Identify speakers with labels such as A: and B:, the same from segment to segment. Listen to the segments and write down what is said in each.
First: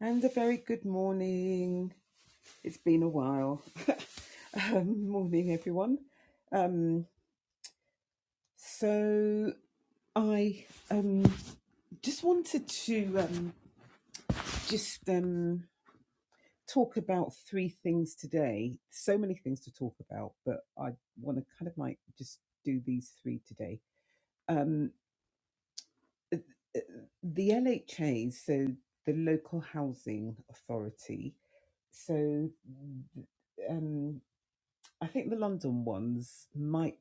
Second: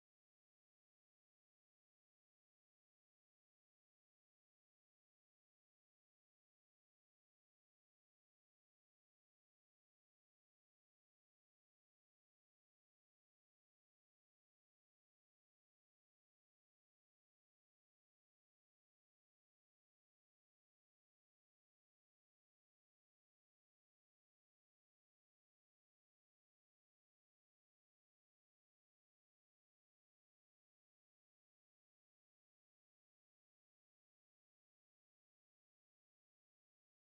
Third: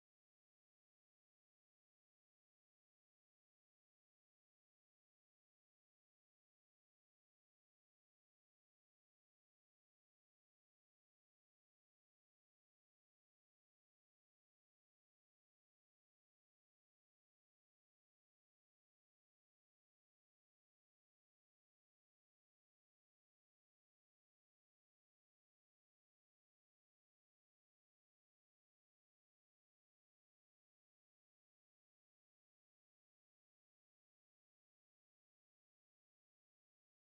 A: And a very good morning. It's been a while. um, morning, everyone. Um, so I um, just wanted to um, just um, talk about three things today. So many things to talk about, but I want to kind of like just do these three today. Um, uh, uh, the LHA, so the local housing authority. So um, I think the London ones might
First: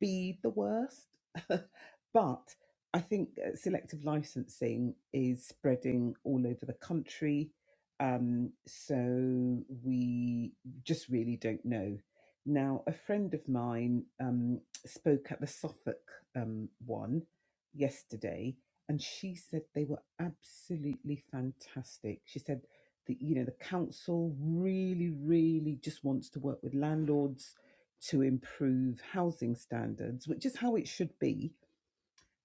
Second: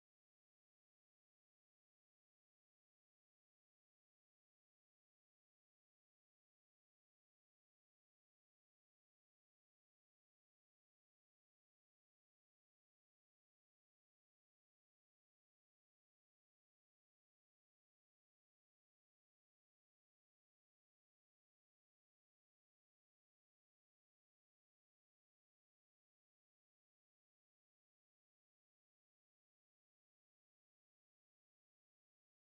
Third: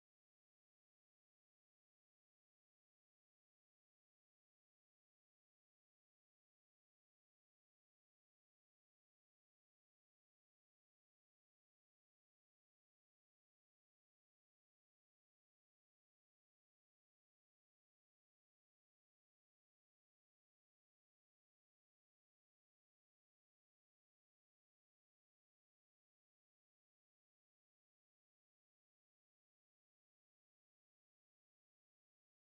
A: be the worst, but I think uh, selective licensing is spreading all over the country. Um, so we just really don't know. Now, a friend of mine um, spoke at the Suffolk um, one yesterday, and she said they were absolutely fantastic. She said that you know the council really, really just wants to work with landlords to improve housing standards, which is how it should be,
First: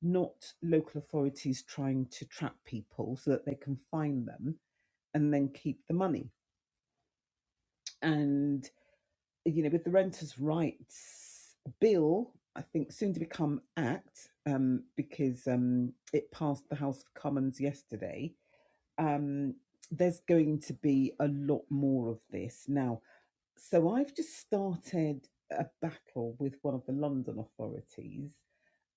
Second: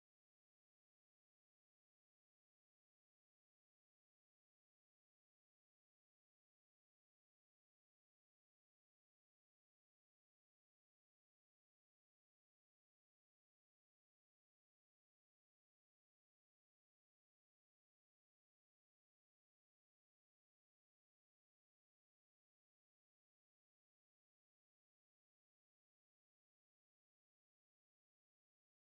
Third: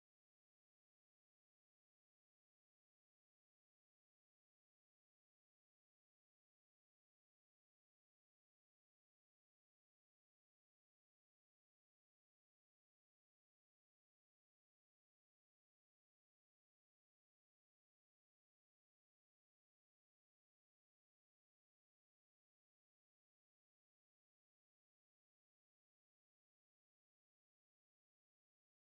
A: not local authorities trying to trap people so that they can fine them and then keep the money. And, you know, with the Renters' Rights Bill, I think soon to become Act, um, because um, it passed the House of Commons yesterday, um, there's going to be a lot more of this. Now, so I've just started a battle with one of the London authorities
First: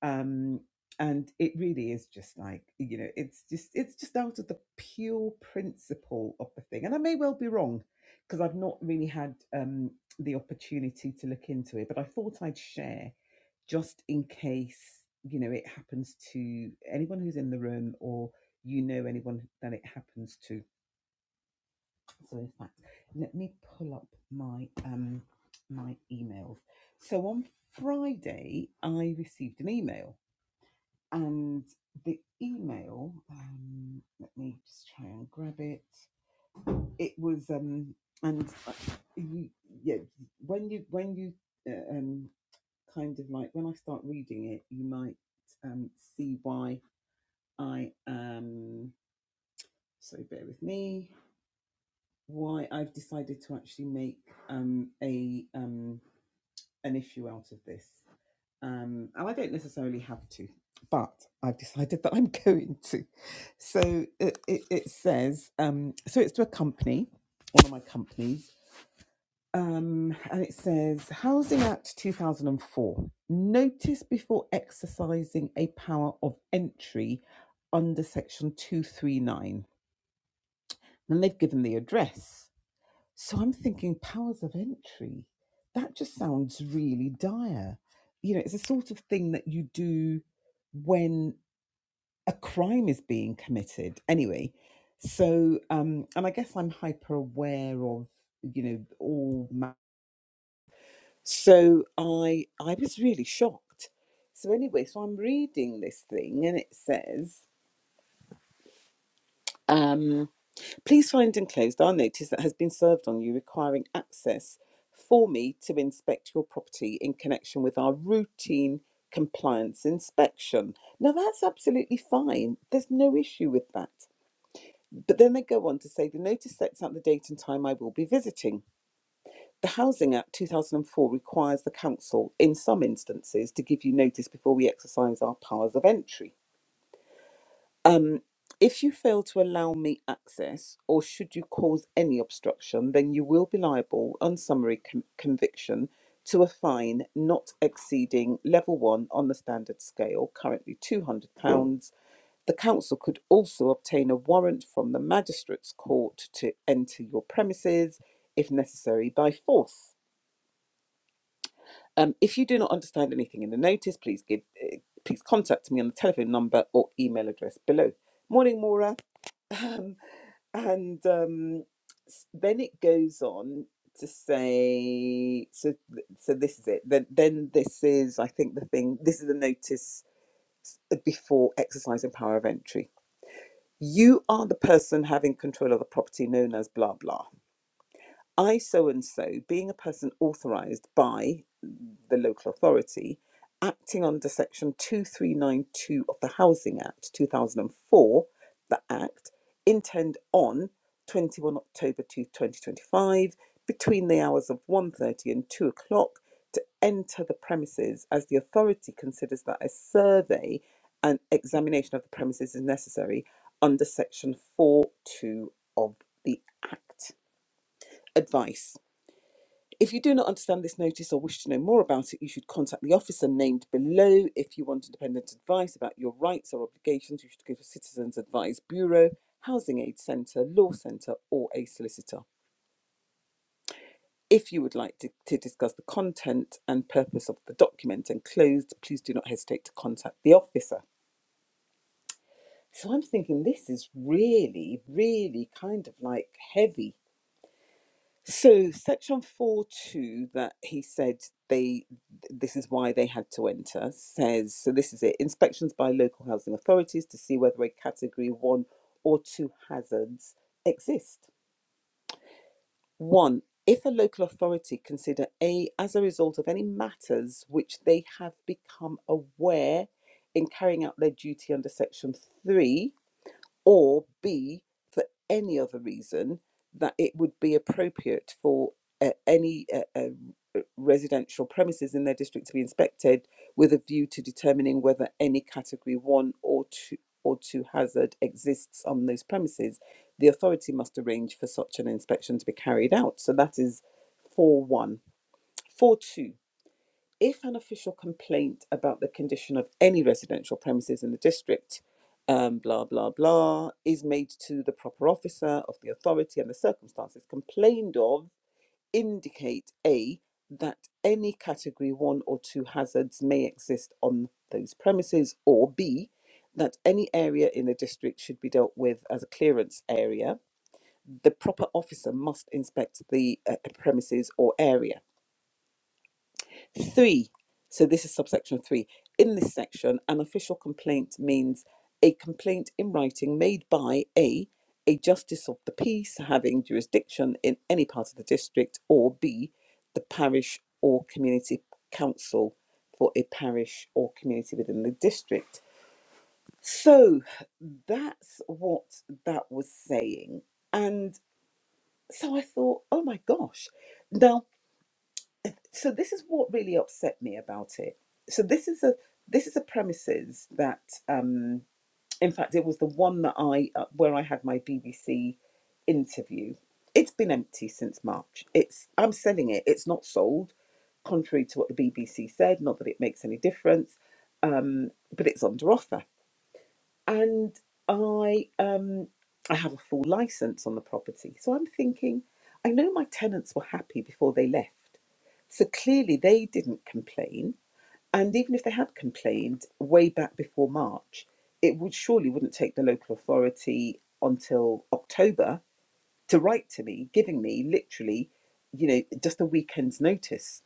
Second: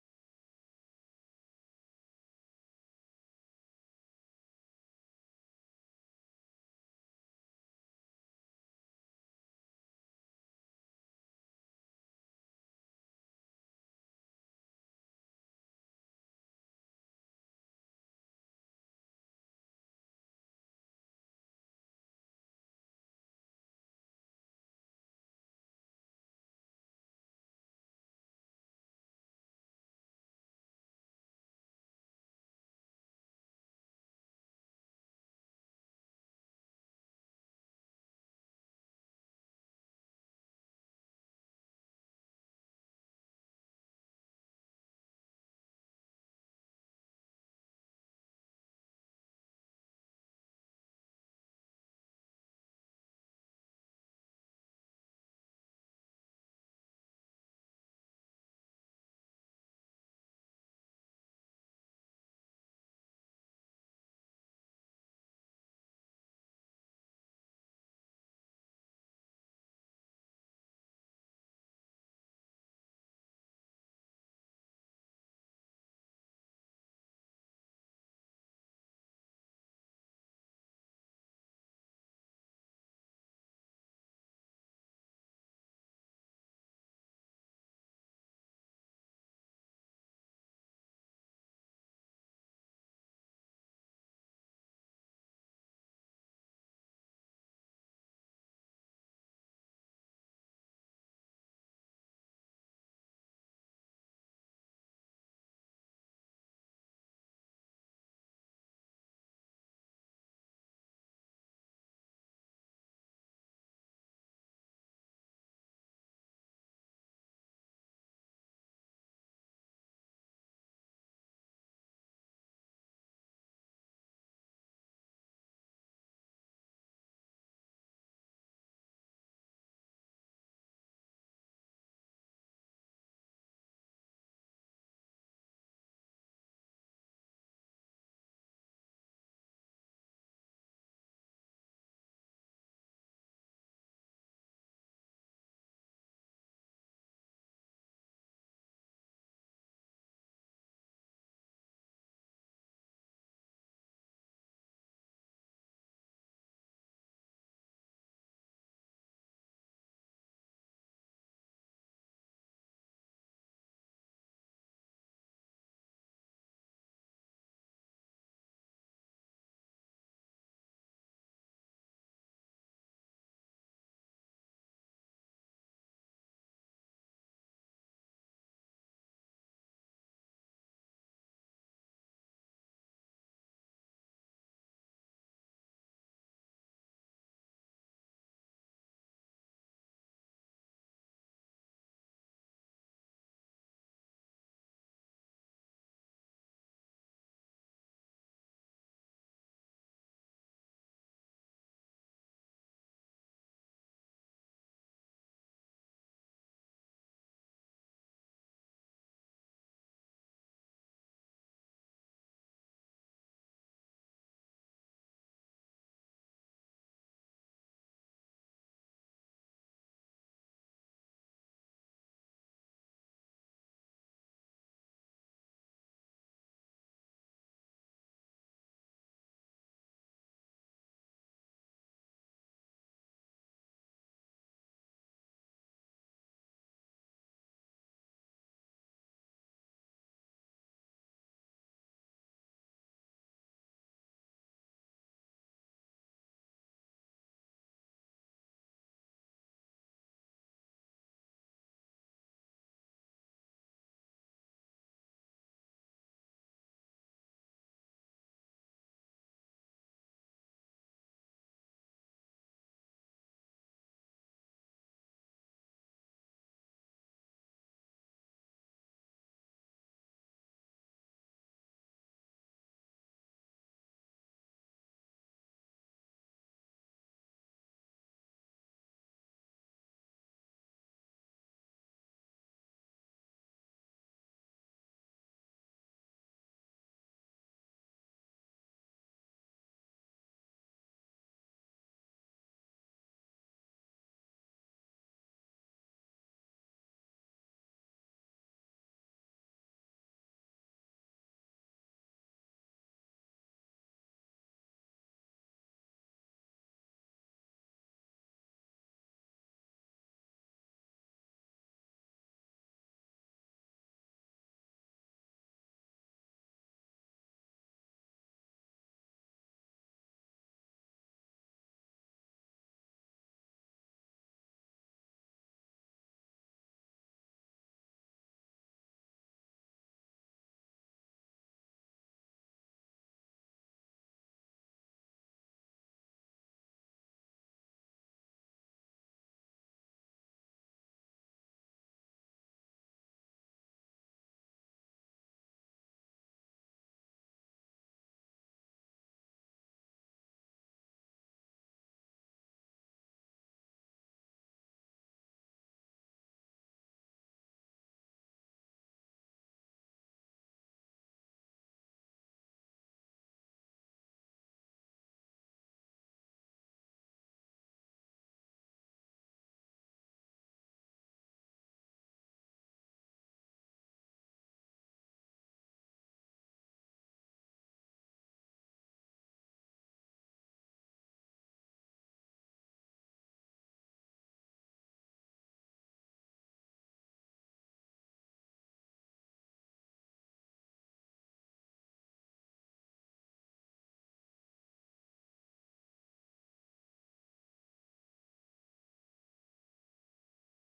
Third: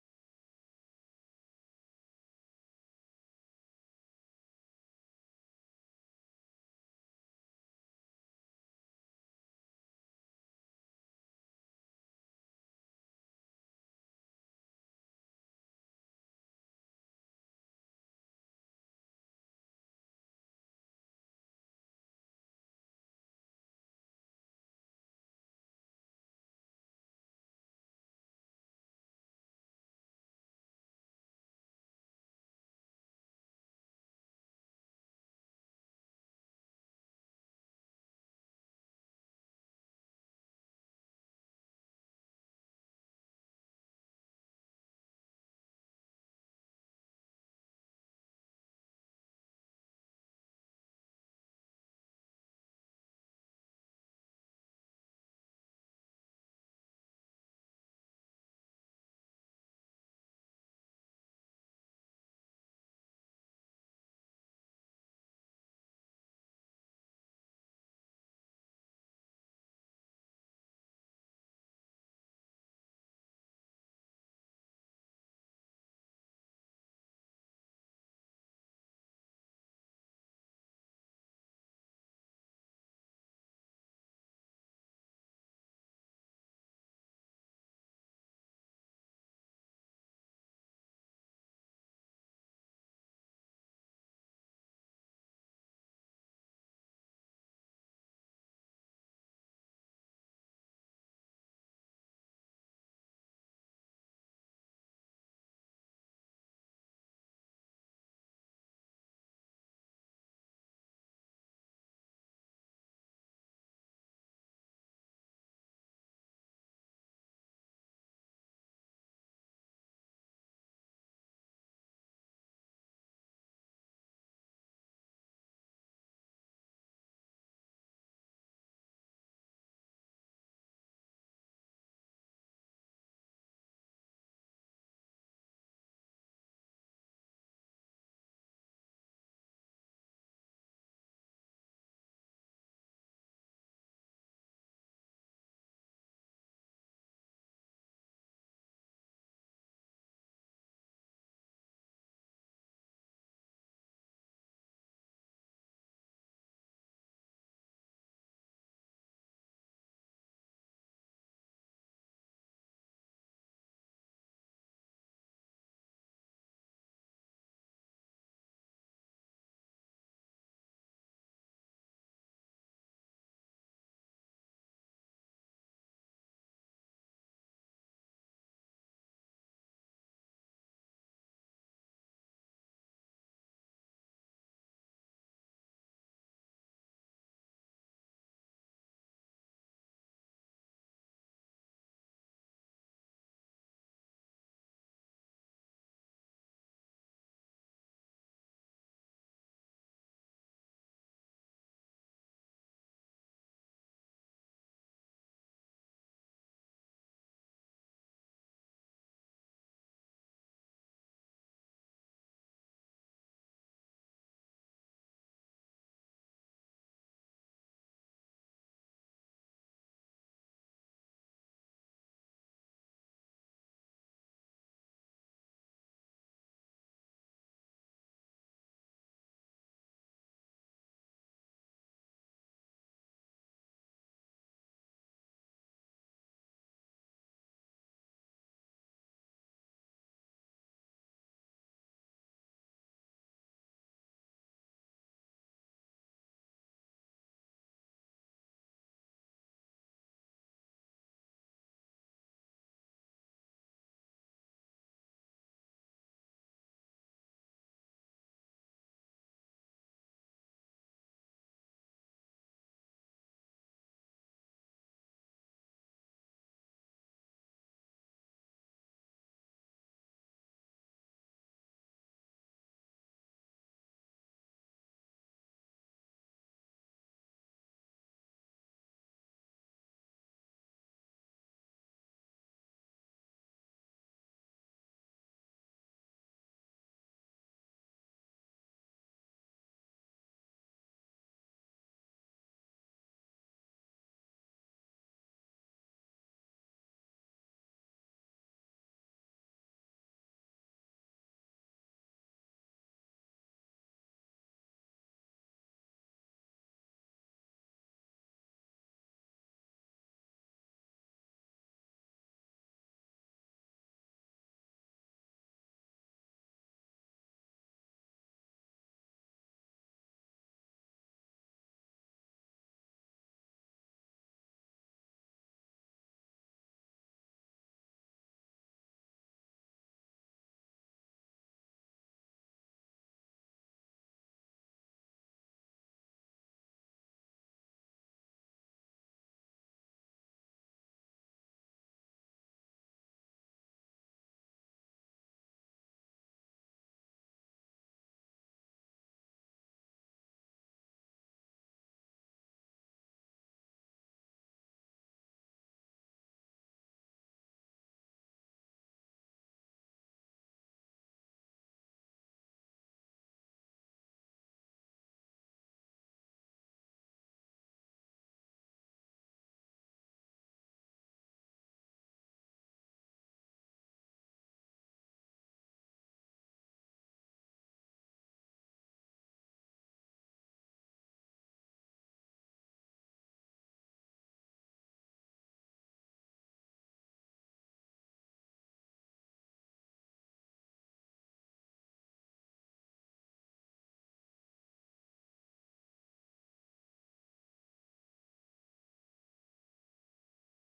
A: um and it really is just like you know it's just it's just out of the pure principle of the thing and i may well be wrong because i've not really had um the opportunity to look into it but i thought i'd share just in case you know it happens to anyone who's in the room or you know anyone that it happens to so in fact let me pull up my um my emails so on friday i received an email and the email, um, let me just try and grab it. It was, um, and uh, you, yeah, when you when you uh, um, kind of like when I start reading it, you might um, see why I am. So bear with me. Why I've decided to actually make um, a um, an issue out of this. um, and I don't necessarily have to, but I've decided that I'm going to. So it, it, it says, um, so it's to a company, one of my companies, um, and it says Housing Act 2004 notice before exercising a power of entry under section 239. And they've given the address. So I'm thinking powers of entry. That just sounds really dire. You know, it's the sort of thing that you do when a crime is being committed. Anyway, so um, and I guess I'm hyper aware of you know all. Ma- so I I was really shocked. So anyway, so I'm reading this thing and it says. um, Please find and close our notice that has been served on you requiring access for me to inspect your property in connection with our routine compliance inspection. Now, that's absolutely fine. There's no issue with that. But then they go on to say the notice sets out the date and time I will be visiting. The Housing Act 2004 requires the council, in some instances, to give you notice before we exercise our powers of entry. Um, if you fail to allow me access, or should you cause any obstruction, then you will be liable on summary con- conviction to a fine not exceeding level one on the standard scale, currently £200. The council could also obtain a warrant from the magistrate's court to enter your premises, if necessary, by force. Um, if you do not understand anything in the notice, please give, eh, please contact me on the telephone number or email address below. Morning, Maura. and um, s- then it goes on to say so th- so this is it then then this is i think the thing this is the notice before exercising power of entry you are the person having control of the property known as blah blah I so and so, being a person authorised by the local authority, acting under section 2392 of the Housing Act 2004, the Act, intend on 21 October 2 2025, between the hours of one thirty and 2 o'clock, to enter the premises as the authority considers that a survey and examination of the premises is necessary under section 4.2 of the Act. Advice. If you do not understand this notice or wish to know more about it, you should contact the officer named below. If you want independent advice about your rights or obligations, you should go to Citizens Advice Bureau, Housing Aid Centre, Law Centre, or a solicitor. If you would like to, to discuss the content and purpose of the document enclosed, please do not hesitate to contact the officer. So I'm thinking this is really, really kind of like heavy So, section 4 2 that he said they this is why they had to enter says so this is it inspections by local housing authorities to see whether a category 1 or 2 hazards exist. 1. If a local authority consider A as a result of any matters which they have become aware in carrying out their duty under section 3 or B, for any other reason that it would be appropriate for uh, any uh, uh, residential premises in their district to be inspected with a view to determining whether any category one or two or two hazard exists on those premises, the authority must arrange for such an inspection to be carried out. So that is 4 1. 4 2. If an official complaint about the condition of any residential premises in the district, um, blah, blah, blah, is made to the proper officer of the authority and the circumstances complained of indicate A, that any category one or two hazards may exist on those premises, or B, that any area in the district should be dealt with as a clearance area. The proper officer must inspect the uh, premises or area Three, so this is subsection three. In this section, an official complaint means a complaint in writing made by A, a justice of the peace having jurisdiction in any part of the district, or B, the parish or community council for a parish or community within the district. So that's what that was saying. And so I thought, oh my gosh. Now, so this is what really upset me about it. So this is a this is a premises that um in fact it was the one that I uh, where I had my BBC interview. It's been empty since March. It's I'm selling it. It's not sold contrary to what the BBC said, not that it makes any difference. Um but it's under offer and I um I have a full license on the property. So I'm thinking, I know my tenants were happy before they left. So clearly they didn't complain. And even if they had complained way back before March, it would surely wouldn't take the local authority until October to write to me, giving me literally, you know, just a weekend's notice.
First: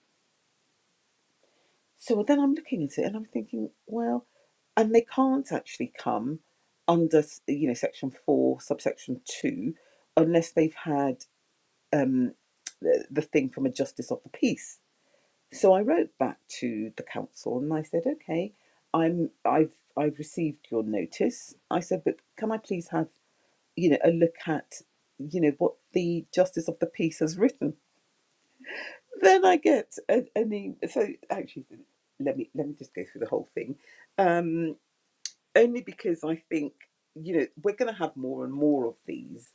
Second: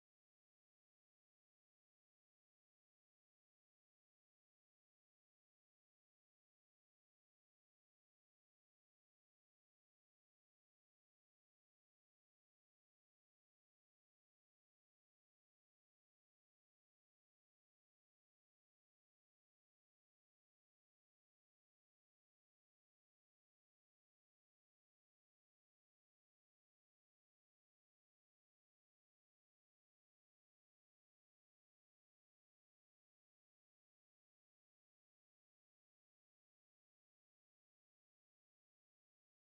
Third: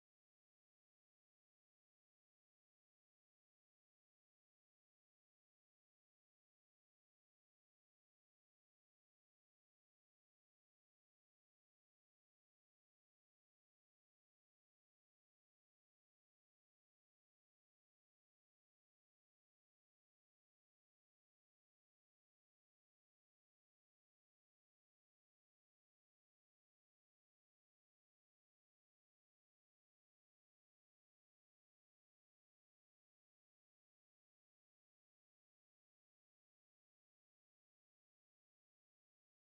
A: So then I'm looking at it and I'm thinking, well, and they can't actually come under you know section 4 subsection 2 unless they've had um, the, the thing from a justice of the peace so i wrote back to the council and i said okay i'm i've i've received your notice i said but can i please have you know a look at you know what the justice of the peace has written then i get an, an e- so actually let me let me just go through the whole thing Um, only because I think you know we're going to have more and more of these,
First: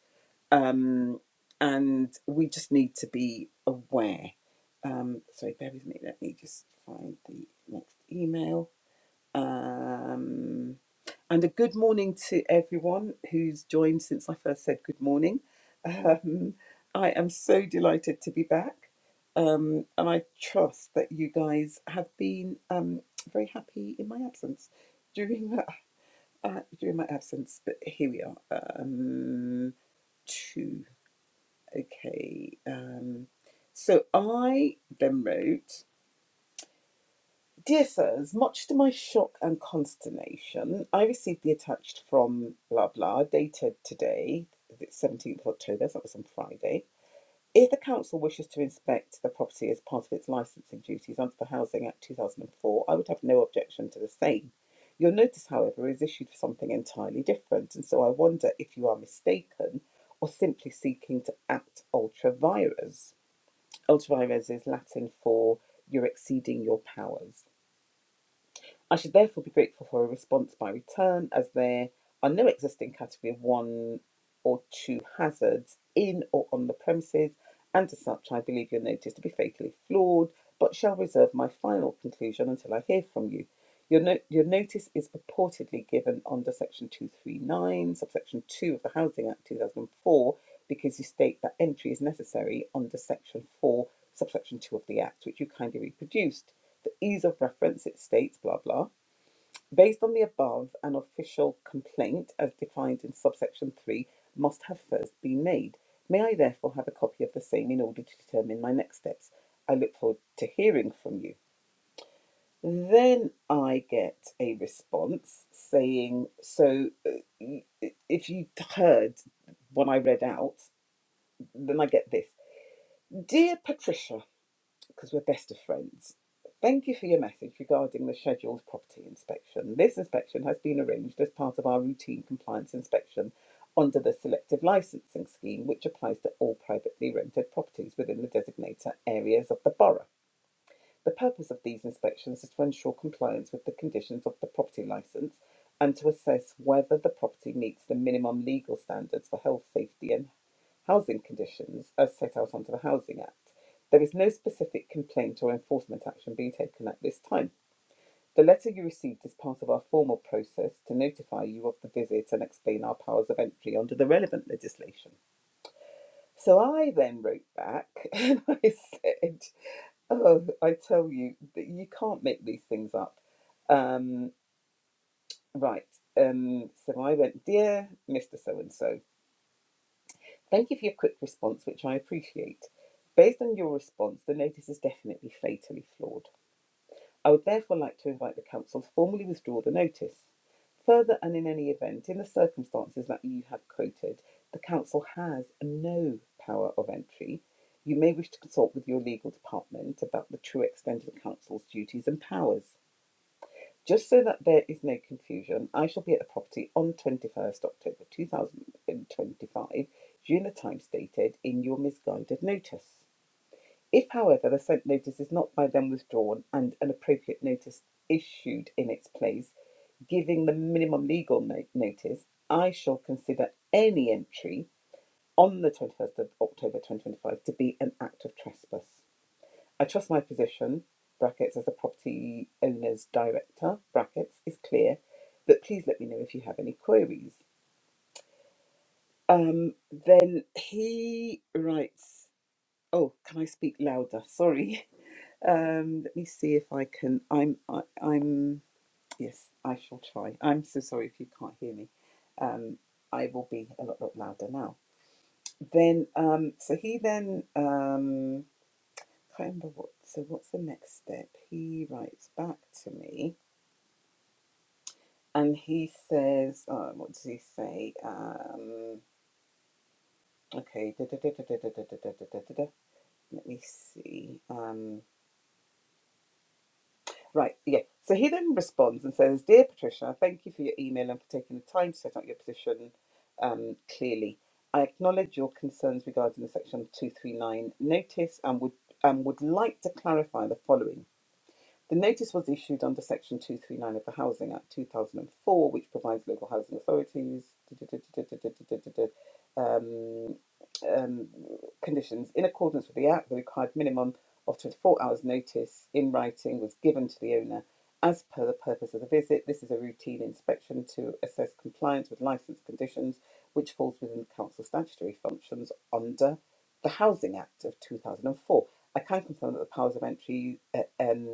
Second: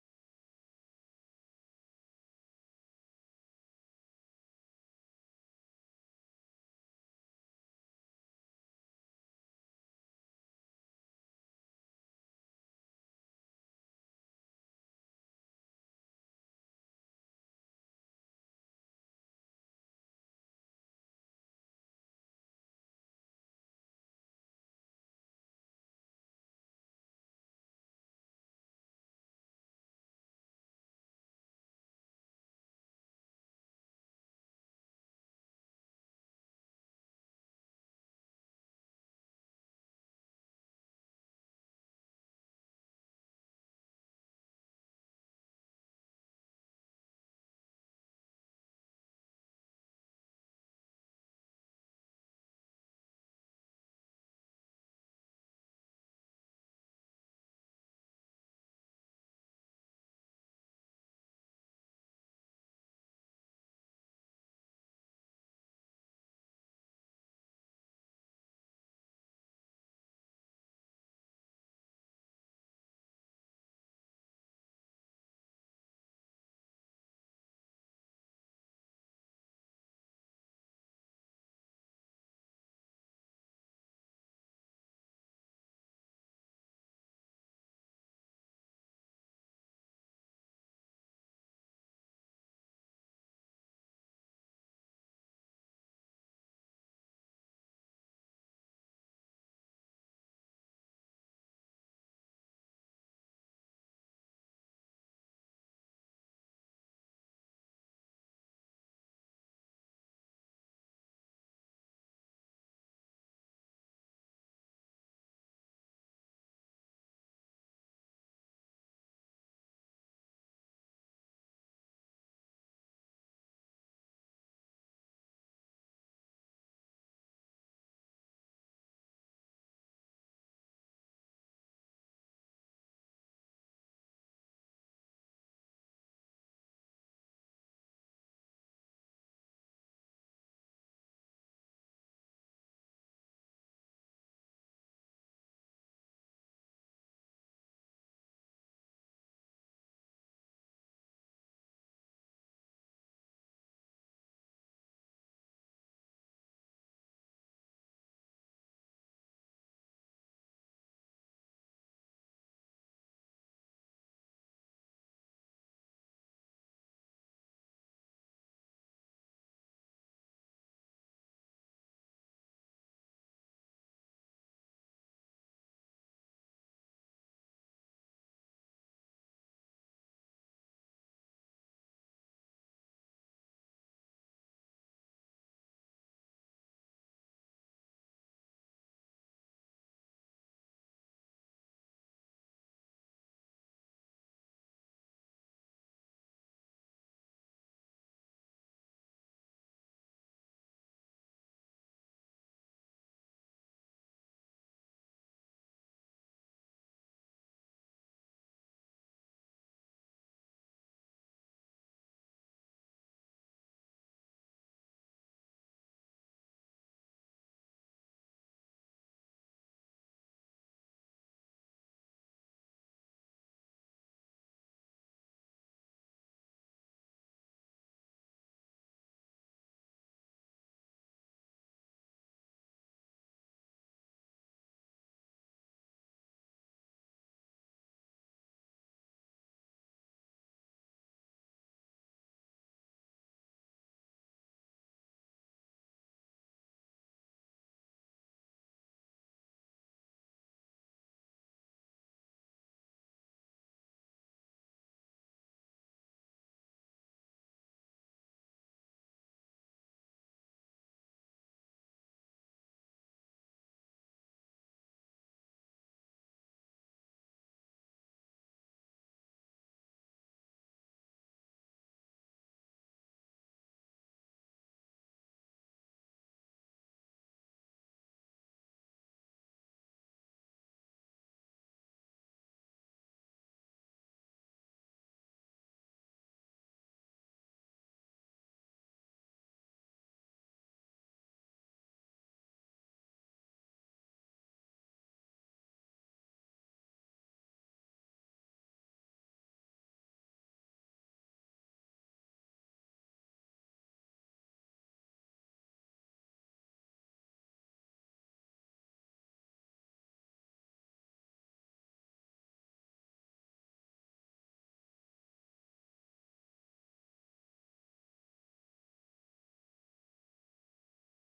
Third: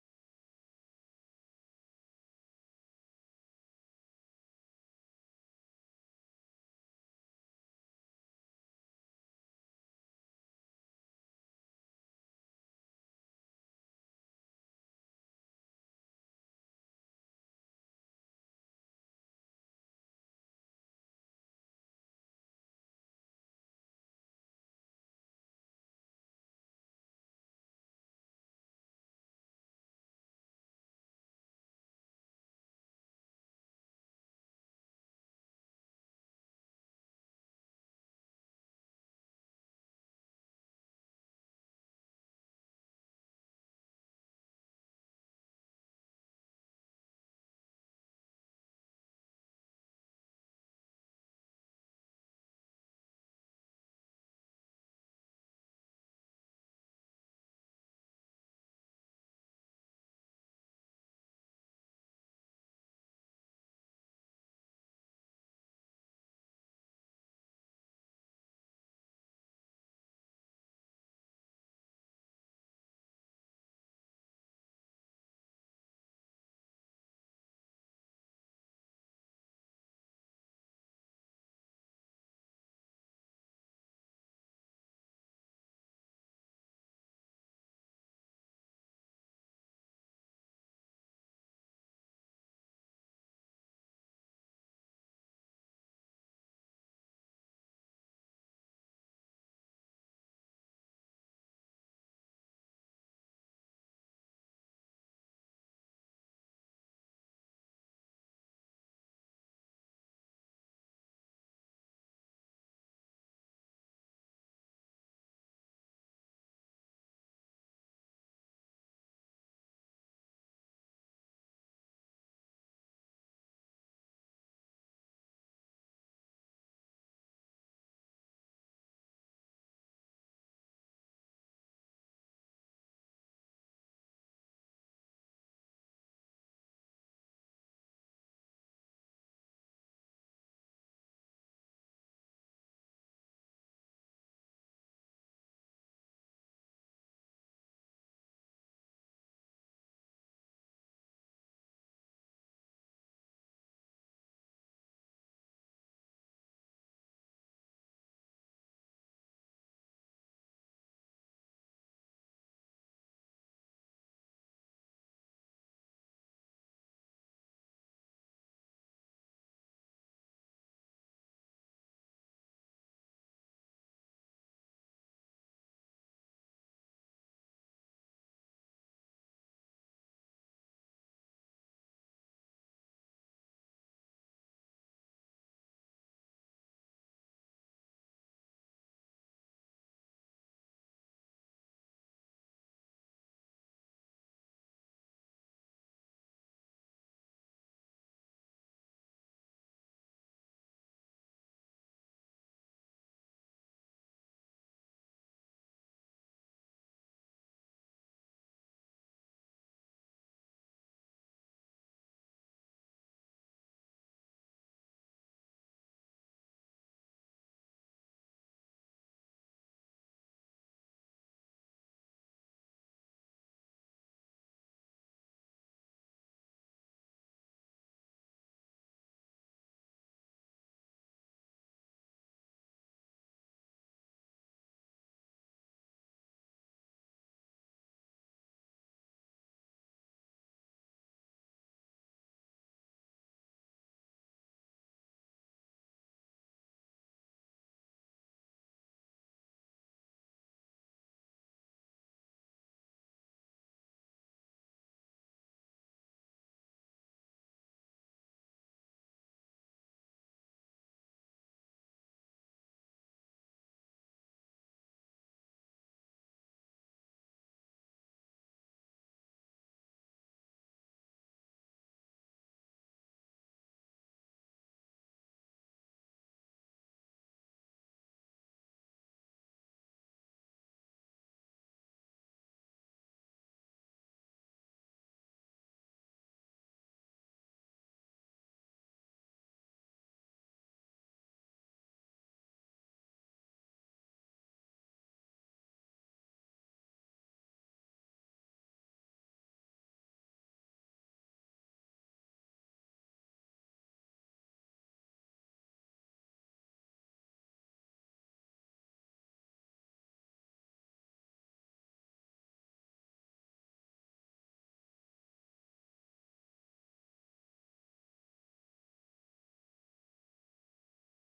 A: um, and we just need to be aware. Um, sorry, bear with me. Let me just find the next email. Um, and a good morning to everyone who's joined since I first said good morning. Um, I am so delighted to be back. Um, and I trust that you guys have been um, very happy in my absence during uh, during my absence, but here we are. Um, two. Okay. Um, so I then wrote, Dear sirs, much to my shock and consternation, I received the attached from blah blah, dated today, the 17th of October, so that was on Friday. If the council wishes to inspect the property as part of its licensing duties under the Housing Act 2004, I would have no objection to the same. Your notice, however, is issued for something entirely different, and so I wonder if you are mistaken or simply seeking to act ultra vires. Ultra vires is Latin for you're exceeding your powers. I should therefore be grateful for a response by return, as there are no existing category of one or two hazards in or on the premises, and as such, I believe your notice to be fatally flawed, but shall reserve my final conclusion until I hear from you. Your, no- your notice is purportedly given under Section 239, subsection 2 of the Housing Act 2004, because you state that entry is necessary under Section 4, subsection 2 of the Act, which you kindly reproduced. For ease of reference, it states blah blah. Based on the above, an official complaint, as defined in subsection 3, must have first been made. May I therefore have a copy of the same in order to determine my next steps? I look forward to hearing from you. Then I get a response saying, So uh, if you heard what I read out, then I get this Dear Patricia, because we're best of friends. Thank you for your message regarding the scheduled property inspection. This inspection has been arranged as part of our routine compliance inspection under the selective licensing scheme, which applies to all privately rented properties within the designator areas of the borough. The purpose of these inspections is to ensure compliance with the conditions of the property licence and to assess whether the property meets the minimum legal standards for health, safety, and Housing conditions as set out under the Housing Act. There is no specific complaint or enforcement action being taken at this time. The letter you received is part of our formal process to notify you of the visit and explain our powers of entry under the relevant legislation. So I then wrote back and I said, Oh, I tell you, that you can't make these things up. Um, right. Um, so I went, Dear Mr. So and so, They give you a quick response, which I appreciate. Based on your response, the notice is definitely fatally flawed. I would therefore like to invite the Council to formally withdraw the notice. Further, and in any event, in the circumstances that you have quoted, the Council has no power of entry. You may wish to consult with your legal department about the true extent of the Council's duties and powers. Just so that there is no confusion, I shall be at the property on 21st October 2025, Juna time stated in your misguided notice. If, however, the sent notice is not by them withdrawn and an appropriate notice issued in its place, giving the minimum legal no- notice, I shall consider any entry on the 21st of October 2025 to be an act of trespass. I trust my position (brackets as a property owner's director) brackets is clear, but please let me know if you have any queries. Um, then he writes. Oh, can I speak louder? Sorry. Um, let me see if I can. I'm. I, I'm. Yes, I shall try. I'm so sorry if you can't hear me. Um, I will be a lot, lot louder now. Then, um, so he then um, remember what. So what's the next step? He writes back to me, and he says, "Oh, "What does he say?" Um, okay, da, da, da, da, da, da, da, da, da, da, da, let me see. Um, right, yeah. So he then responds and says, "Dear Patricia, thank you for your email and for taking the time to set out your position um, clearly. I acknowledge your concerns regarding the Section 239 notice and would um would like to clarify the following. The notice was issued under Section 239 of the Housing Act 2004, which provides local housing authorities um, um, conditions in accordance with the Act. The required minimum of 24 hours notice in writing was given to the owner as per the purpose of the visit. This is a routine inspection to assess compliance with licence conditions, which falls within the council statutory functions under the Housing Act of 2004. I can confirm that the powers of entry uh, um,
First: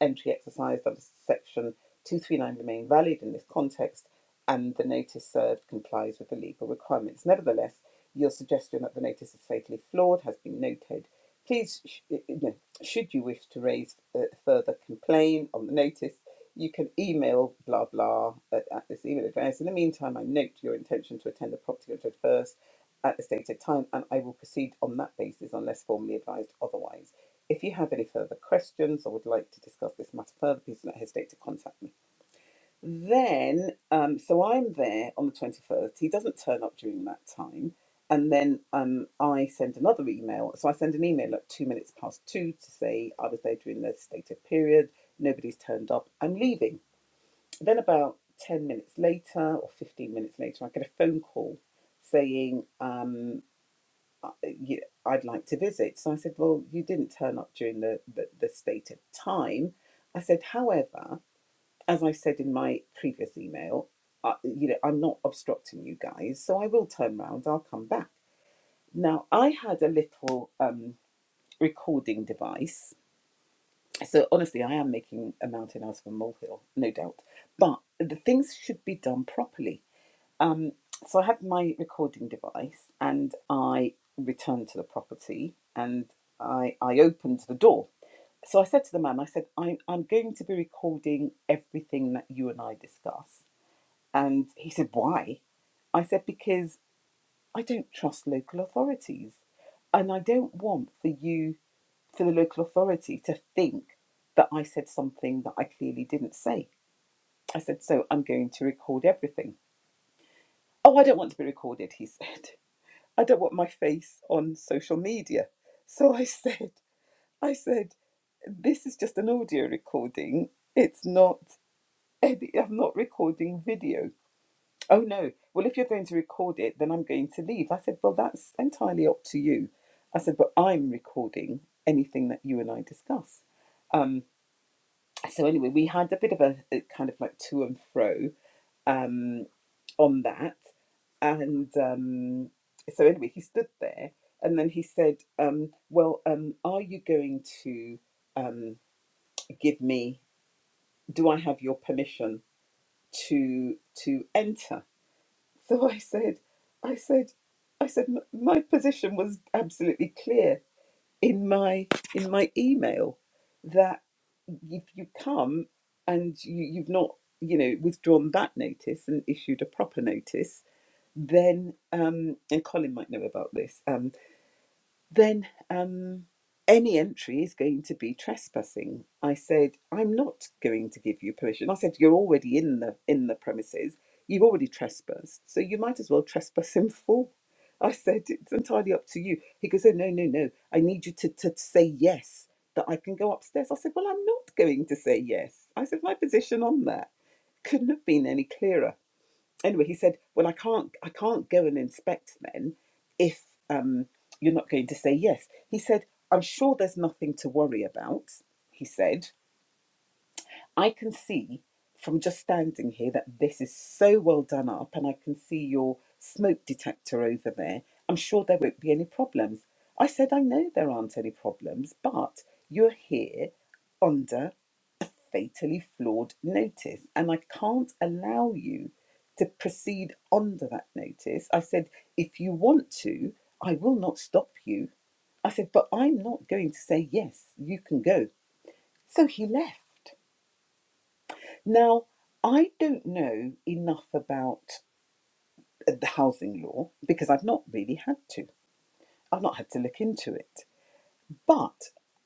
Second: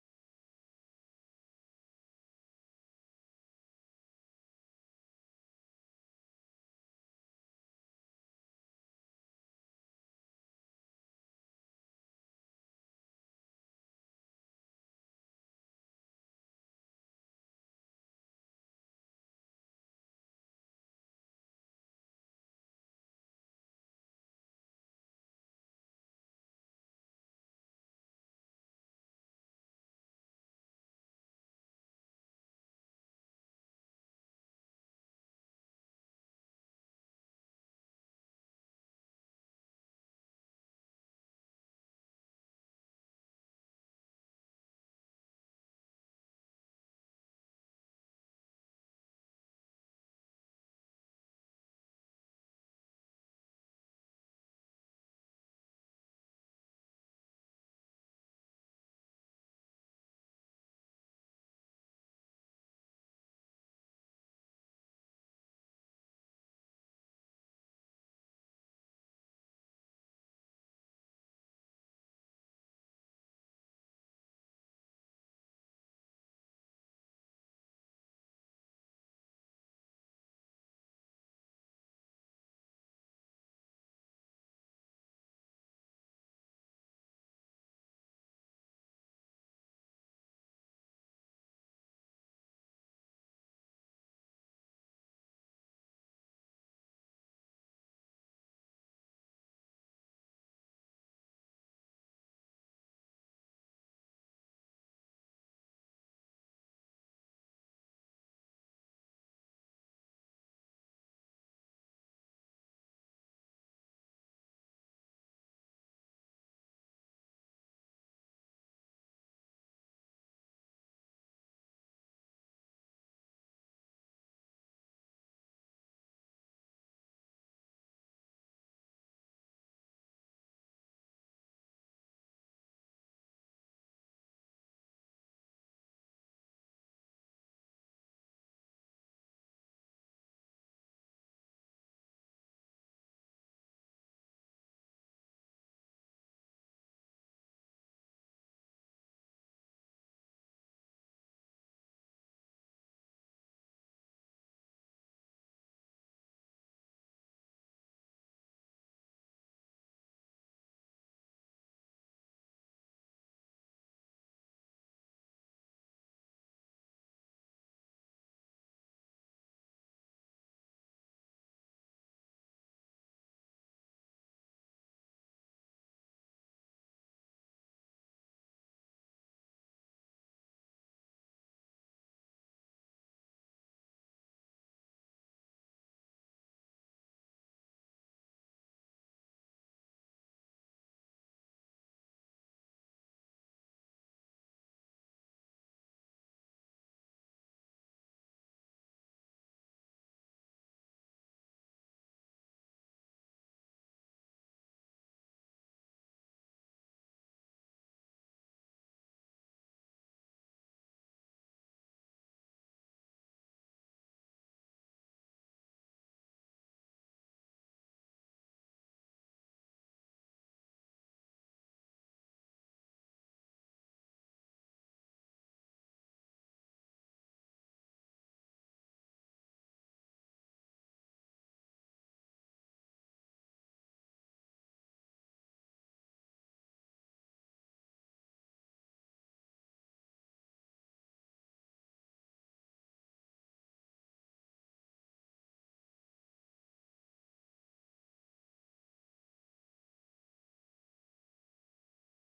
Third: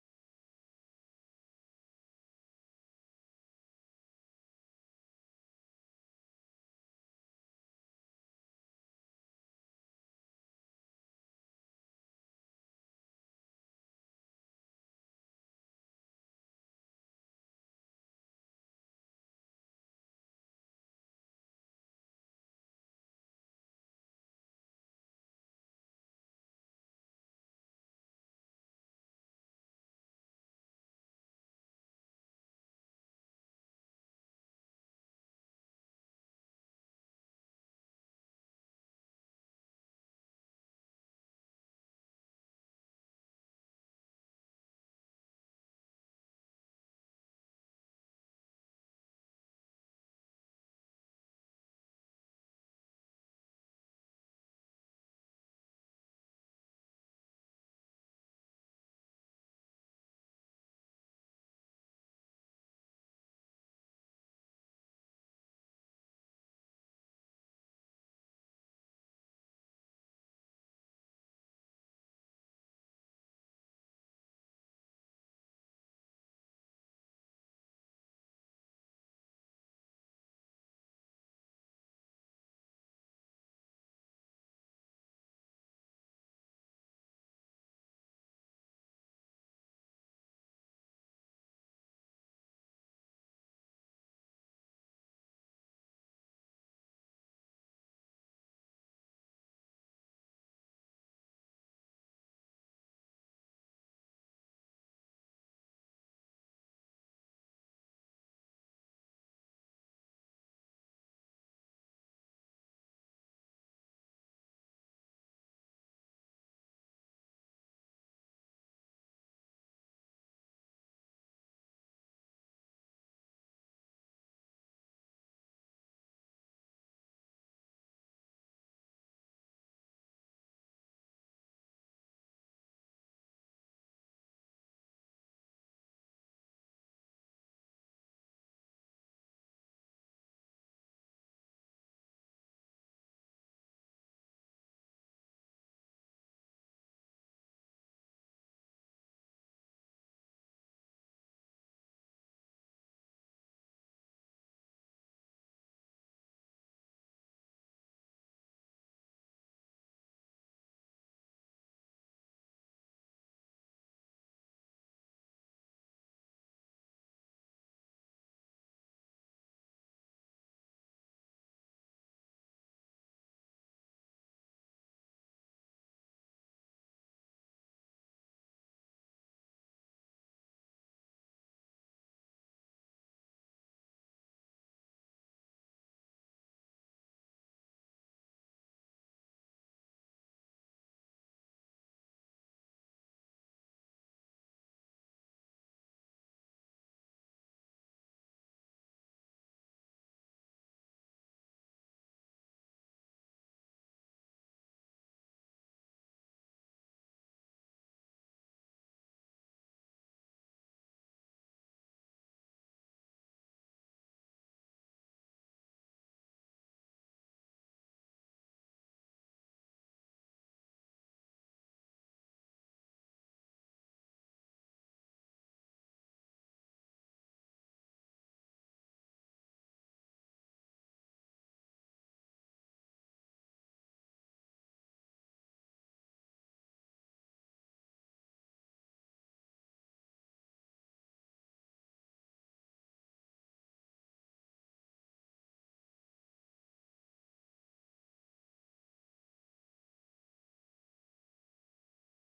A: entry exercised under section 239 remain valid in this context and the notice served complies with the legal requirements. Nevertheless, your suggestion that the notice is fatally flawed has been noted. Please, sh- you should you wish to raise a further complaint on the notice, you can email blah blah at, at this email address. In the meantime, I note your intention to attend the property judge first at the stated time and I will proceed on that basis unless formally advised otherwise. If you have any further questions or would like to discuss this matter further, please do not hesitate to contact me. Then, um, so I'm there on the 21st. He doesn't turn up during that time. And then um, I send another email. So I send an email at two minutes past two to say I was there during the stated period. Nobody's turned up. I'm leaving. Then, about 10 minutes later or 15 minutes later, I get a phone call saying, um uh, I'd like to visit. So I said, Well, you didn't turn up during the, the, the stated time. I said, However, as I said in my previous email, uh, you know, I'm not obstructing you guys, so I will turn round, I'll come back. Now, I had a little um, recording device. So honestly, I am making a mountain out of a molehill, no doubt. But the things should be done properly um, so I had my recording device and I returned to the property and I, I opened the door. So I said to the man, I said, I'm, I'm going to be recording everything that you and I discuss. And he said, Why? I said, Because I don't trust local authorities. And I don't want for you, for the local authority, to think that I said something that I clearly didn't say. I said, So I'm going to record everything. Oh, I don't want to be recorded, he said. I don't want my face on social media. So I said, I said, this is just an audio recording. It's not edit. I'm not recording video. Oh no. Well, if you're going to record it, then I'm going to leave. I said, well, that's entirely up to you. I said, but I'm recording anything that you and I discuss. Um, so anyway, we had a bit of a, a kind of like to and fro. Um, on that. And um, so anyway, he stood there, and then he said, um, "Well, um, are you going to um, give me? Do I have your permission to to enter?" So I said, "I said, I said, "M- my position was absolutely clear in my in my email that if you come and you, you've not." You know, withdrawn that notice and issued a proper notice, then um, and Colin might know about this, um, then um, any entry is going to be trespassing. I said, I'm not going to give you permission. I said, you're already in the in the premises. You've already trespassed, so you might as well trespass in full. I said, it's entirely up to you. He goes, oh no, no, no. I need you to, to say yes that I can go upstairs. I said, well, I'm not going to say yes. I said my position on that couldn't have been any clearer anyway, he said, "Well, I can't, I can't go and inspect then if um, you're not going to say yes." He said, "I'm sure there's nothing to worry about." He said, "I can see from just standing here that this is so well done up, and I can see your smoke detector over there. I'm sure there won't be any problems." I said, "I know there aren't any problems, but you're here." under." fatally flawed notice, and I can't allow you to proceed under that notice. I said, if you want to, I will not stop you. I said, but I'm not going to say, yes, you can go. So he left. Now, I don't know enough about the housing law because I've not really had to. I've not had to look into it. But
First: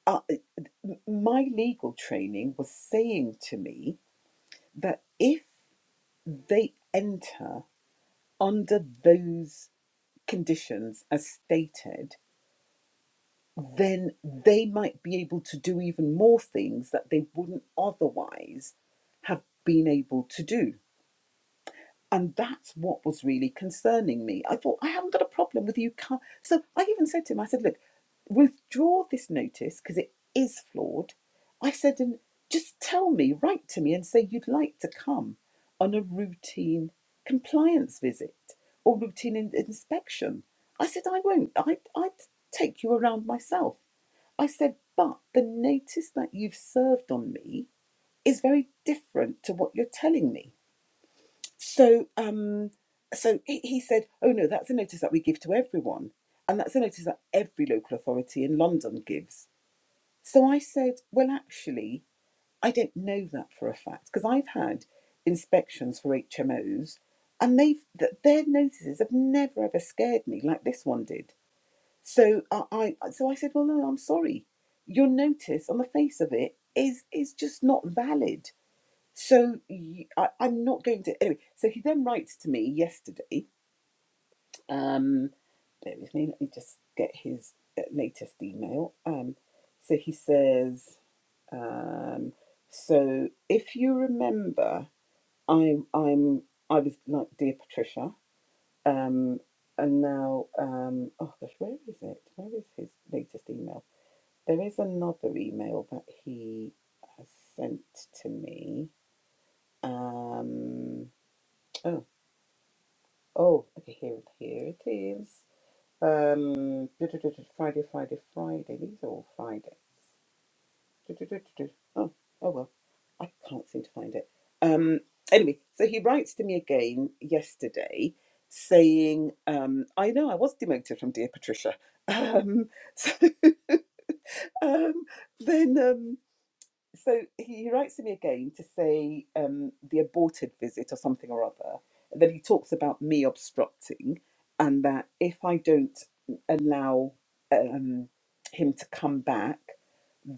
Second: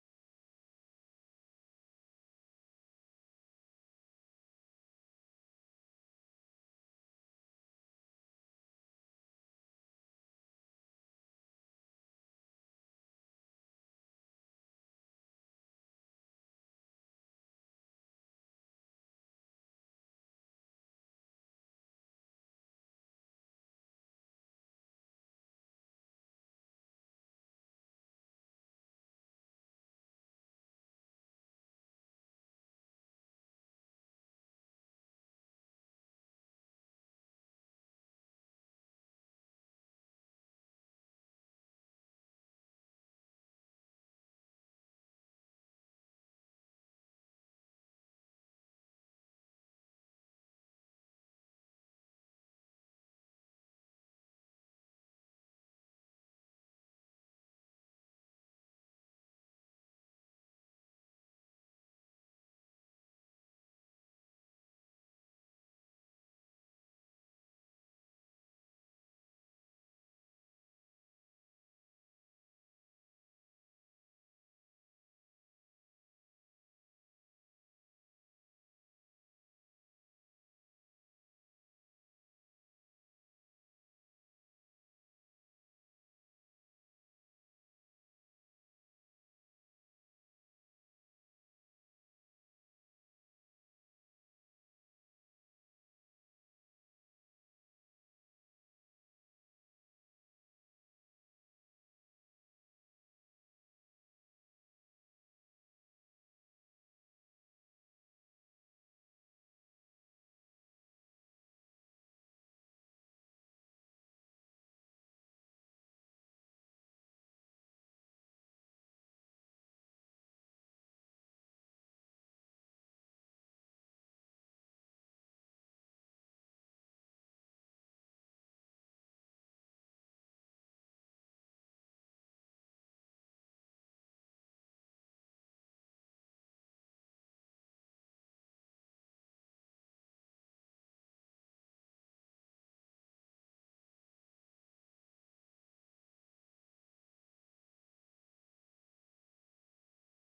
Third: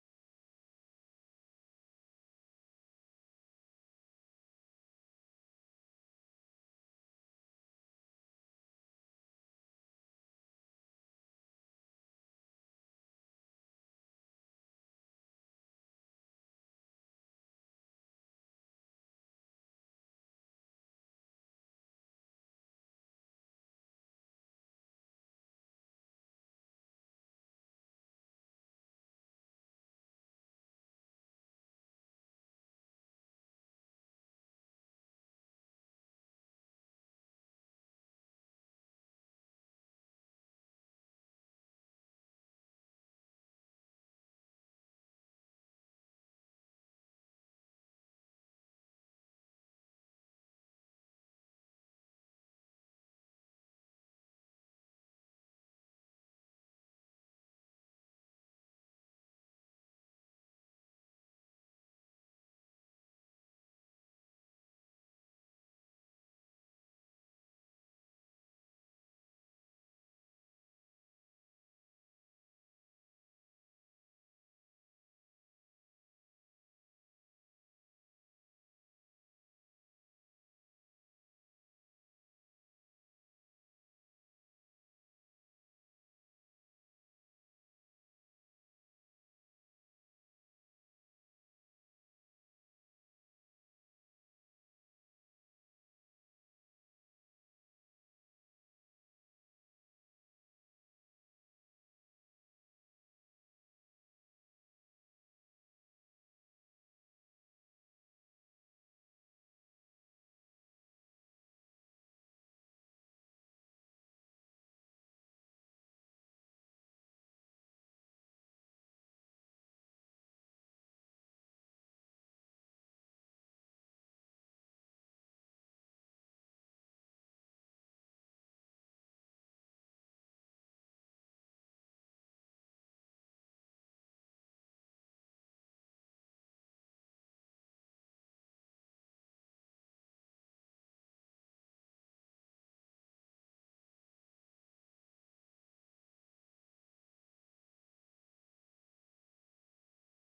A: uh, my legal training was saying to me that if they enter under those conditions as stated, then they might be able to do even more things that they wouldn't otherwise have been able to do. And that's what was really concerning me. I thought, I haven't got a problem with you. come. So I even said to him, I said, look, withdraw this notice because it is flawed. I said, and just tell me, write to me and say you'd like to come on a routine compliance visit or routine in- inspection. I said, I won't. I, I'd take you around myself. I said, but the notice that you've served on me is very different to what you're telling me. So, um, so he, he said, "Oh no, that's a notice that we give to everyone, and that's a notice that every local authority in London gives." So I said, "Well, actually, I don't know that for a fact because I've had inspections for HMOs, and they've th- their notices have never ever scared me like this one did." So I, I so I said, "Well, no, I'm sorry. Your notice on the face of it is is just not valid." So y- I, am not going to. Anyway, so he then writes to me yesterday. Um, bear with me. Let me just get his uh, latest email. Um, so he says, um, so if you remember, I I'm I was like dear Patricia. Um, and now um, oh gosh, where is it? Where is his latest email? There is another email that he has sent to me. Um, oh. Oh, okay, here, it- here it is. Um, du- du- du- du- Friday, Friday, Friday. These are all Fridays. Du- du- du- du- du. Oh, oh well, I can't seem to find it. Um, anyway, so he writes to me again yesterday saying, um, I know I was demoted from Dear Patricia. Um, so um, then. um." so he, writes to me again to say um, the aborted visit or something or other. And then he talks about me obstructing, and that if I don't allow um, him to come back,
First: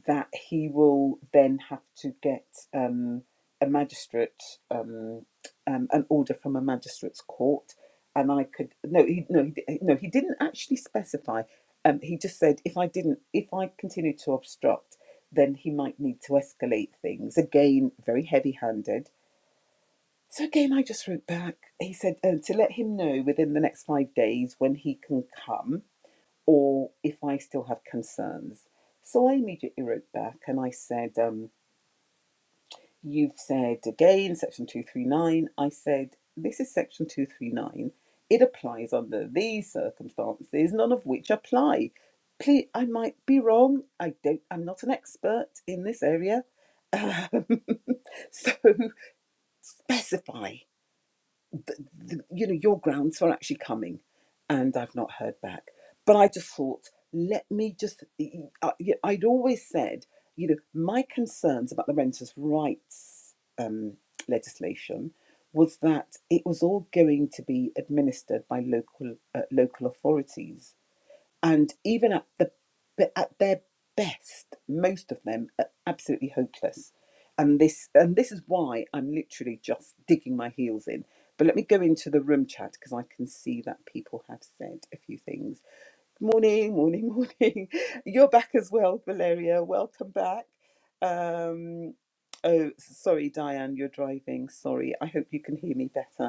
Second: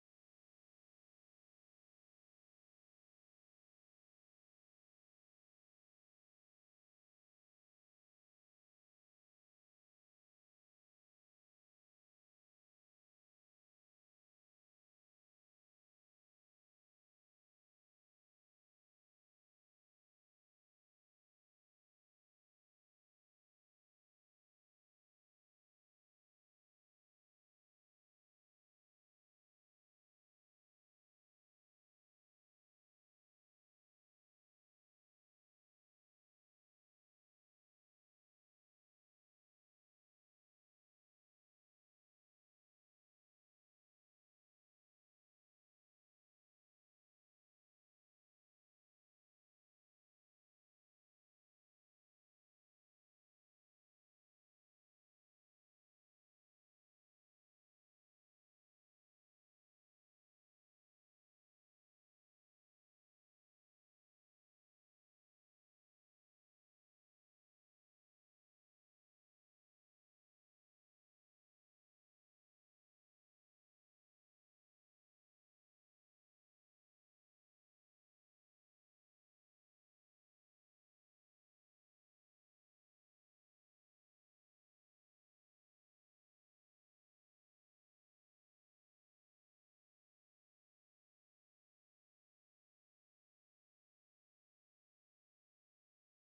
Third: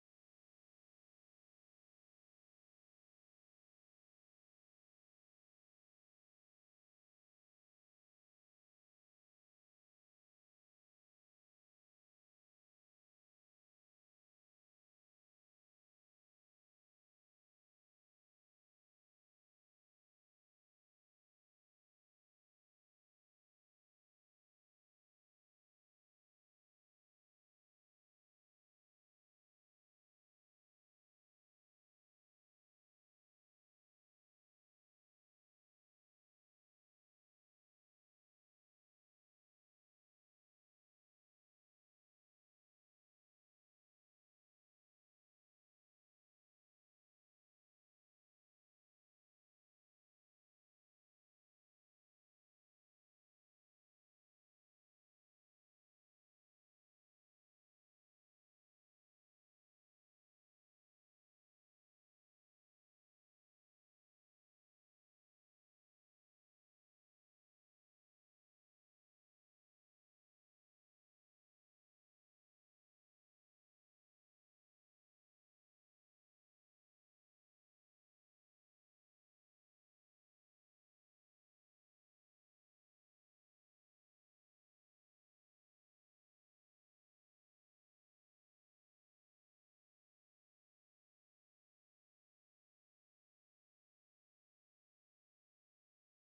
A: that he will then have to get um, a magistrate um, um, an order from a magistrate's court, and I could no he no he, di- no he didn't actually specify. Um, he just said if I didn't if I continued to obstruct then he might need to escalate things. Again, very heavy handed. So, again, I just wrote back. He said um, to let him know within the next five days when he can come or if I still have concerns. So, I immediately wrote back and I said, um, You've said again, section 239. I said, This is section 239. It applies under these circumstances, none of which apply. Please, I might be wrong. I don't. I'm not an expert in this area, Um, So specify, the, the, you know, your grounds for actually coming. And I've not heard back. But I just thought, let me just, I, I'd always said, you know, my concerns about the renters' rights um, legislation was that it was all going to be administered by local uh, local authorities and even at the at their best, most of them are absolutely hopeless. And this and this is why I'm literally just digging my heels in. But let me go into the room chat because I can see that people have said a few things. Morning, morning, morning. You're back as well, Valeria. Welcome back. Um, oh, sorry, Diane, you're driving. Sorry. I hope you can hear me better.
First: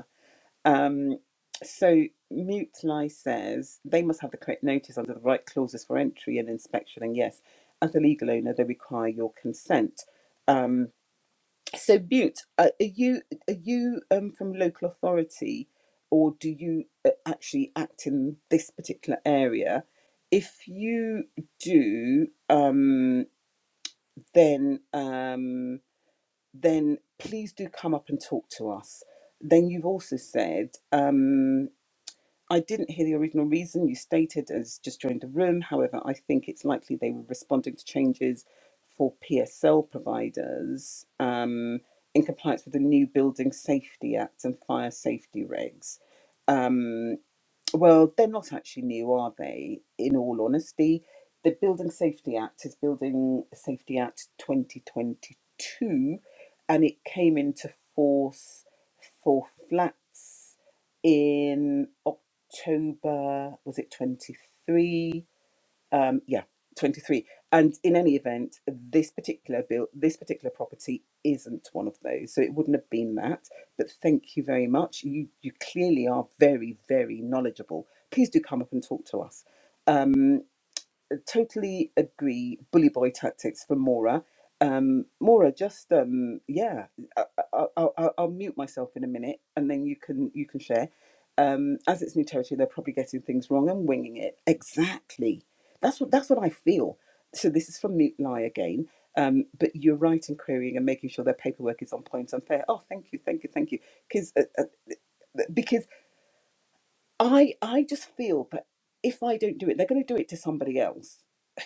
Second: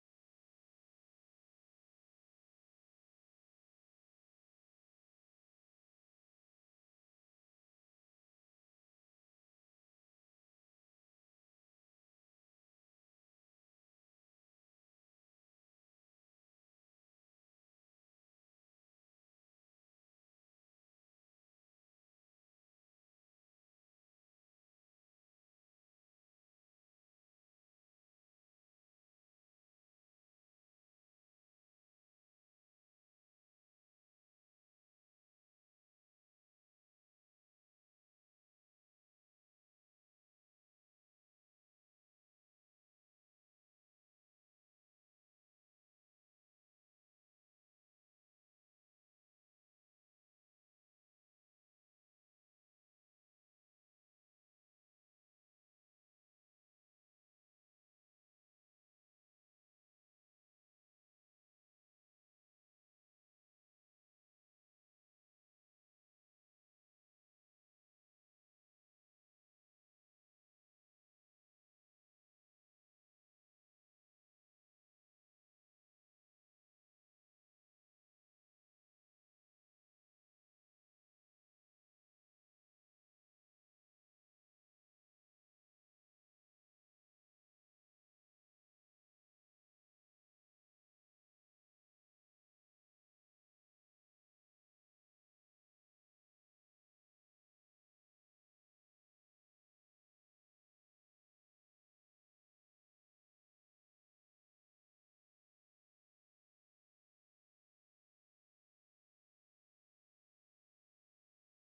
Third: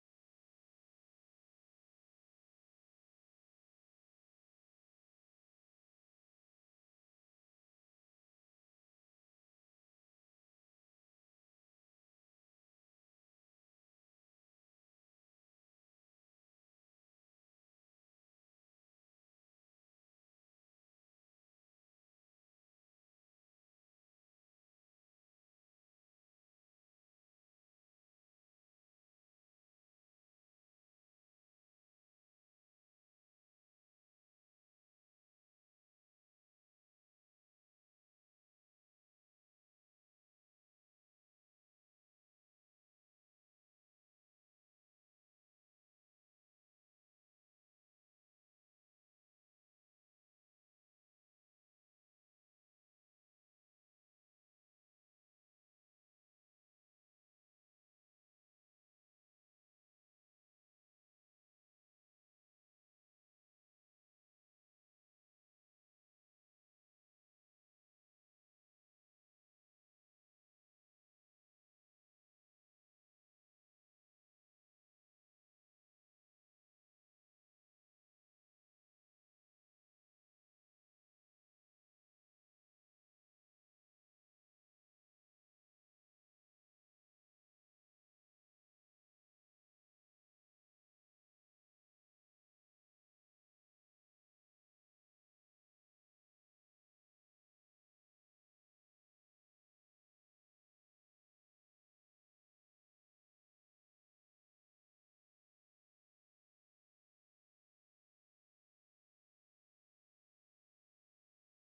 A: Um, so Mutely says they must have the correct notice under the right clauses for entry and inspection. And yes, as a legal owner, they require your consent. Um, so Mute, are are you are you um, from local authority, or do you uh, actually act in this particular area? If you do, um, then um, then please do come up and talk to us. Then you've also said. Um, I didn't hear the original reason you stated as just joined the room. However, I think it's likely they were responding to changes for PSL providers um, in compliance with the new Building Safety Act and fire safety regs. Um, well, they're not actually new, are they? In all honesty, the Building Safety Act is Building Safety Act 2022 and it came into force for flats in October, was it 23? um yeah 23 and in any event this particular bill this particular property isn't one of those so it wouldn't have been that but thank you very much you you clearly are very very knowledgeable please do come up and talk to us totally agree. Bully boy tactics for Mora. Um, Mora, just um, yeah, I, I, I, I'll I'll mute myself in a minute, and then you can you can share. Um, as it's new territory, they're probably getting things wrong and winging it. Exactly. That's what that's what I feel. So this is from Mute Lie again. Um, but you're right in querying and making sure their paperwork is on point and fair. Oh, thank you, thank you, thank you. because uh, uh, Because I I just feel that if I don't do it, they're going to do it to somebody else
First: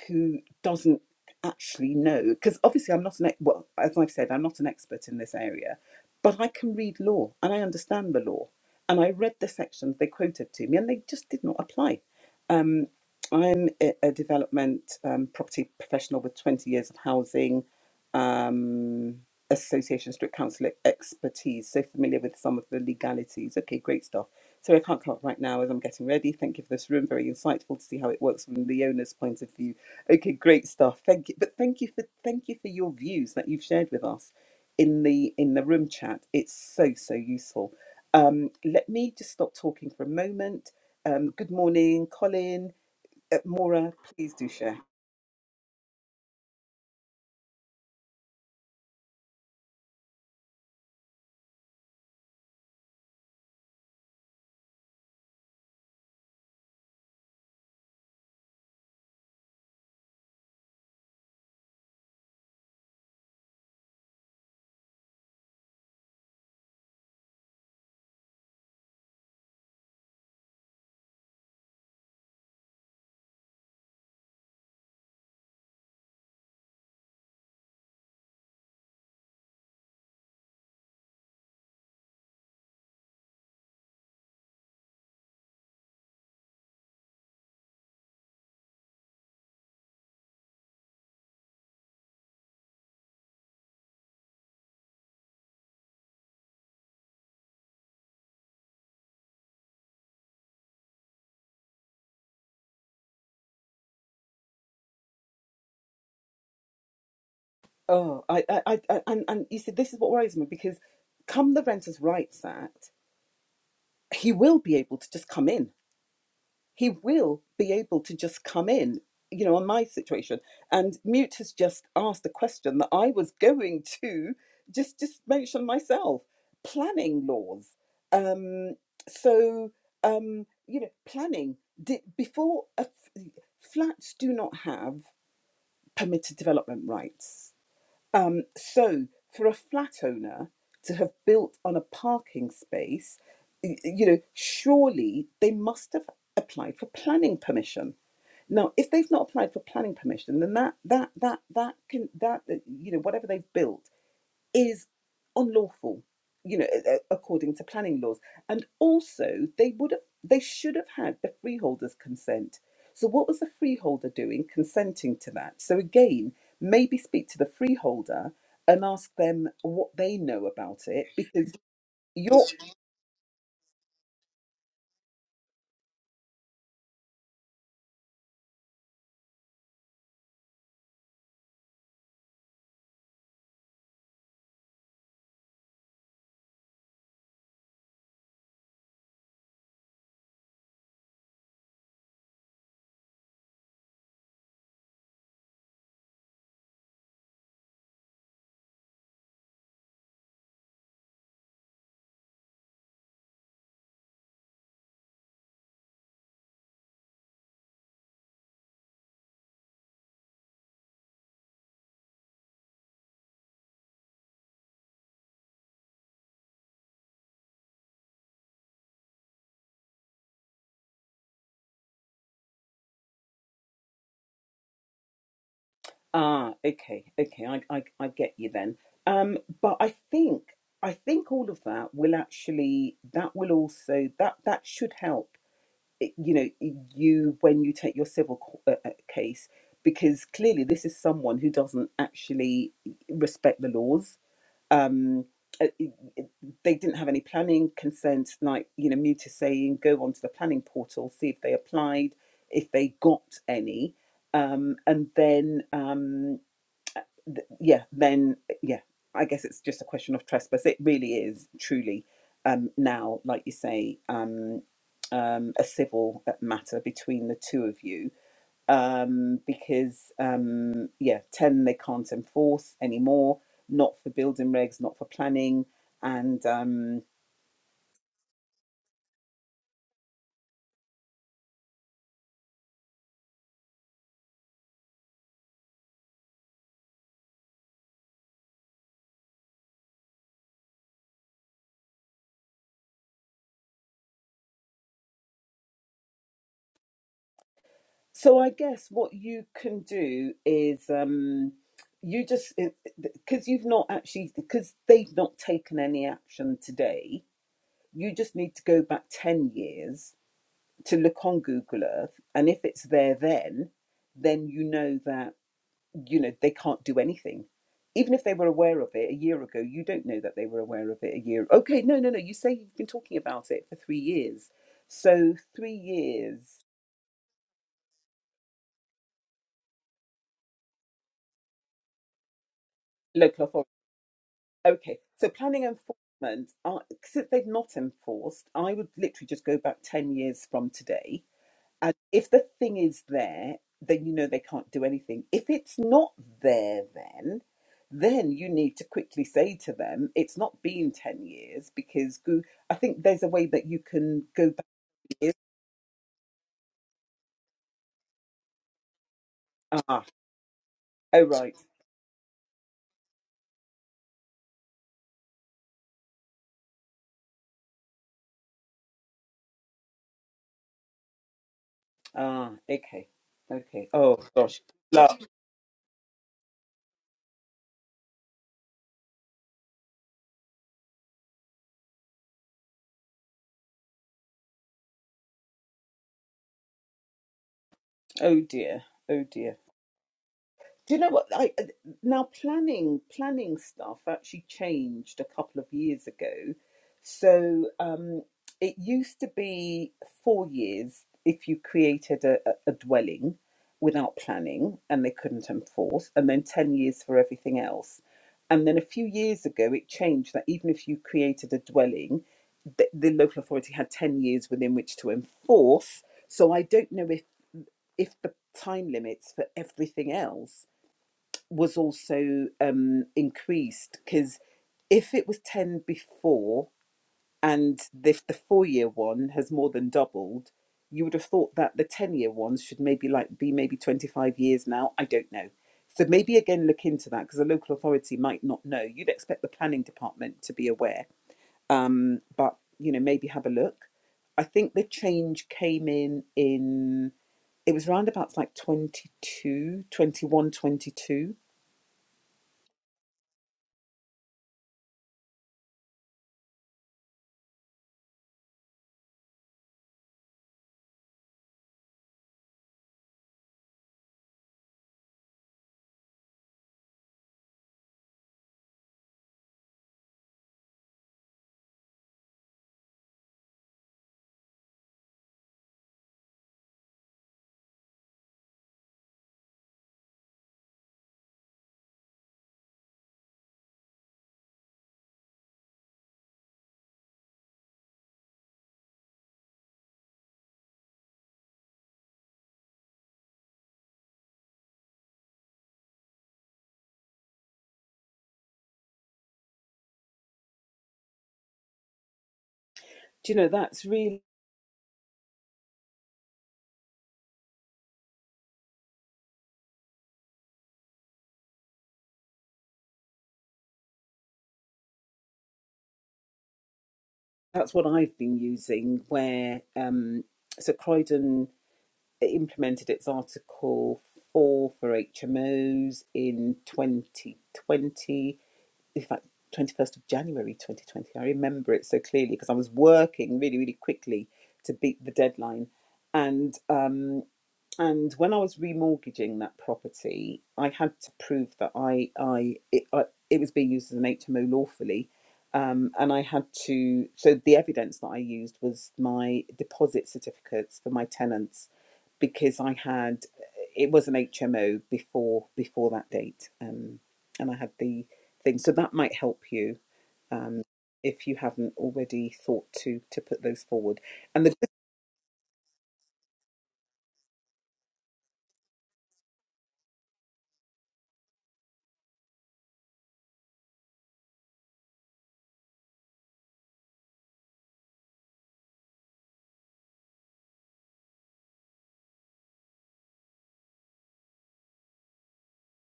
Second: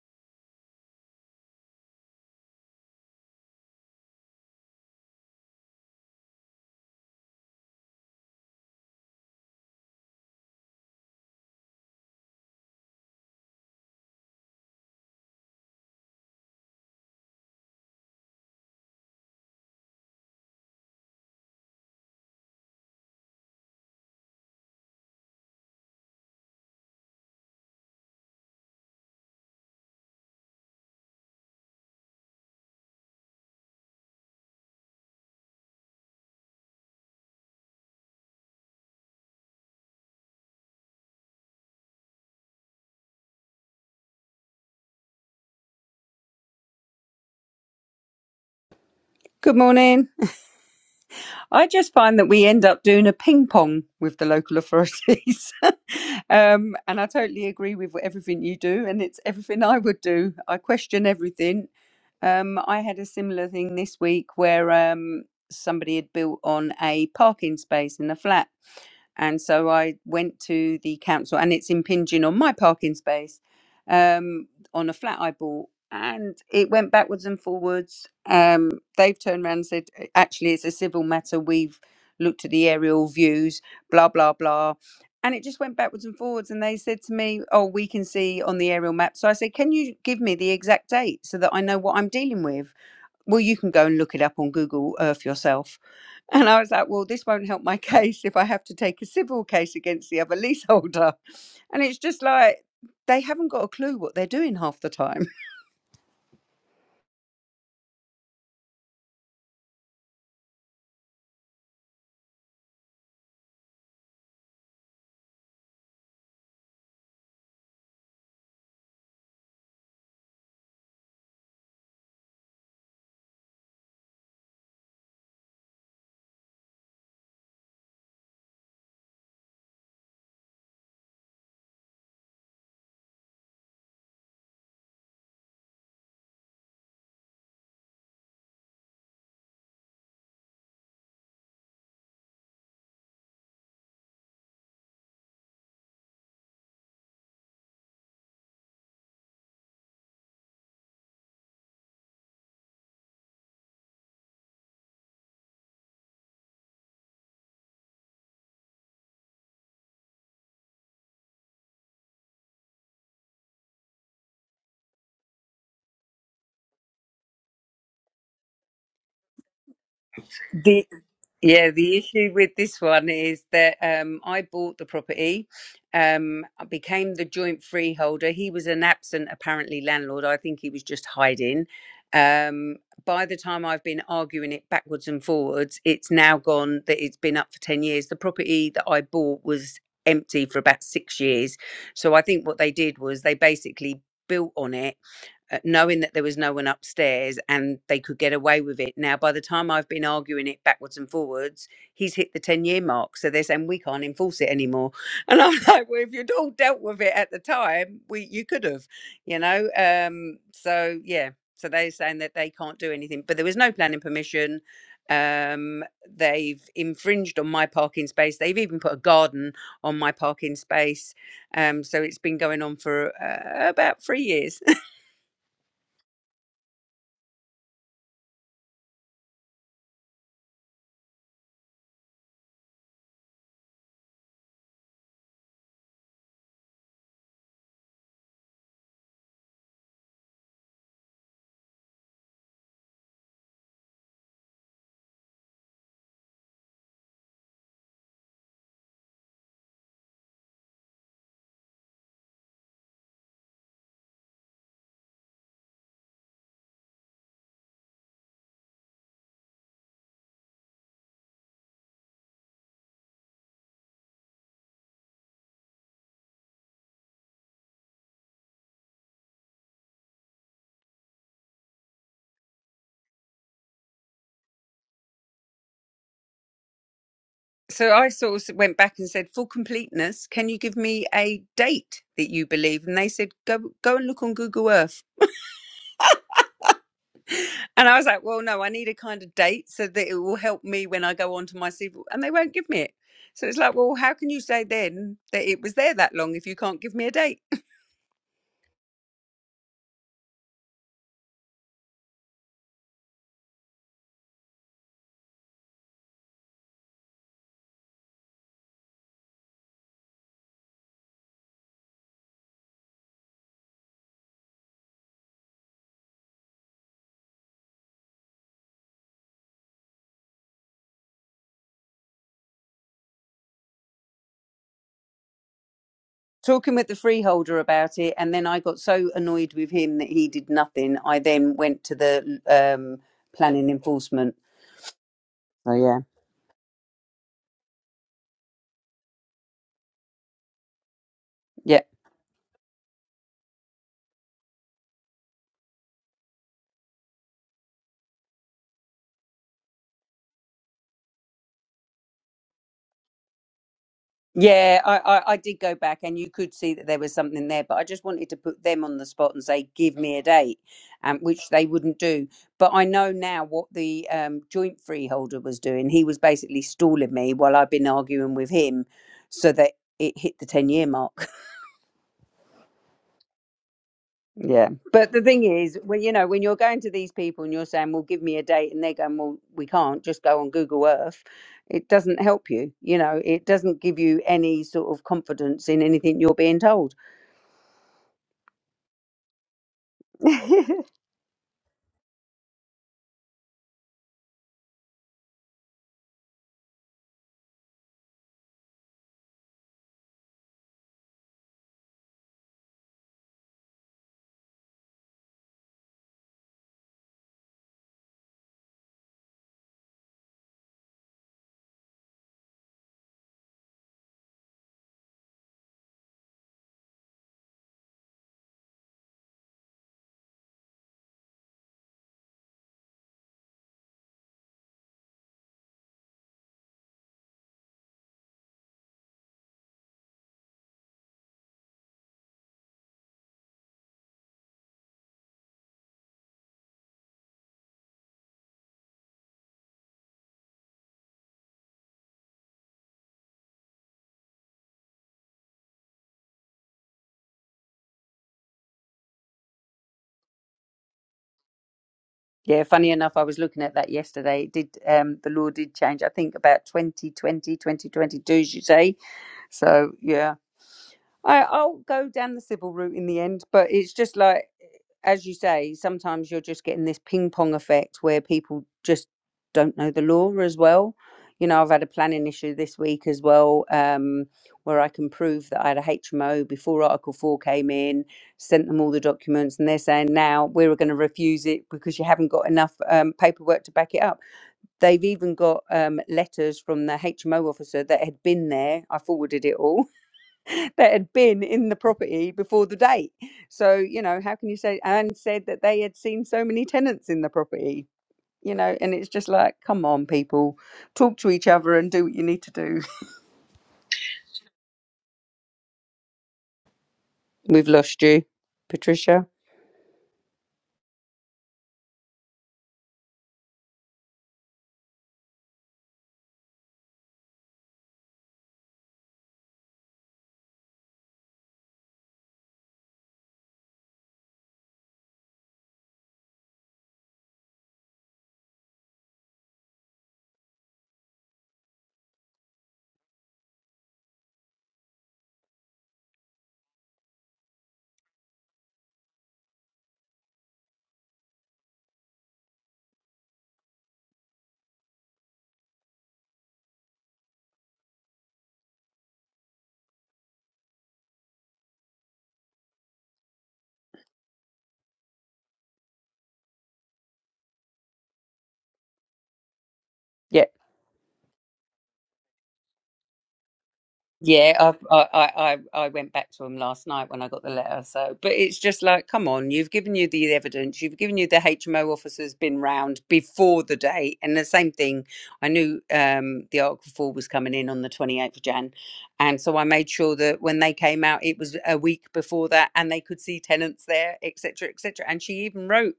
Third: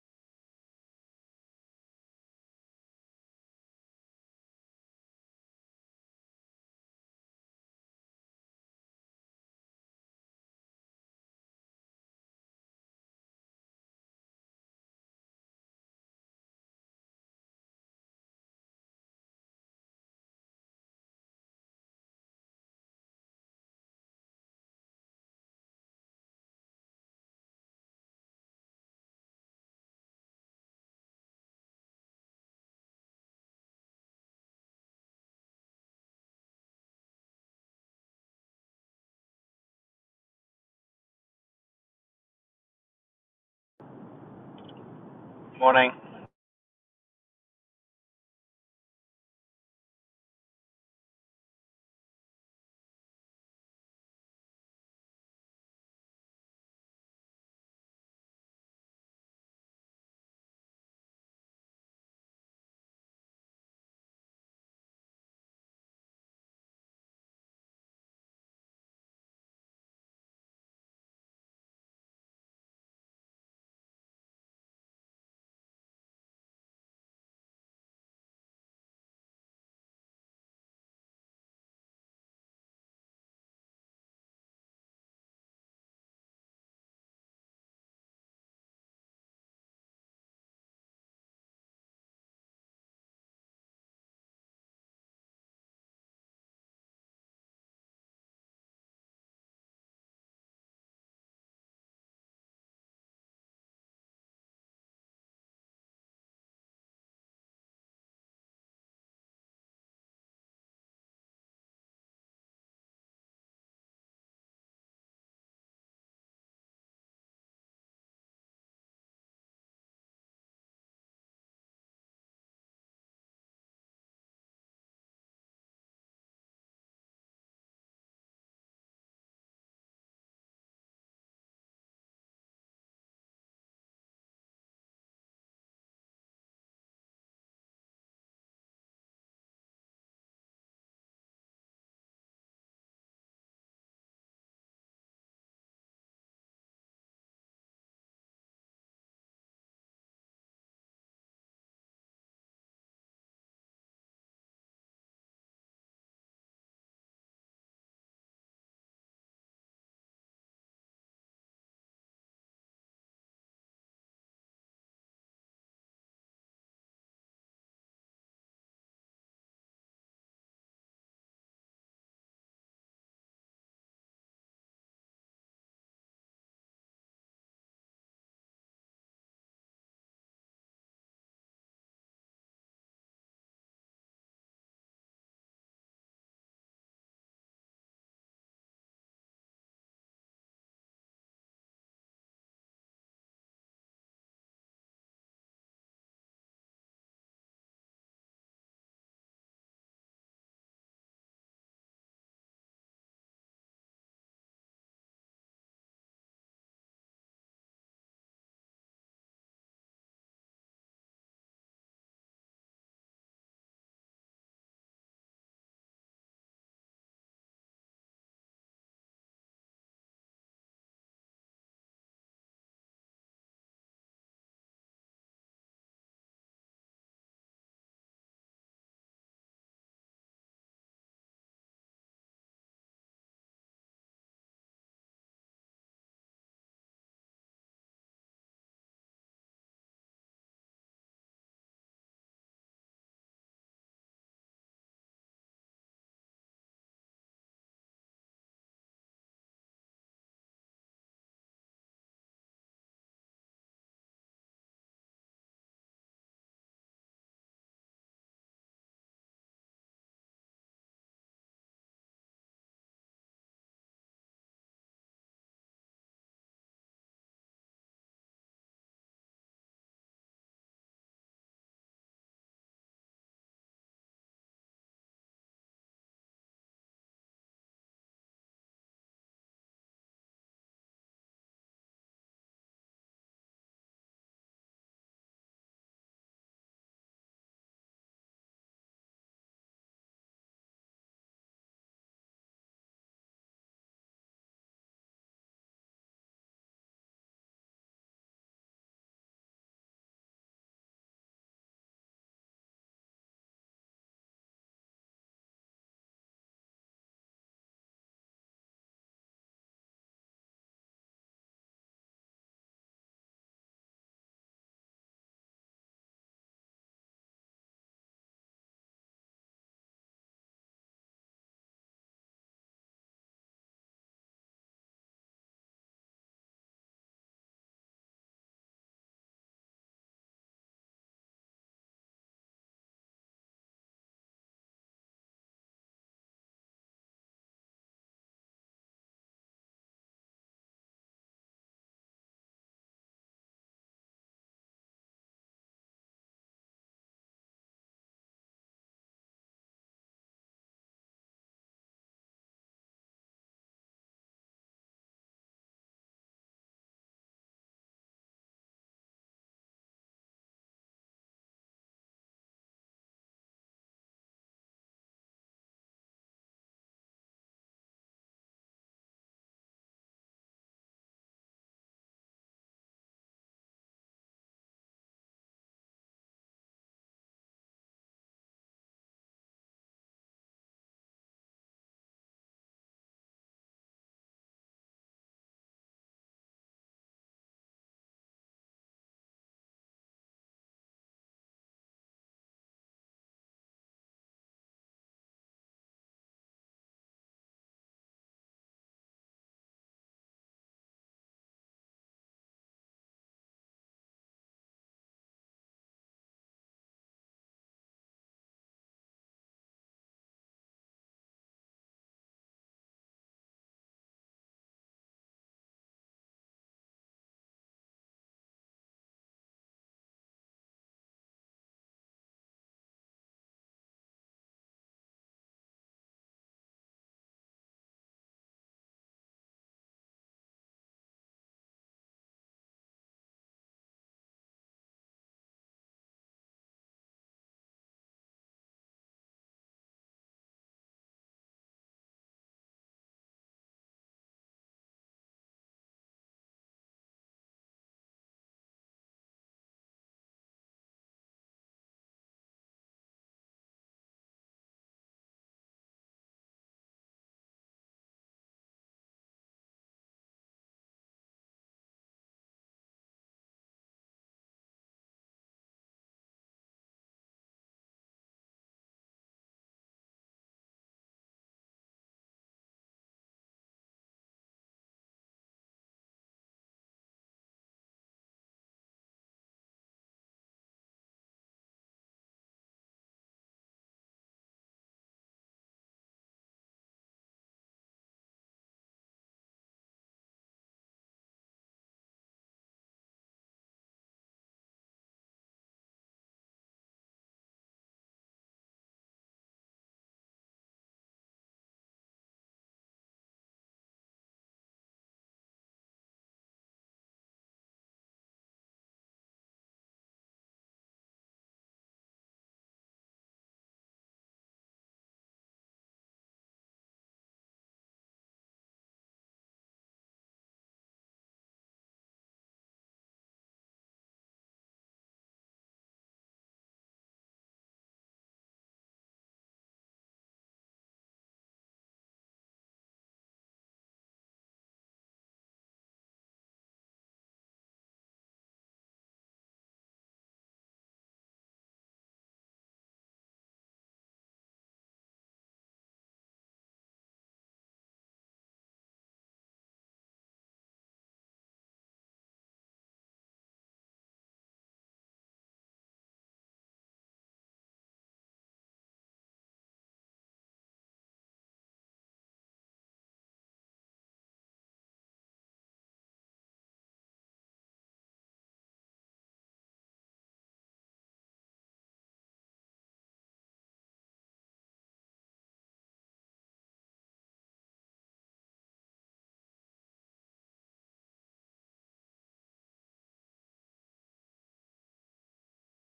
A: who doesn't actually know. Because obviously, I'm not an ex- well, as I've said, I'm not an expert in this area, but I can read law and I understand the law. And I read the sections they quoted to me, and they just did not apply. Um, I'm a a development um, property professional with 20 years of housing. Um, Association Strict Counsellor expertise, so familiar with some of the legalities. Okay, great stuff. So I can't come up right now as I'm getting ready. Thank you for this room. Very insightful to see how it works from the owner's point of view. Okay, great stuff. Thank you. But thank you for thank you for your views that you've shared with us in the in the room chat. It's so, so useful. Um, let me just stop talking for a moment. Um, good morning, Colin. Uh, Maura, please do share.
B: Morning.
C: Good morning. I just find that we end up doing a ping pong with the local authorities. um, and I totally agree with everything you do, and it's everything I would do. I question everything. Um, I had a similar thing this week where um, somebody had built on a parking space in a flat and so I went to the council, and it's impinging on my parking space um, on a flat I bought, and it went backwards and forwards. Um, they've turned around and said, "Uh, actually, it's a civil matter. We've looked at the aerial views, blah blah blah, and it just went backwards and forwards. And they said to me, oh, we can see on the aerial map. So I said, can you give me the exact date so that I know what I'm dealing with? Well, you can go and look it up on Google Earth yourself and I was like, well, this won't help my case if I have to take a civil case against the other leaseholder. And it's just like, they haven't got a clue what they're doing half the time.
A: Oh, I, I, I, I- and, and you see, this is what worries me because come the Renters' Rights Act, he will be able to just come in. He will be able to just come in, you know, on my situation. And Mute has just asked a question that I was going to just, just mention myself planning laws. Um, so, um, you know, planning di before a f flats do not have permitted development rights um, so, for a flat owner to have built on a parking space, y- you know, surely they must have applied for planning permission. Now, if they've not applied for planning permission, then that that that that can that uh, you know whatever they've built is unlawful, you know, a- a- according to planning laws. And also, they would have, they should have had the freeholder's consent. So, what was the freeholder doing, consenting to that? So, again, maybe speak to the freeholder and ask them what they know
C: The
A: about it, because
C: Yeah, the issue
A: you're
C: with this one is that um, I bought the property, um, I became the joint freeholder. He was an absent, apparently, landlord. I think he was just hiding. Um, by the time I've been arguing it backwards and forwards, it's now gone that it's been up for 10 years. The property that I bought was empty for about six years. So I think what they did was they basically built on it uh, knowing that there was no one upstairs and they could get away with it. Now, by the time I've been arguing it backwards and forwards, he's hit the 10 year mark. So they're saying we can't enforce it anymore. And I'm like, well, if you'd all dealt with it at the time, we you could have, you know? Um, so, yeah. So they're saying that they can't do anything, but there was no planning permission. Um, they've infringed on my parking space. They've even put a garden on my parking space. Um, so it's been going on for uh, about three years.
A: ah, okay, okay, I, I, I get you then. Um, but I think I think all of that will actually that will also that that should help eh, you know you when you take your civil c- uh, uh, case because clearly this is someone who doesn't actually respect the laws um uh, it- it- they didn't have any planning consent like you know mute is saying go onto the planning portal see if they applied if they got any um and then um th- yeah, then yeah, I guess it's just a question of trespass. It really is truly um, now, like you say, um, um, a civil matter between the two of you um, because um, yeah, ten they can't enforce anymore, not for building regs, not for planning, and um,
C: So I sort of went back and said, for completeness, can you give me a date that you believe? And they said, go go and look on Google Earth. And I was like, well, no, I need a kind of date so that it will help me when I go onto my civil. And they won't give me it. So it's like, well, how can you say then that it was there that long if you can't give me a date?
A: so I guess what you can do is. Um, you just because you've not actually because they've not taken any action today you just need to go back 10 years to look on Google Earth. And if it's there then, then you know that, you know, they can't do anything. Even if they were aware of it a year ago, you don't know that they were aware of it a year. Okay, no, no, no. You say you've been talking about it for three years. So three years,
C: talking with the freeholder about it, and then I got so annoyed with him that he did nothing. I then went to the um,
A: local authority.
C: planning enforcement.
A: Okay, so planning
C: So
A: and
C: yeah,
A: enforcement, are, since they've not enforced, I would literally just go back 10 years from today
C: yeah,
A: And if the thing is there, then you know they can't do anything. If it's not there, then then you need to quickly say to them, it's not been ten years because Goo. I think there's a way that you can go back.
C: yeah. I, I
A: Years.
C: I did go back, and you could see that there was something there, but I just wanted to put them on the spot and say, "Give
A: Ah,
C: me a date," um,
A: oh
C: which
A: right.
C: they wouldn't do. But I know now what the um, joint freeholder was doing. He was basically stalling me while I've been arguing with him, so that it hit the ten year mark.
A: Ah, okay, okay. Oh gosh,
C: Yeah. But
A: Love.
C: the thing is, when you know, when you're going to these people and you're saying, Well, give me a date and they're going, Well, we can't, just go on Google Earth, it doesn't help you. You know, it doesn't give you any sort of confidence in anything you're being told.
A: oh dear, oh dear. Do you know what? I uh, now planning planning stuff actually changed a couple of years ago. So um, it used to be four years if you created a, a a dwelling without planning and they couldn't enforce, and then ten years for everything else. And then a few years ago, it changed that even if you created a dwelling, the, the local authority had ten years within which to enforce. So I don't know if if the time limits for everything else was also um, increased because if it was 10 before and if the four year one has more than doubled, you would have thought that the 10 year ones should maybe like be maybe 25 years now. I don't know. So maybe again look into that because the local authority might not know. You'd expect the planning department to be aware, um, but you know maybe have a look. I think the change came in in it was roundabouts like 22, 21, 22.
C: yeah, funny enough, I was looking at that yesterday. It did um the law did change, I think about 2020 2022, as you say. So yeah. I, I'll go down the civil route in the end, but it's just like, as you say, sometimes you're just getting this ping pong effect where people just don't know the law as well. You know, I've had a planning issue this week as well, um, where I can prove that I had a HMO before Article 4 came in, sent them all the documents, and they're saying now we're going to refuse it because you haven't got enough um, paperwork to back it up. They've even got um, letters from the HMO officer that had been there. I forwarded it all that had been in the property before the date. So, you know, how can you say, and said that they had seen so many tenants in the property, you know, and it's just like, come on, people, talk to each other and do what you need to do.
A: Do you know that's really
C: We've lost you, Patricia.
A: that's what I've been using. Where um, so Croydon implemented its Article Four for HMOs in 2020. In fact, 21st of January 2020. I remember it so clearly because I was working really, really quickly to beat the deadline, and um, And when I was remortgaging that property, I had to prove that I, I, it, I, it was being used as an HMO lawfully. Um, and I had to, so the evidence that I used was my deposit certificates for my tenants because I had, it was an HMO before, before that date. Um, and I had the thing. So that might help you
C: Yeah,
A: um, if you haven't already thought to, to put those forward. And the
C: Yeah, I, I I I I went back to him last night when I got the letter. So, but it's just like, come on, you've given you the evidence, you've given you the HMO officer's been round before the date, and the same thing. I knew um, the Article Four was coming in on the twenty eighth of Jan, and so I made sure that when they came out, it was a week before that, and they could see tenants there, etc., etc. And she even wrote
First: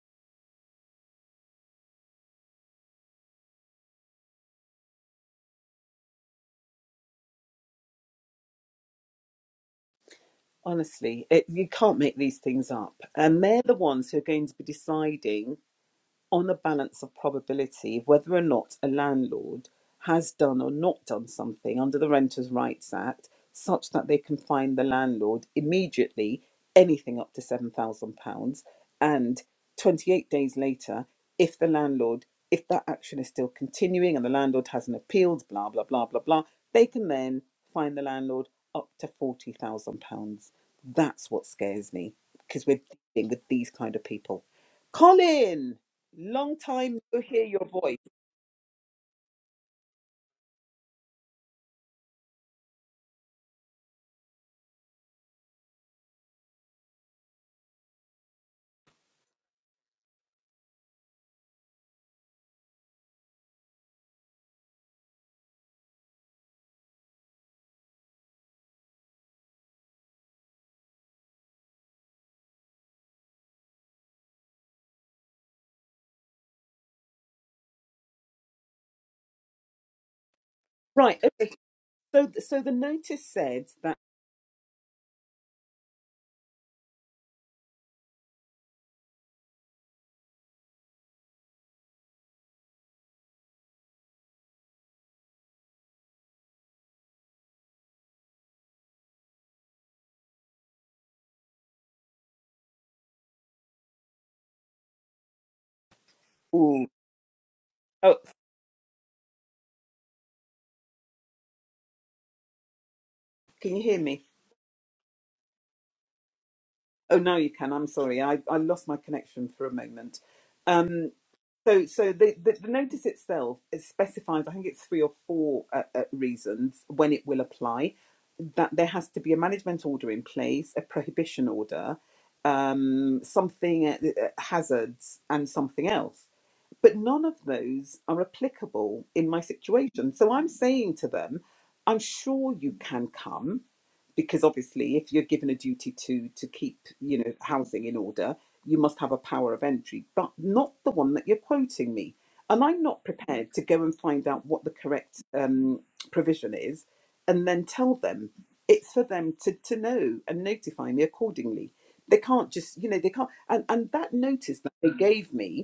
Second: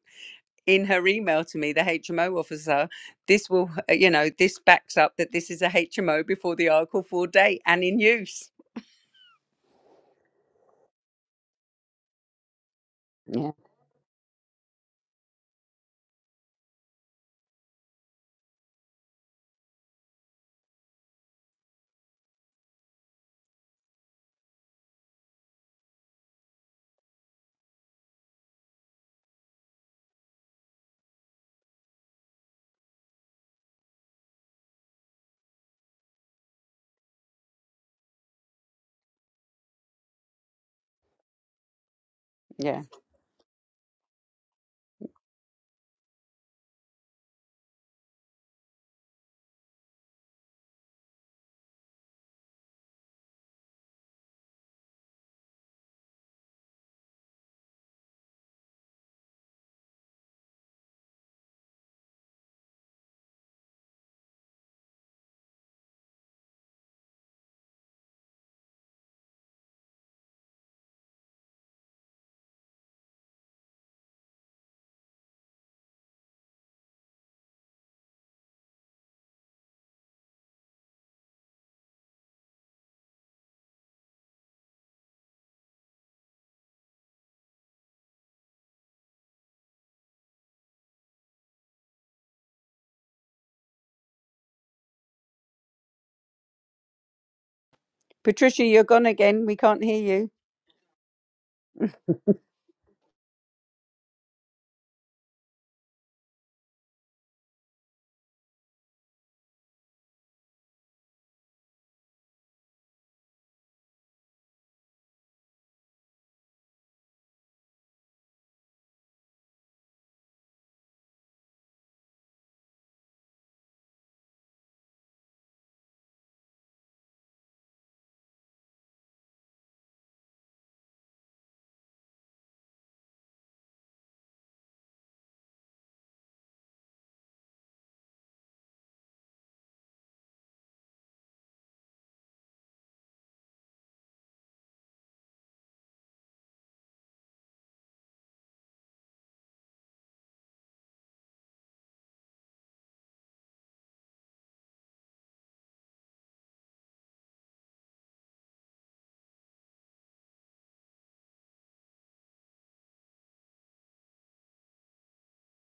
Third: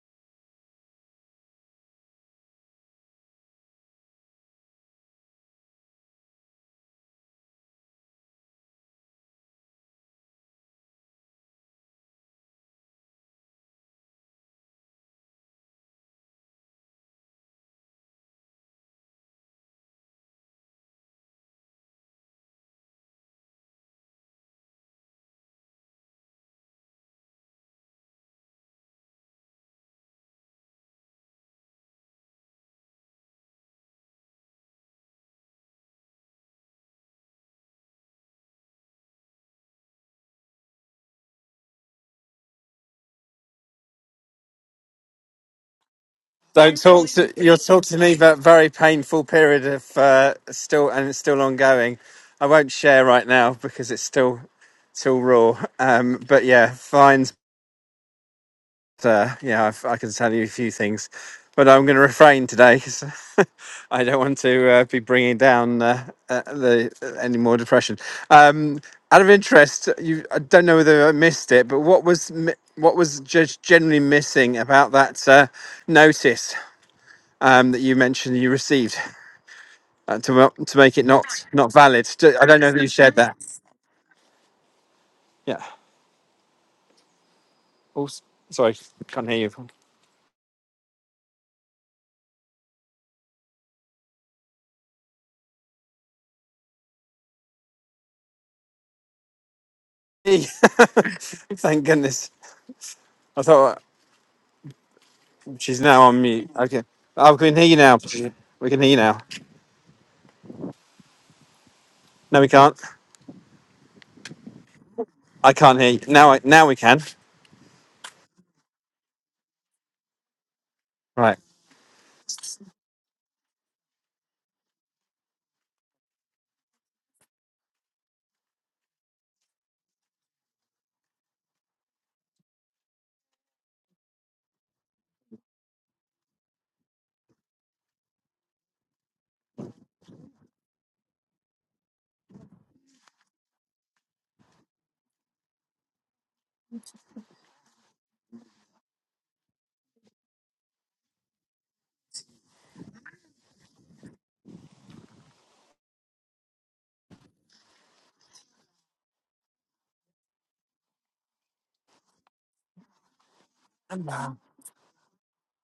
C: in her email to me, the HMO officer, this will, uh, you know, this backs up that this is a HMO before the Article 4 date and in use.
A: Honestly, it, you can't make these things up. And
C: Yeah,
A: they're the ones who are going to be deciding on the balance of probability of whether or not a landlord has done or not done something under the Renters' Rights Act such that they can fine the landlord immediately anything up to £7,000 and 28 days later if the landlord if that action is still continuing and the landlord hasn't appealed blah blah blah blah blah they can then fine the landlord up to £40,000 that's what scares me because we're
C: yeah.
A: dealing with these kind of people Colin Long
B: Don't
A: time
B: talk
A: no
B: to
A: hear
B: you'll
A: your
B: talk
A: voice.
B: to me about a very painful period of uh, still and it's still ongoing. I won't share right now because it's still still raw. Um, but yeah, fines. Uh, yeah, I've, I can tell you a few things, but I'm going to refrain today because I don't want to uh, be bringing down uh, uh, the uh, any more depression. Um, out of interest, you I don't know whether I missed it, but what was mi- what was just generally missing about that uh, notice? um, that you mentioned you received uh, to to make it
A: Right.
B: not
A: Okay.
B: not valid.
A: So,
B: Do- I
A: so
B: don't know
A: the
B: if you shared
A: notice
B: that.
A: said that.
B: Yeah. Oh, s- sorry, can't hear
C: Patricia, you're gone again. We can't hear
B: you. Thank
C: you.
B: goodness. I thought uh, she's now on mute. Okay.
A: Ooh.
B: Oh, we can hear you now.
A: Oh,
B: We can hear you now. No, we can't.
A: can you hear me?
B: I can't hear you. Now, I, now we can.
A: Oh, now you can. I'm sorry. I, I lost my connection for a moment. Um,
B: Right.
A: So, so the, the, the notice itself it specifies, I think it's three or four uh, uh, reasons when it will apply. That there has to be a management order in place, a prohibition order, um, something uh, uh, hazards, and something else. But none of those are applicable in my situation. So I'm saying to them, I'm sure you can come because obviously if you're given a duty to to keep you know housing in order you must have a power of entry but not the one that you're quoting me and i'm not prepared to go and find out what the correct um, provision is and then tell them it's for them to, to know and notify me accordingly they can't just you know they can't and, and that notice that they gave me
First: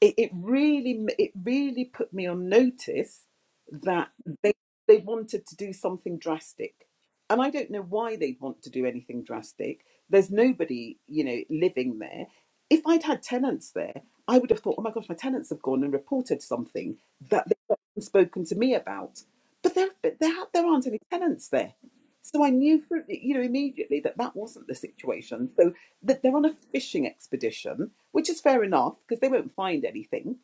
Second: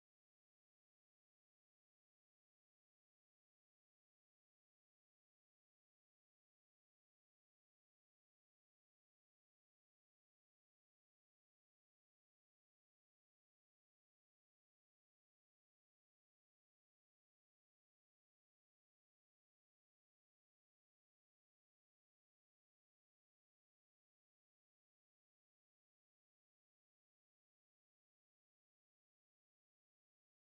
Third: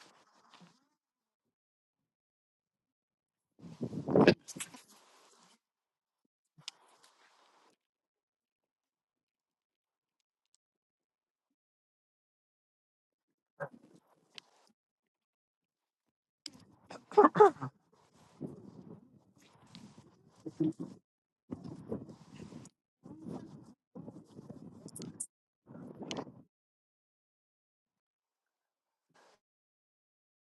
A: it, it really it really put me on notice that they they wanted to do something drastic and i don't know why they'd want to do anything drastic there's nobody you know living there if i'd had tenants there i would have thought oh my gosh my tenants have gone and reported something that they've not spoken to me about but there but there, there aren't any tenants there so I knew, for, you know, immediately that that wasn't the situation. So that they're on a fishing expedition, which is fair enough because they won't find anything,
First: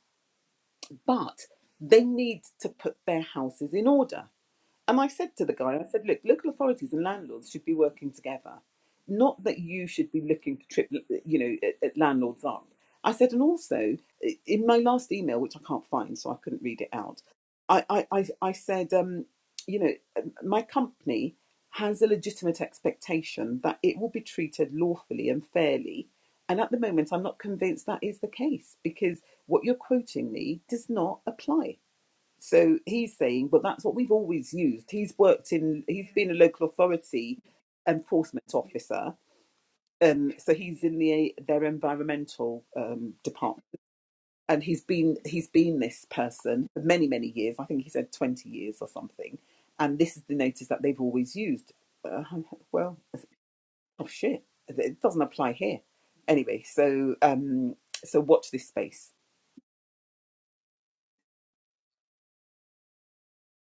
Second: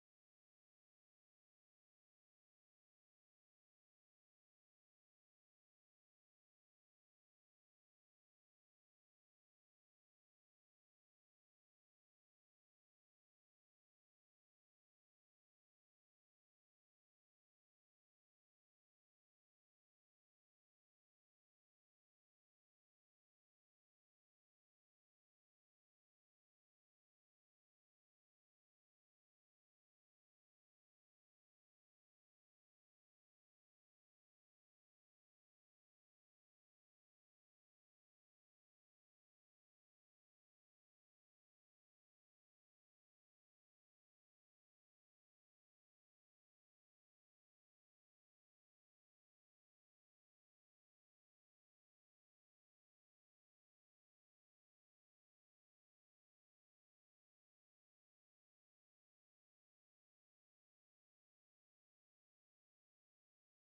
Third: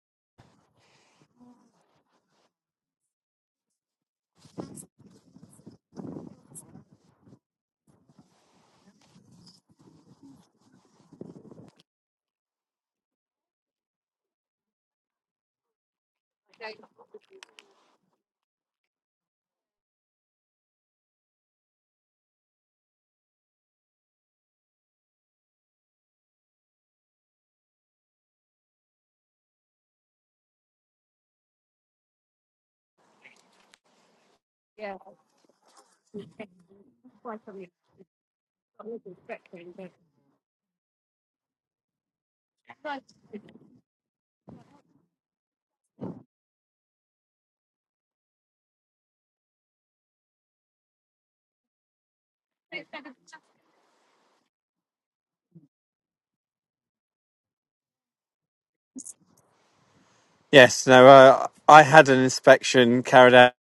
A: but they need to put their houses in order. And I said to the guy, I said, look, local authorities and landlords should be working together. Not that you should be looking to trip, you know, at, at landlords up. I said, and also i- in my last email, which I can't find, so I couldn't read it out, I, I, I, I said, um, you know, um, my company has a legitimate expectation that it will be treated lawfully and fairly. And at the moment, I'm not convinced that is the case because what you're quoting me does not apply. So he's saying, but that's what we've always used. He's worked in, he's been a local authority enforcement officer. Um, so he's in the their environmental um, department, and he's been he's been this person for many many years. I think he said twenty years or something. And this is the notice that they've always used. Uh, well, oh shit, it doesn't apply here. Anyway, so um, so watch this space
B: Yes. No. Uh, I had an inspection carried out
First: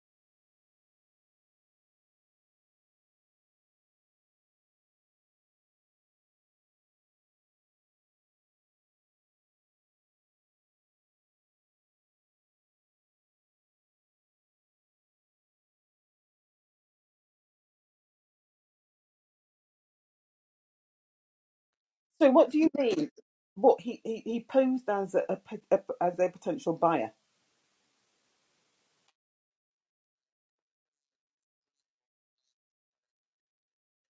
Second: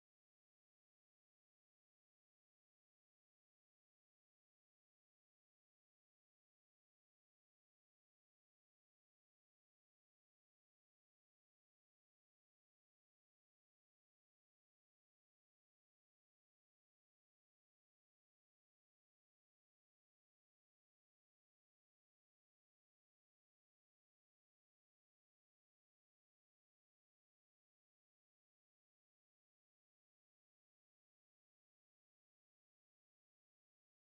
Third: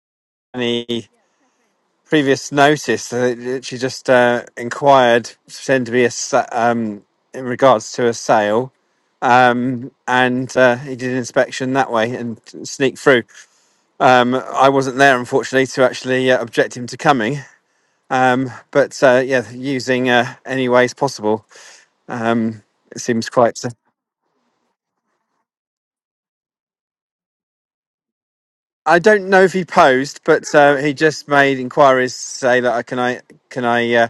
B: previous notice that she just uh, inquired pretend to be a sa- um, in regards to a sale um, and uh, he did an inspection that way and sneaked through um, i wasn't there unfortunately to actually uh, object him to coming um, but uh, yeah using uh, any ways possible
A: So what do
B: um,
A: you
B: it
A: mean?
B: seems quite uh,
A: What he he, he posed as a, a, pot- a as a potential buyer,
B: I don't know if he posed, but uh, he just made inquiries to say that I can I can I uh,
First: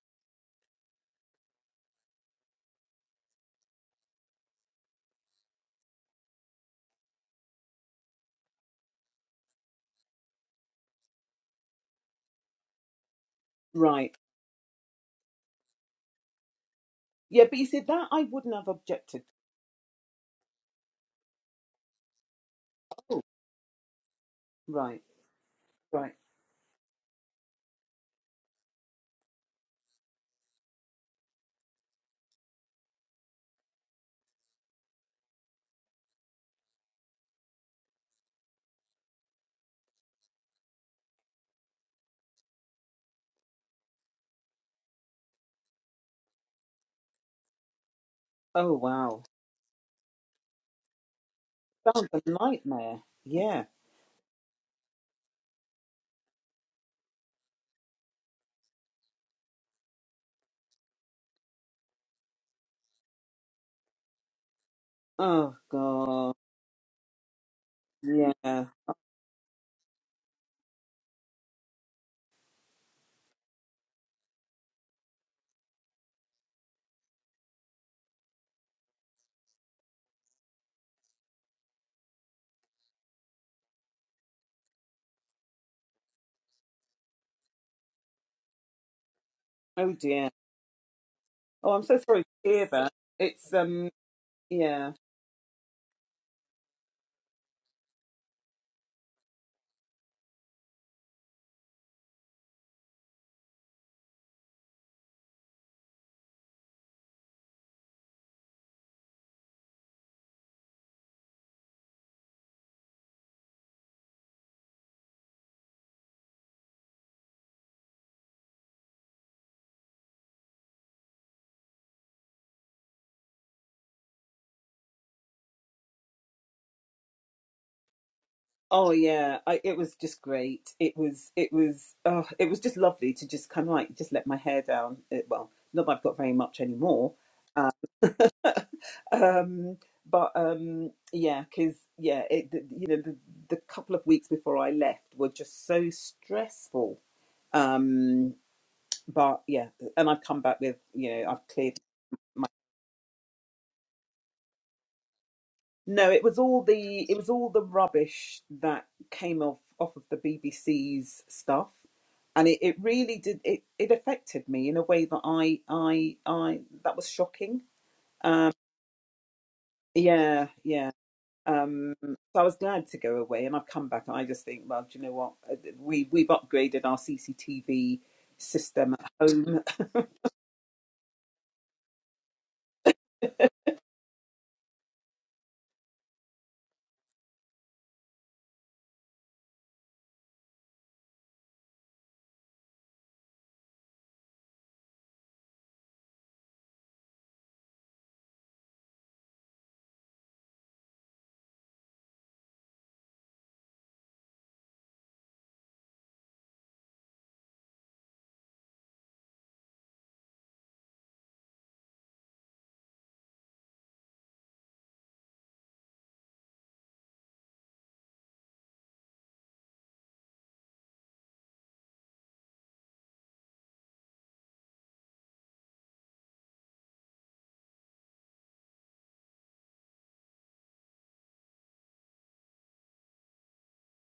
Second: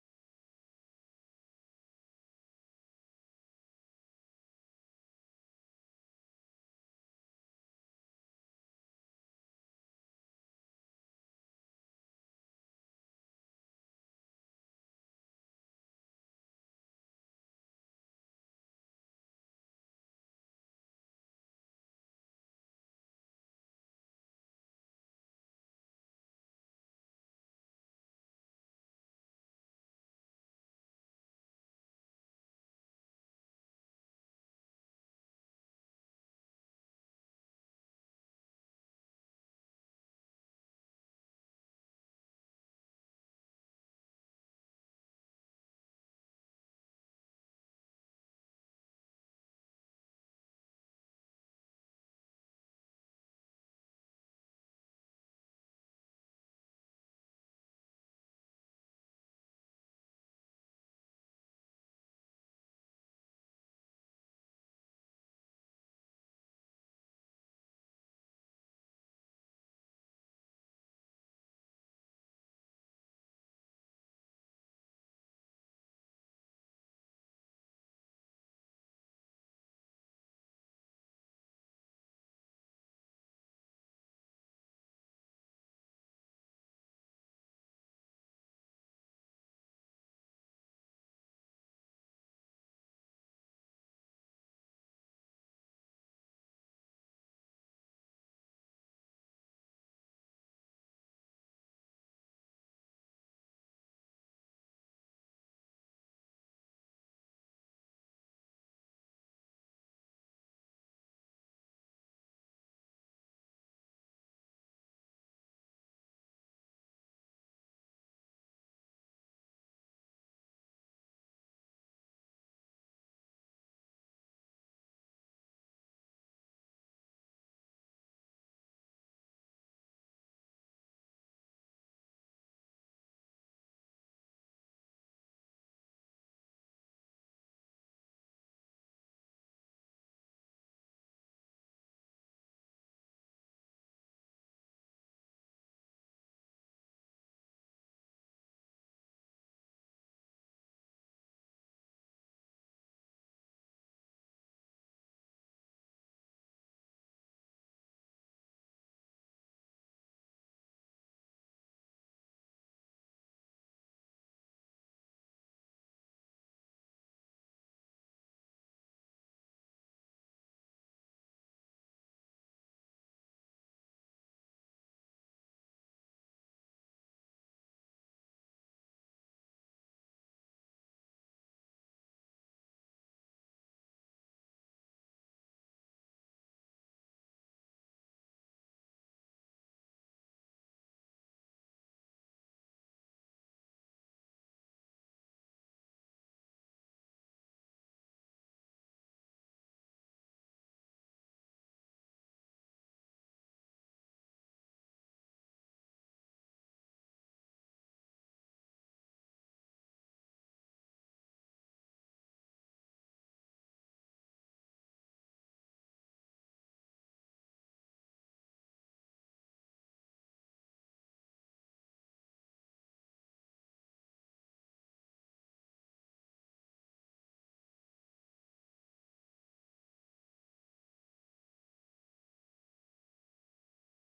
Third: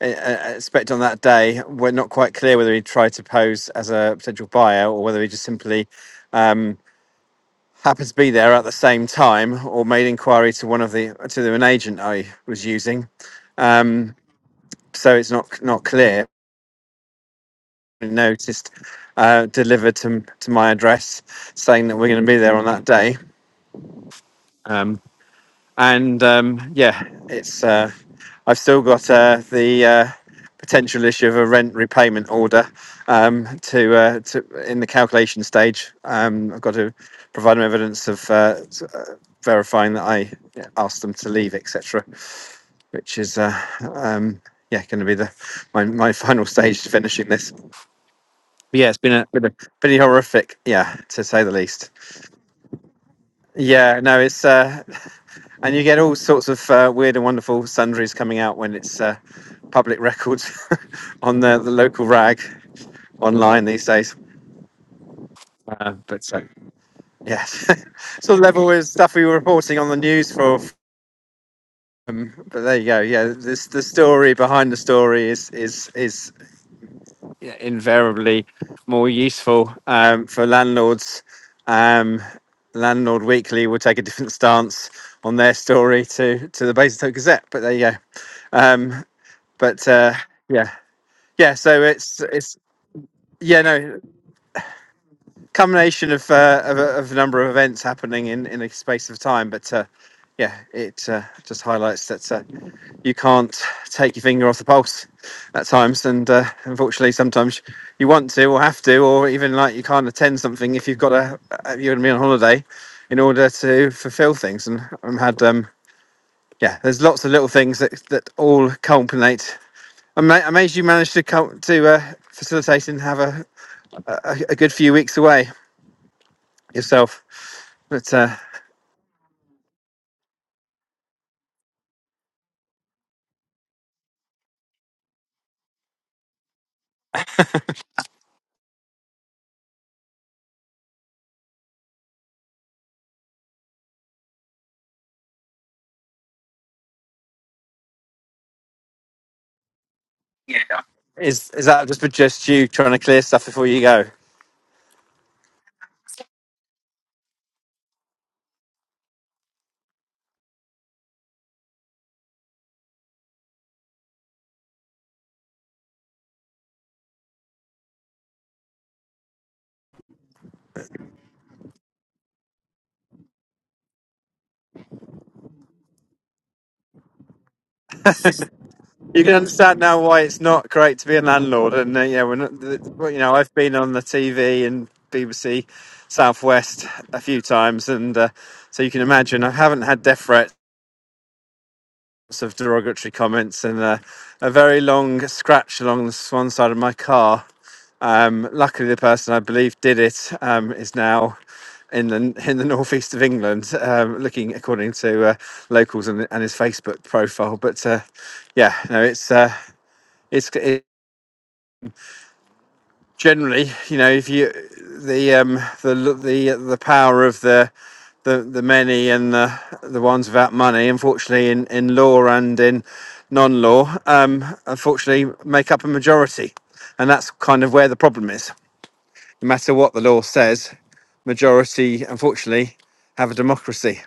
B: I expect on that day, we're not quite clear whether he tried to pose as a potential buyer or whether he just simply um, happened to be there at the same time or made inquiry to one of the to the, an agent I was using. Um,
A: right?
B: so it's not not clear.
A: Yeah, but you see that I wouldn't have
B: Noticed
A: objected,
B: uh, delivered to to my address saying that we're going to be there on that day. Um,
A: right? Right.
B: and um, yeah, it's uh, I've still got uh, the uh, potential issue of a rent repayment order um, to, uh, to in the calculation stage. Um, I've got to provide them evidence of uh, s- uh, verifying that I yeah, asked them to leave, etc., which is. Uh, um, yeah, going to be the my, my final stage to finishing this. But
A: Oh
B: yeah, it's been
A: wow,
B: a been a pretty horrific, yeah, to say the least.
A: sounds a nightmare. Yeah.
B: Yeah, no, it's uh, And you get all sorts of uh, weird and wonderful sundries coming out when it's uh, public records on the, the local rag online these days.
A: Oh
B: Uh, but
A: god.
B: so yeah, sort of
A: Yeah.
B: level with stuff we were reporting on the news for. Um, but there you go. Yeah, this the story behind the story is is is Yeah, invariably more useful um, for landlords. Um, Landlord Weekly will take a different stance on their story to to the Basingstoke Gazette, but there you go. Um, but
A: Oh
B: uh,
A: dear.
B: yeah, yeah.
A: Oh, I'm
B: So
A: so
B: it's
A: sorry to
B: it's
A: hear that. It's
B: yeah
A: um.
B: no
A: Yeah.
B: combination of, uh, of a- of a number of events happening in in a space of time, but. Uh, yeah, it uh, just highlights that uh, you can't take your finger off the pulse at times, and uh, unfortunately, sometimes you want to or have to, or even like you can't attend something if you've got a uh, you're going to be on holiday in order to fulfil things. And I've had um, yeah, there's lots of little things that that all culminate. I'm ama- amazed you managed to cul- to uh, facilitate and have a, a a good few weeks away yourself. But uh,
A: Oh yeah. I, it was just great. It was. It was. Oh, it was just lovely to just kind of like just let my hair down. It, well, not that I've got very much anymore, um but um yeah because yeah it the- you know the, the couple of weeks before i left were just so stressful um but yeah and i've come
B: yeah,
A: back with you know i've
B: is is
A: cleared
B: that just for just you trying to clear stuff before you go?
A: no it was all the it was all the rubbish that came off off of the bbc's stuff and it, it really did it, it affected me in a way that i i i that was shocking um yeah yeah Um, so I was glad to go away, and I've come back, and I just think, well, do you know what? Uh, We we've upgraded our CCTV system at
B: You can
A: home.
B: understand now why it's not great to be a landlord. And uh, yeah, we're not. th- well, You know, I've been on the TV and BBC Southwest a few times, and uh, so you can imagine I haven't had death threats lots of derogatory comments and a, a very long scratch along the s- one side of my car. Um, luckily, the person I believe did it um, is now in the in the northeast of England, um, looking according to uh, locals and, and his Facebook profile. But uh, yeah, no, it's uh, it's. It, generally, you know, if you the um the the the power of the the, the many and the the ones without money, unfortunately, in, in law and in non-law, um, unfortunately, make up a majority, and that's kind of where the problem is. No matter what the law says, majority, unfortunately, have a democracy.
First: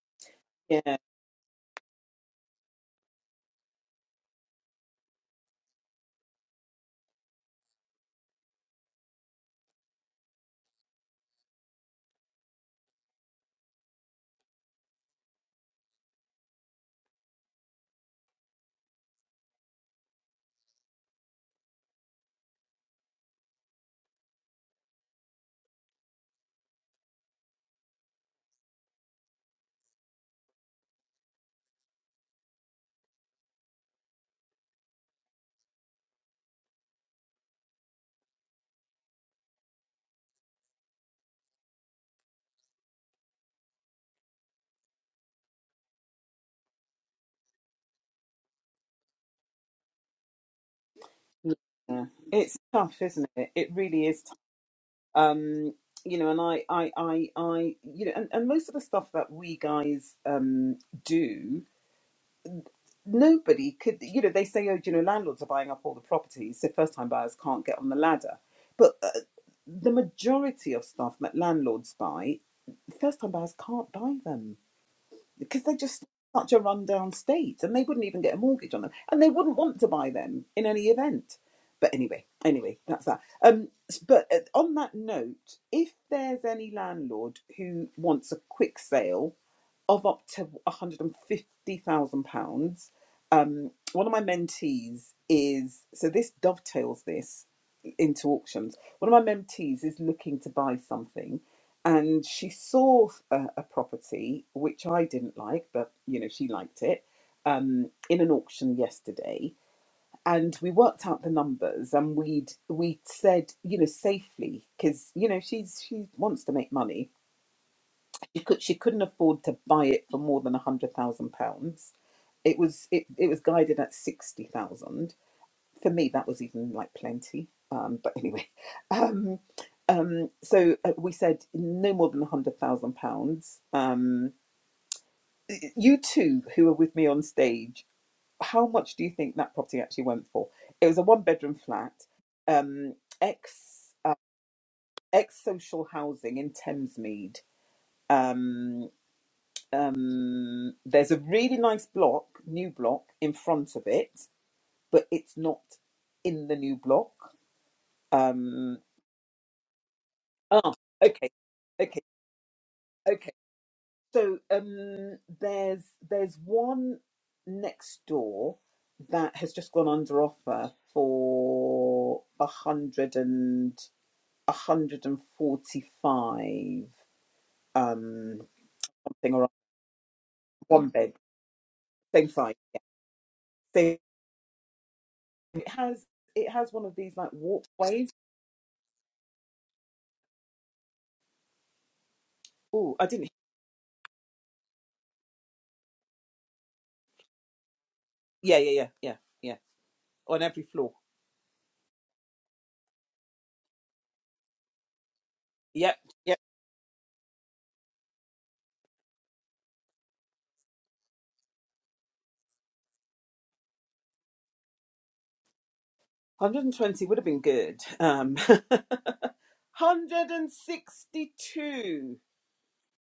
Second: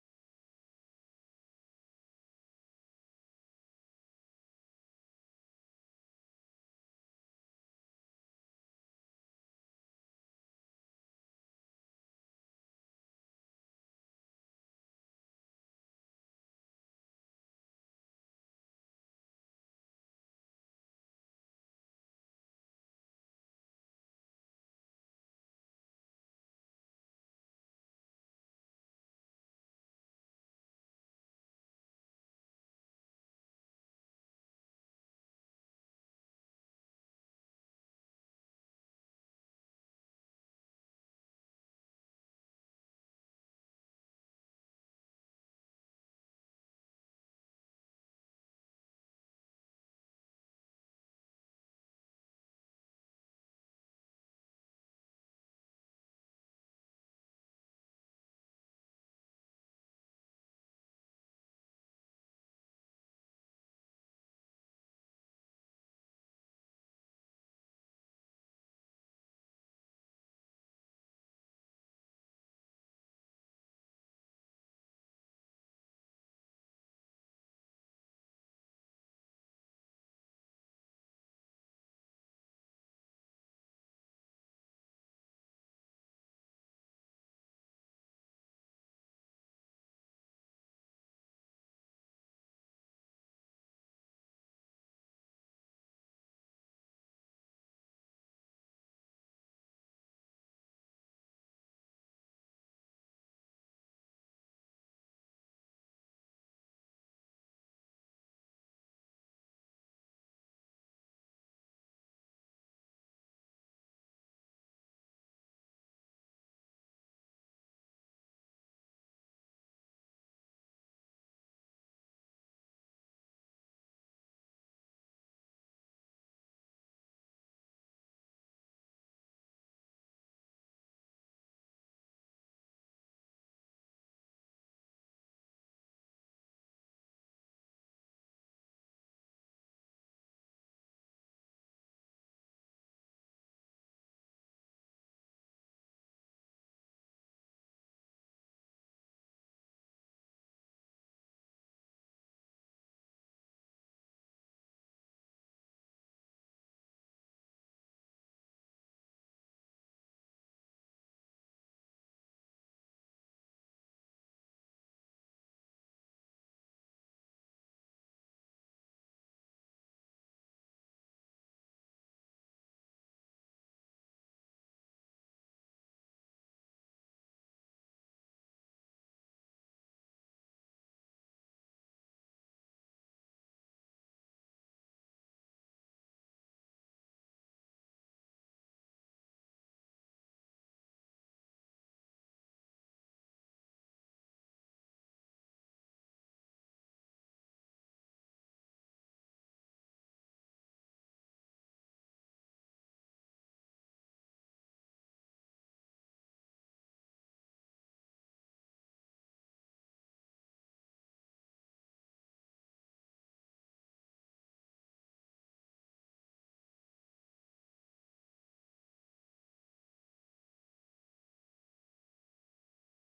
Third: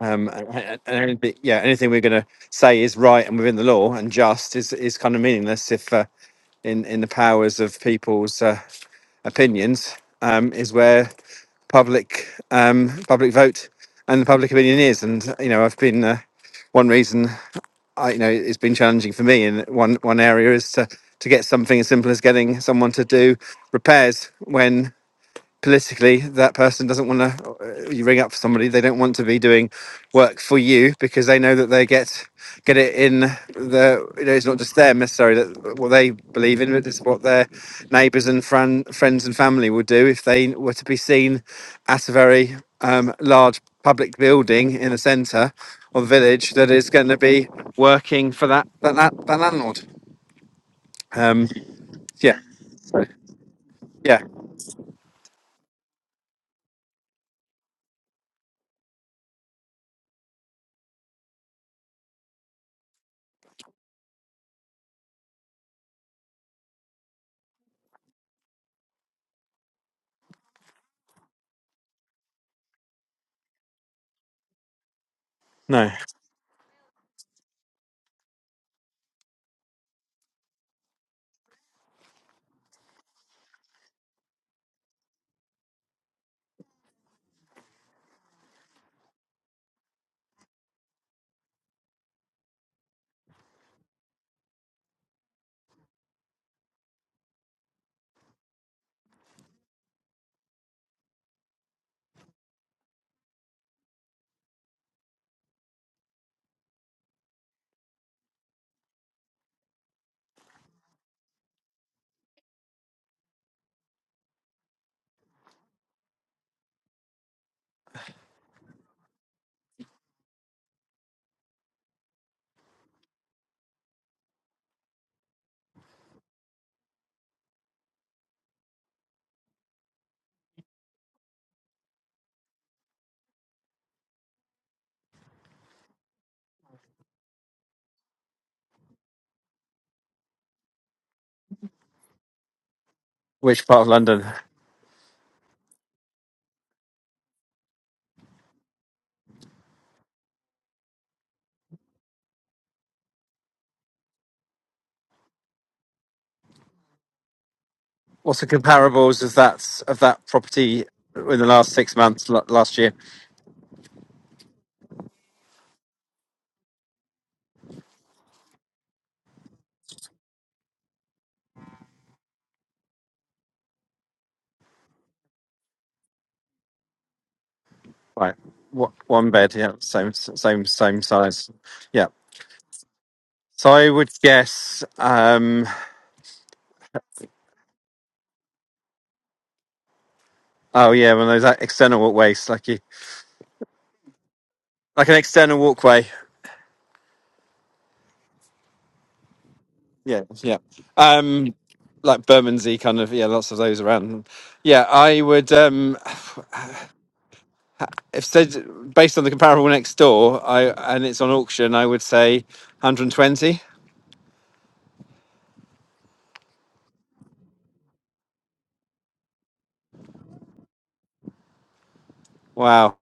B: Um, and, and-
A: Yeah,
B: anything- yeah, anything we're going to say is right and within the law and just is is kind of meaningless if uh, in in the powers of people's. uh, opinions um, is where public um, public vote and the public opinion is. And you know, I've been uh, one reason I, you know it's been challenging for me in one one area is to to get something as simple as getting someone to do repairs when politically that person doesn't want to you ring up somebody they don't want to be doing work for you because they know that they get get it in the you know it's not just them necessarily that what they believe in but it's what their neighbors and friend, friends and family would do if they were to be seen at a very um, large public building in the center or the village that is going to be working for that that, that, that landlord um
A: yeah.
B: yeah
A: it's tough, isn't it? It really
B: yeah
A: is. Tough. Um, you know, and I, I, I, I, you know, and, and most of the stuff that we guys um do nobody could, you know, they say, oh, you know, landlords are buying up all the properties, so first time buyers can't get on the ladder. But uh, the majority of stuff that landlords buy, first time buyers can't buy them because they're
B: no
A: just in such a rundown state and they wouldn't even get a mortgage on them and they wouldn't want to buy them in any event. But anyway, anyway, that's that. Um, but uh, on that note, if there's any landlord who wants a quick sale, of up to £150,000. Um, one of my mentees is, so this dovetails this into auctions. One of my mentees is looking to buy something and she saw a, a property which I didn't like, but you know, she liked it um, in an auction yesterday. And we worked out the numbers and we'd, we'd said, you know, safely, because, you know, she's, she wants to make money she could she couldn't afford to buy it for more than a hundred thousand pounds. It was it, it was guided at sixty thousand. For me, that was even like plenty. Um, but anyway, um, um, so uh, we said no more than a hundred thousand pounds. Um, y- you two who were with me on stage, how much do you think that property actually went for? It was a one-bedroom flat, um,
B: which part of
A: ex uh,
B: london
A: ex social housing in Thamesmead. Um, um, there's a really nice block, new block in front of it, but it's not in the new block.
B: What's the
A: Um,
B: comparables of that of that
A: ah,
B: property
A: okay,
B: in the last six
A: okay,
B: months l- last year?
A: okay. So um, there's there's one next door that has just gone under offer for a hundred and a hundred and forty five
B: Right,
A: um
B: what one
A: something or other,
B: bed? Yeah, same same
A: one
B: same
A: bed,
B: size. Yeah.
A: same size.
B: So
A: So
B: I would
A: it
B: guess. um
A: has it has one of these like walkways
B: Oh yeah, one of those like, external walkways, like you,
A: Oh, I didn't.
B: like an external walkway.
A: Yeah, yeah, yeah, yeah, yeah.
B: Yeah,
A: On
B: yeah.
A: every floor.
B: Um, like Bermondsey kind of. Yeah, lots of those around. Yeah, I would.
A: Yep,
B: um
A: yep.
B: If said based on the comparable next door, I and it's on auction, I would say 120.
A: 120 would have been good. Um, 162.
B: Wow.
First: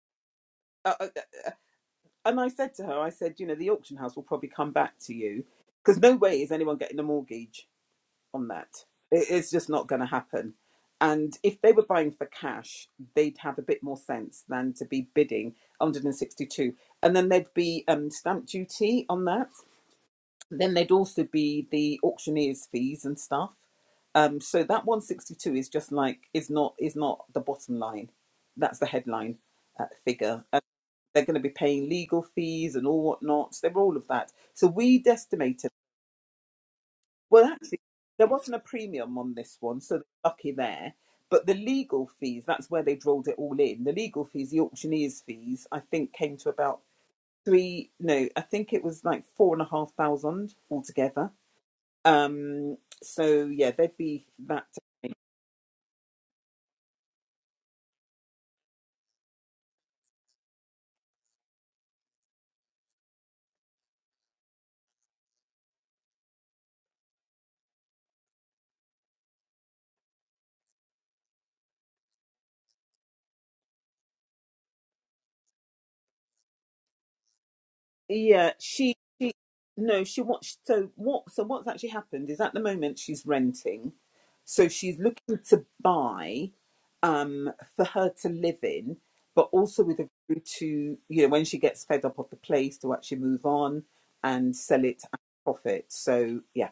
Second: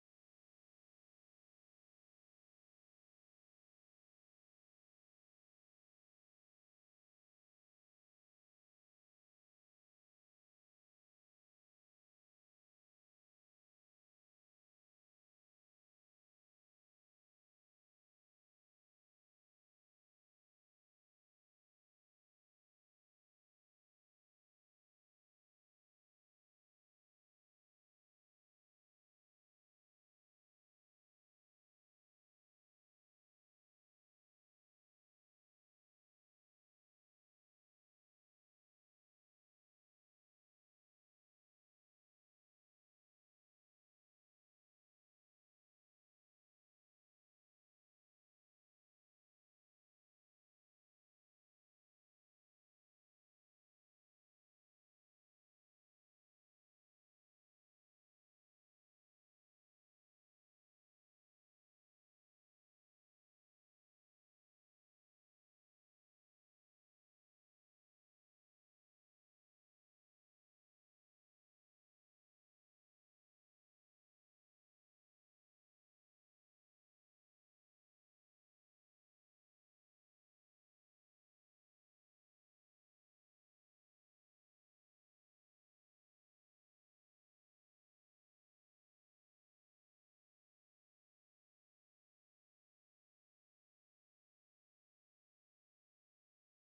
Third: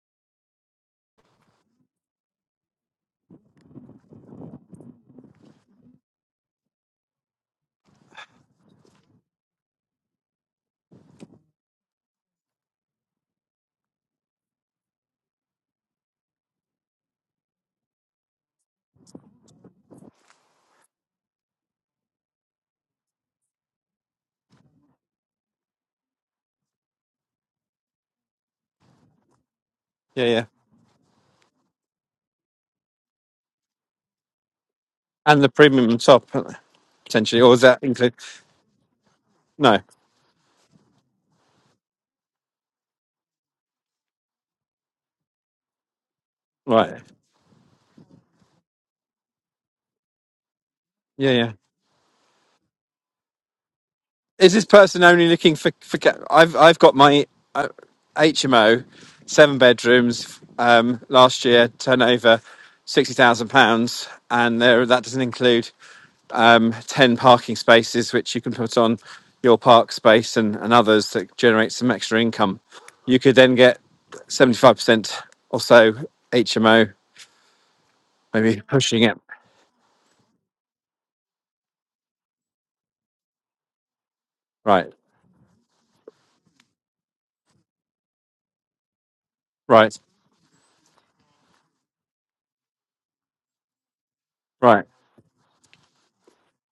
A: Uh, uh, and I said to her, I said, you know, the auction house will probably come back to you because no way is anyone getting a mortgage on that. It, it's just not going to happen. And if they were buying for cash, they'd have a bit more sense than to be bidding 162. And then there'd be um, stamp duty on that. Then there'd also be the auctioneer's fees and stuff. Um, so that 162 is just like is not is not the bottom line. That's the headline uh,
B: Yeah, yeah.
A: figure. And they're going to be paying legal fees and all whatnot. So they're all of that. So we'd
B: and the
A: estimated.
B: premium top potentially,
A: Well,
B: or is that
A: actually,
B: include?
A: there wasn't a premium on this
B: No,
A: one, so they're lucky there. But the legal fees, that's where they rolled it all in. The legal fees, the auctioneer's fees, I think came to about
B: right,
A: three, no, I think it was like four and a half thousand
B: yeah,
A: altogether
B: yeah.
A: um, so yeah, there'd be
B: Is this
A: that.
B: person only looking for for? ca- I've I've got my uh, HMO, seven bedrooms. Um, last year turnover sixty thousand pounds, and there that doesn't include um, ten parking spaces which you can put on your park space and, and others that generate some extra income. You could then get seventy five percent or so HMO,
A: Yeah,
B: maybe
A: she,
B: pushing it.
A: she no, she wants. So what? So what's actually happened is at the moment she's renting, so
B: Right,
A: she's looking to buy, um, for her to live in, but also
B: right.
A: with a view to you know when she gets fed up of the place to actually move on and sell
B: Right.
A: it at profit. So yeah,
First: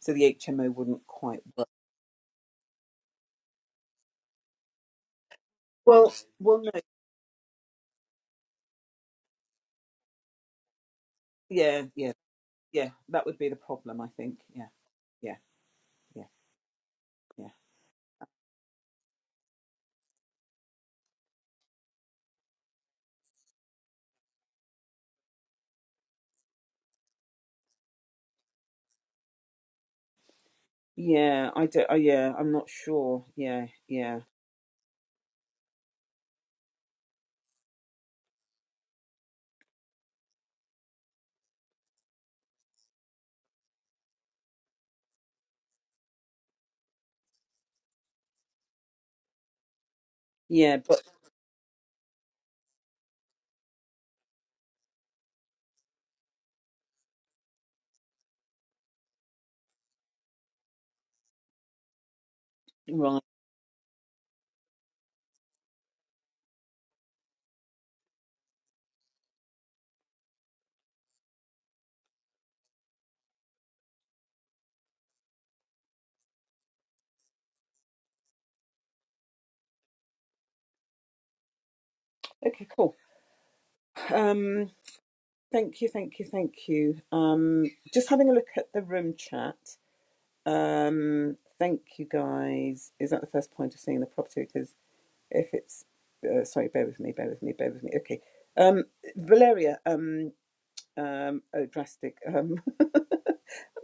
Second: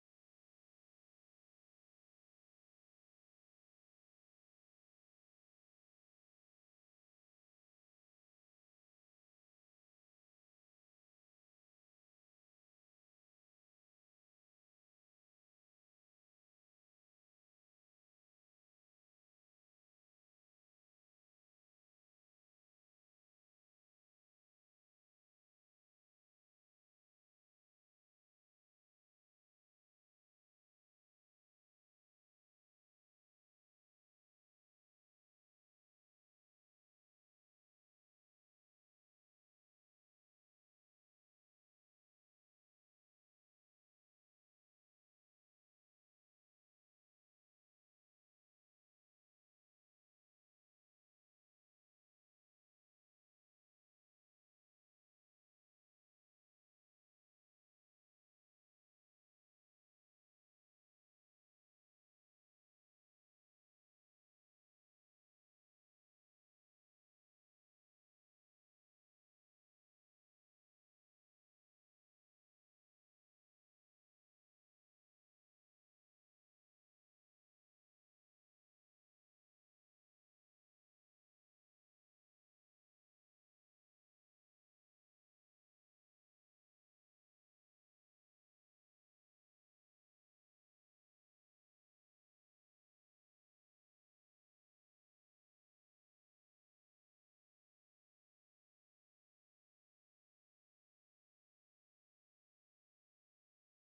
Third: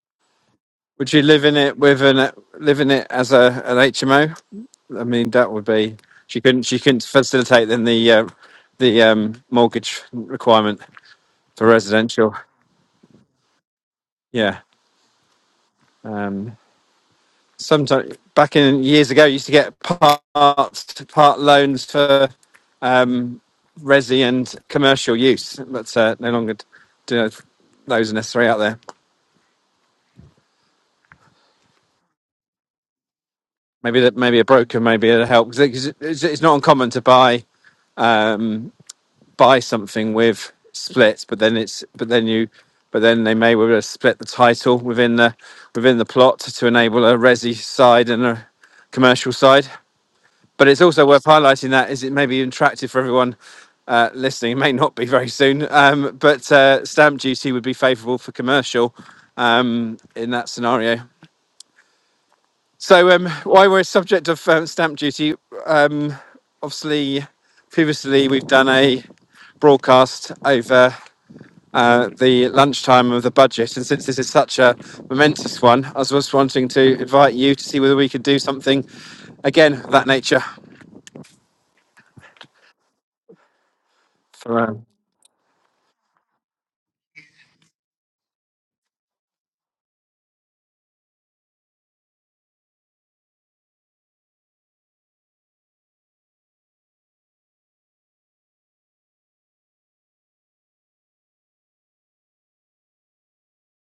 A: so the HMO wouldn't
B: Would you
A: quite
B: live in
A: work.
B: it with an live in it as a an HMO? I mean, that would be
A: Well,
B: she
A: well,
B: couldn't she
A: no,
B: couldn't facilitate then the uh, the um, mortgage requirement for
A: yeah, yeah,
B: residential.
A: yeah, that would be the problem, I think.
B: Yeah.
A: Yeah, yeah, yeah,
B: Um,
A: yeah.
B: sometimes back in years ago, you used to get part part loans for um, resi and commercial use, but uh, no longer do those are necessary out there.
A: Yeah, I do Oh, yeah, I'm not sure. Yeah,
B: Maybe that
A: yeah,
B: maybe a broker maybe it'll help 'Cause it- 'cause it's, it's not uncommon to buy. Um, buy something with splits, but then it's but then you but then they may well split the title within the within the plot to enable a resi side and a commercial side. But
A: yeah.
B: it's
A: But
B: also worth highlighting that is it may be attractive for everyone uh, listening. It may not be very soon, um, but uh, stamp duty would be favourable for commercial um, in that scenario. So,
A: right,
B: um, while we're a subject of um, stamp duty, um, obviously, previously we've done a broadcast over uh, the lunchtime of the budget. And since this is such a momentous one, I was just wanting to invite you to see whether we could do something again of that nature.
A: okay, cool.
B: For,
A: Um,
B: um,
A: thank you, thank you, thank you. Um, just having a look at the room chat. Um, thank you guys. Is that the first point of seeing the property? Because if it's uh, sorry, bear with me, bear with me, bear with me. Okay. Um, Valeria. Um, um, oh, drastic. Um,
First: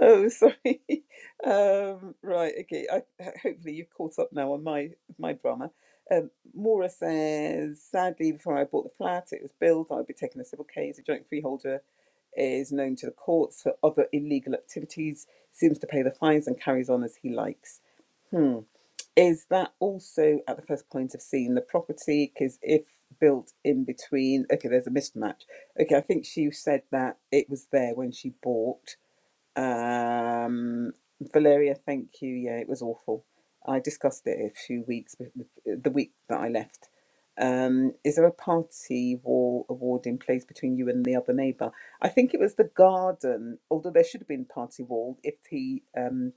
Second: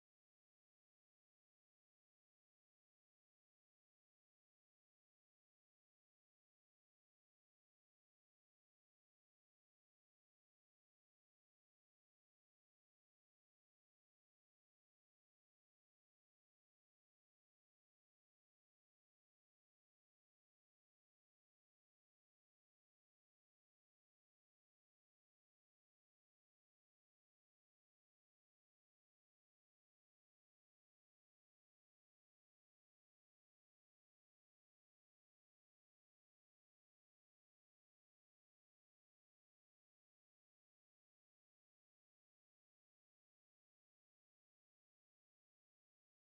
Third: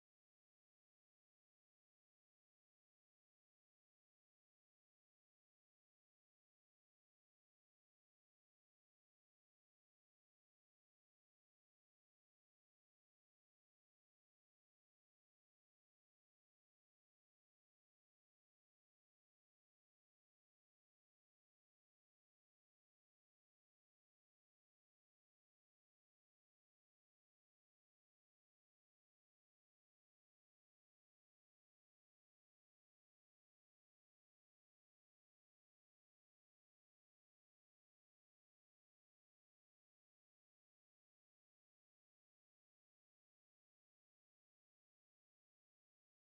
A: Oh, sorry. Um, right, okay. I, hopefully you've caught up now on my my drama. Um, Maura says, sadly, before I bought the flat, it was built. I'd be taking a civil case. A joint freeholder is known to the courts for other illegal activities, seems to pay the fines and carries on as he likes. Hmm. Is that also at the first point of seeing the property? Because if built in between, okay, there's a mismatch. Okay, I think she said that it was there when she bought um, Valeria, thank you. Yeah, it was awful. I discussed it a few weeks, be- be- the week that I left. Um, is there a party wall award in place between you and the other neighbour? I think it was the garden, although there should have been party wall if he um,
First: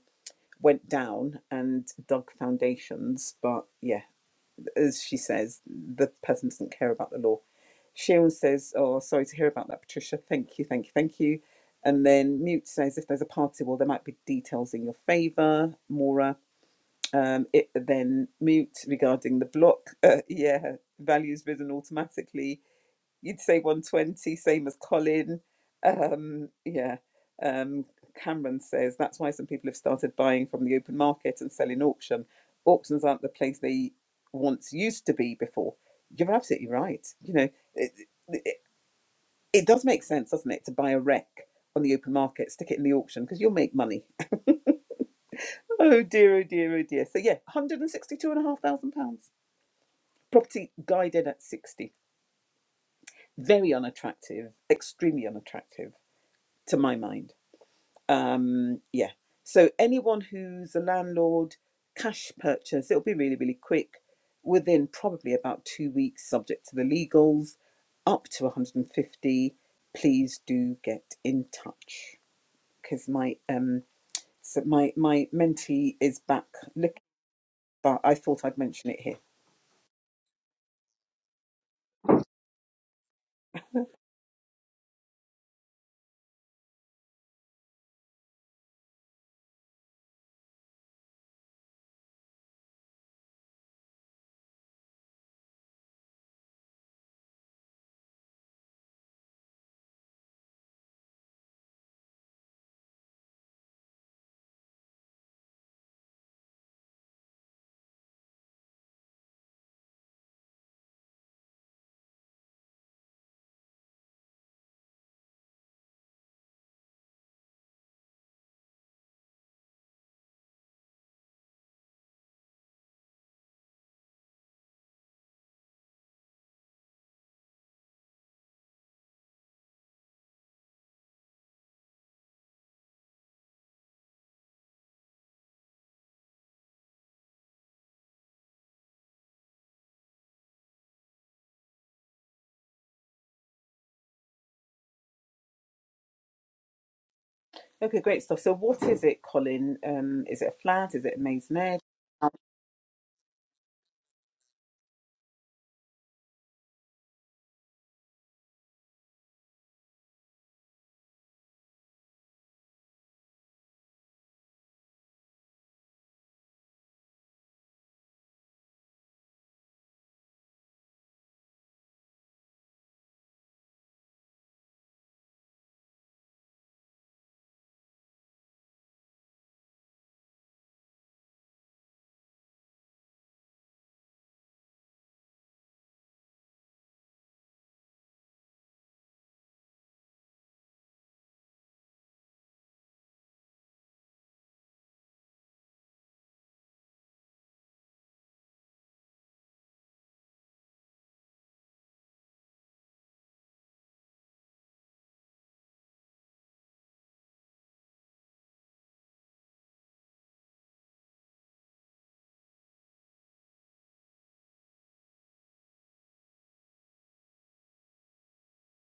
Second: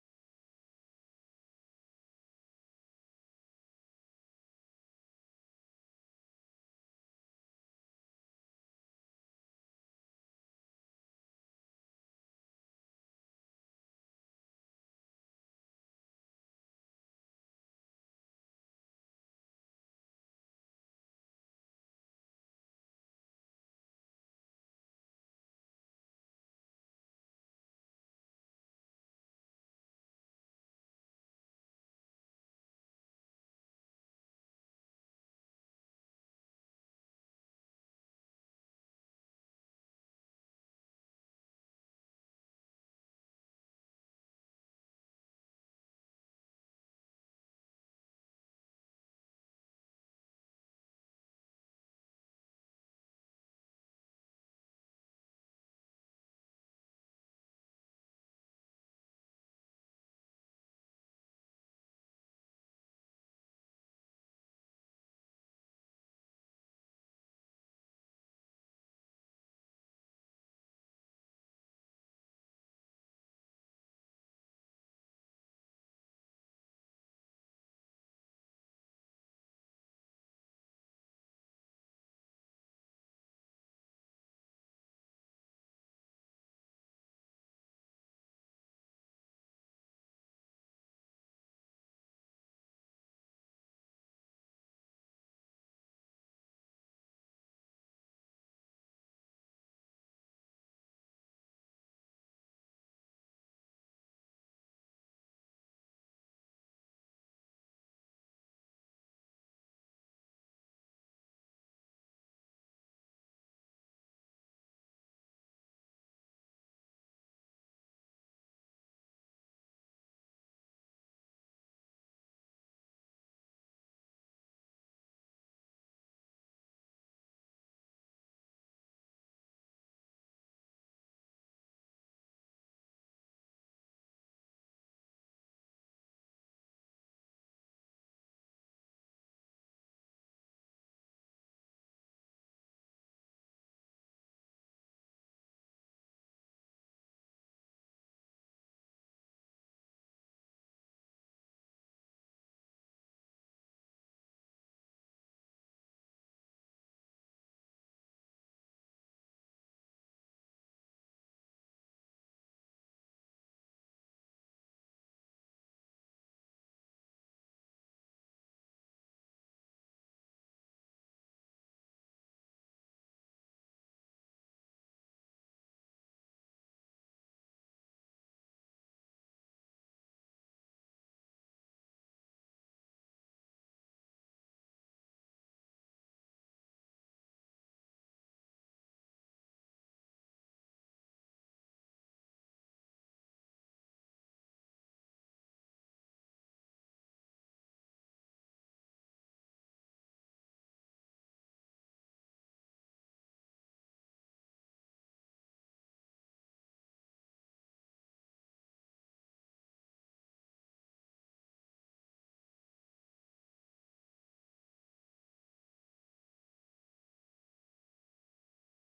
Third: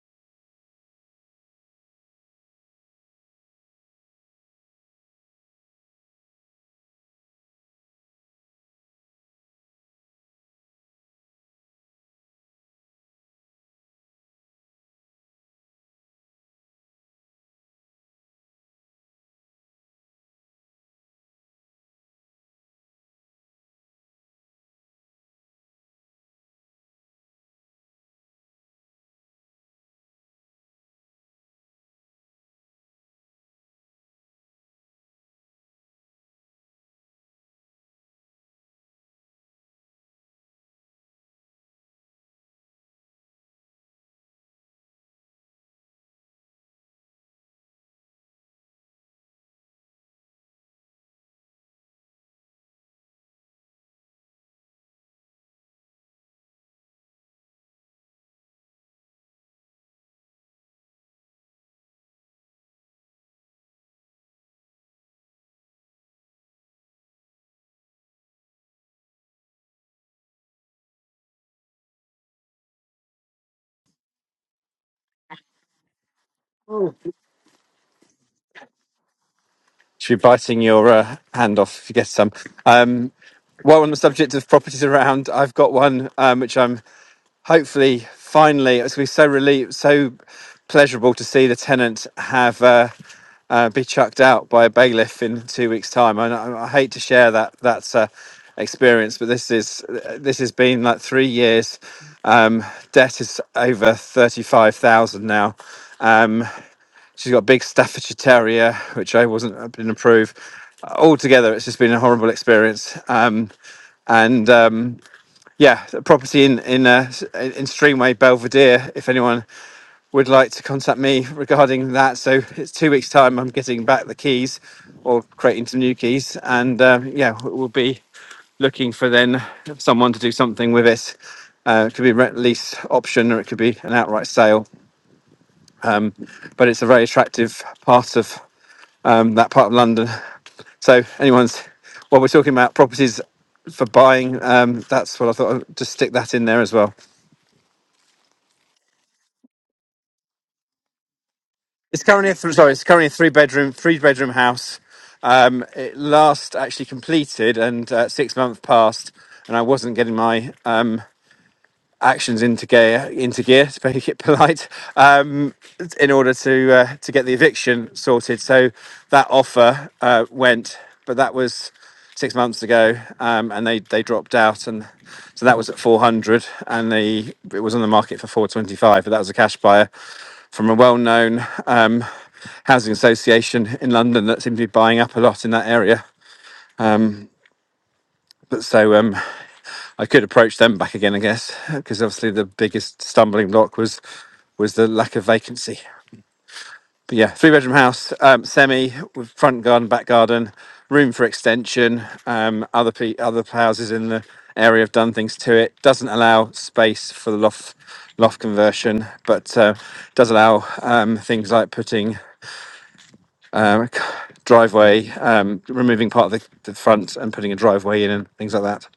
A: went down and dug foundations. But yeah as she says, the person doesn't care about the law. Sharon says, Oh, sorry to hear about that, Patricia. Thank you, thank you, thank you. And then Mute says, If there's a party, well, there might be details in your favour, Maura. Um, it, then Mute regarding the block, uh, yeah, values risen automatically you'd say 120, same as Colin. Um, yeah. Um, Cameron says that's why some people have started buying from the open market and selling auction. Auctions aren't the place they once used to be before. You're absolutely right. You know, it, it, it does make sense, doesn't it, to buy a wreck on the open market, stick it in the auction because you'll make money. Oh dear, oh dear, oh dear. So yeah, one hundred and sixty-two and a half thousand pounds. Property guided at sixty. Very unattractive, extremely unattractive to my mind. um yeah so anyone who's a landlord cash purchase it'll be really really quick within probably about two weeks subject to the legals up to 150 please do get in touch because my um so my my mentee is back Look, but i thought i'd mention it here
B: should be biting your uh, hand off if you get some. Um, while on the subject of properties around, I've got one um, which I'm hopefully, finally, it's going to be so relieved, so pleasurable to see the tenant have uh, uh, be chucked out by a bailiff in two weeks' time. And I, I hate to share that that uh, experience, but this is this has been like three years. Um, debt is over thirty five thousand now. Um, she's got a big Staffordshire Terrier, which I wasn't I didn't approve. Altogether, it's just been a horrible experience. Um, and um, yeah, a property in in uh, in Streamway Belvedere. If anyone would like to contact me regarding that, so it's two weeks' time. I'm getting back the keys, or creating some new keys, and um, yeah, we'll be looking for then someone to do something with it. Uh, it could be rent lease option, or it could be an outright sale. But it's a very attractive part of um, that part of London. So anyone's while we're talking about properties for buying, um, that's what I thought. I'd just stick that in there as well.
A: okay great stuff so what is it colin um is it a flat is it a maisonette
B: It's currently
A: Um,
B: a th- sorry. It's currently a three bedroom three bedroom house. Um, it last actually completed and uh, six months passed, and I wasn't getting my um, actions into gear, into gear to make it polite, um, in order to uh, to get the eviction sorted. So that offer uh, went, but that was six months ago, um, and they they dropped out, and so that was at four hundred, and the it was on the market for four twenty five, but that was a cash buyer from a well known um, housing association in London that seemed to be buying up a lot in that area. But so um, I could approach them back again, I guess, because obviously the biggest stumbling block was was the lack of vacancy. But yeah, three bedroom house, um, semi with front garden, back garden, room for extension. Um, other pe- other houses in the area have done things to it. Doesn't allow space for the loft loft conversion, but uh, does allow um, things like putting um, driveway, um, removing part of the, the front and putting a driveway in and things like that.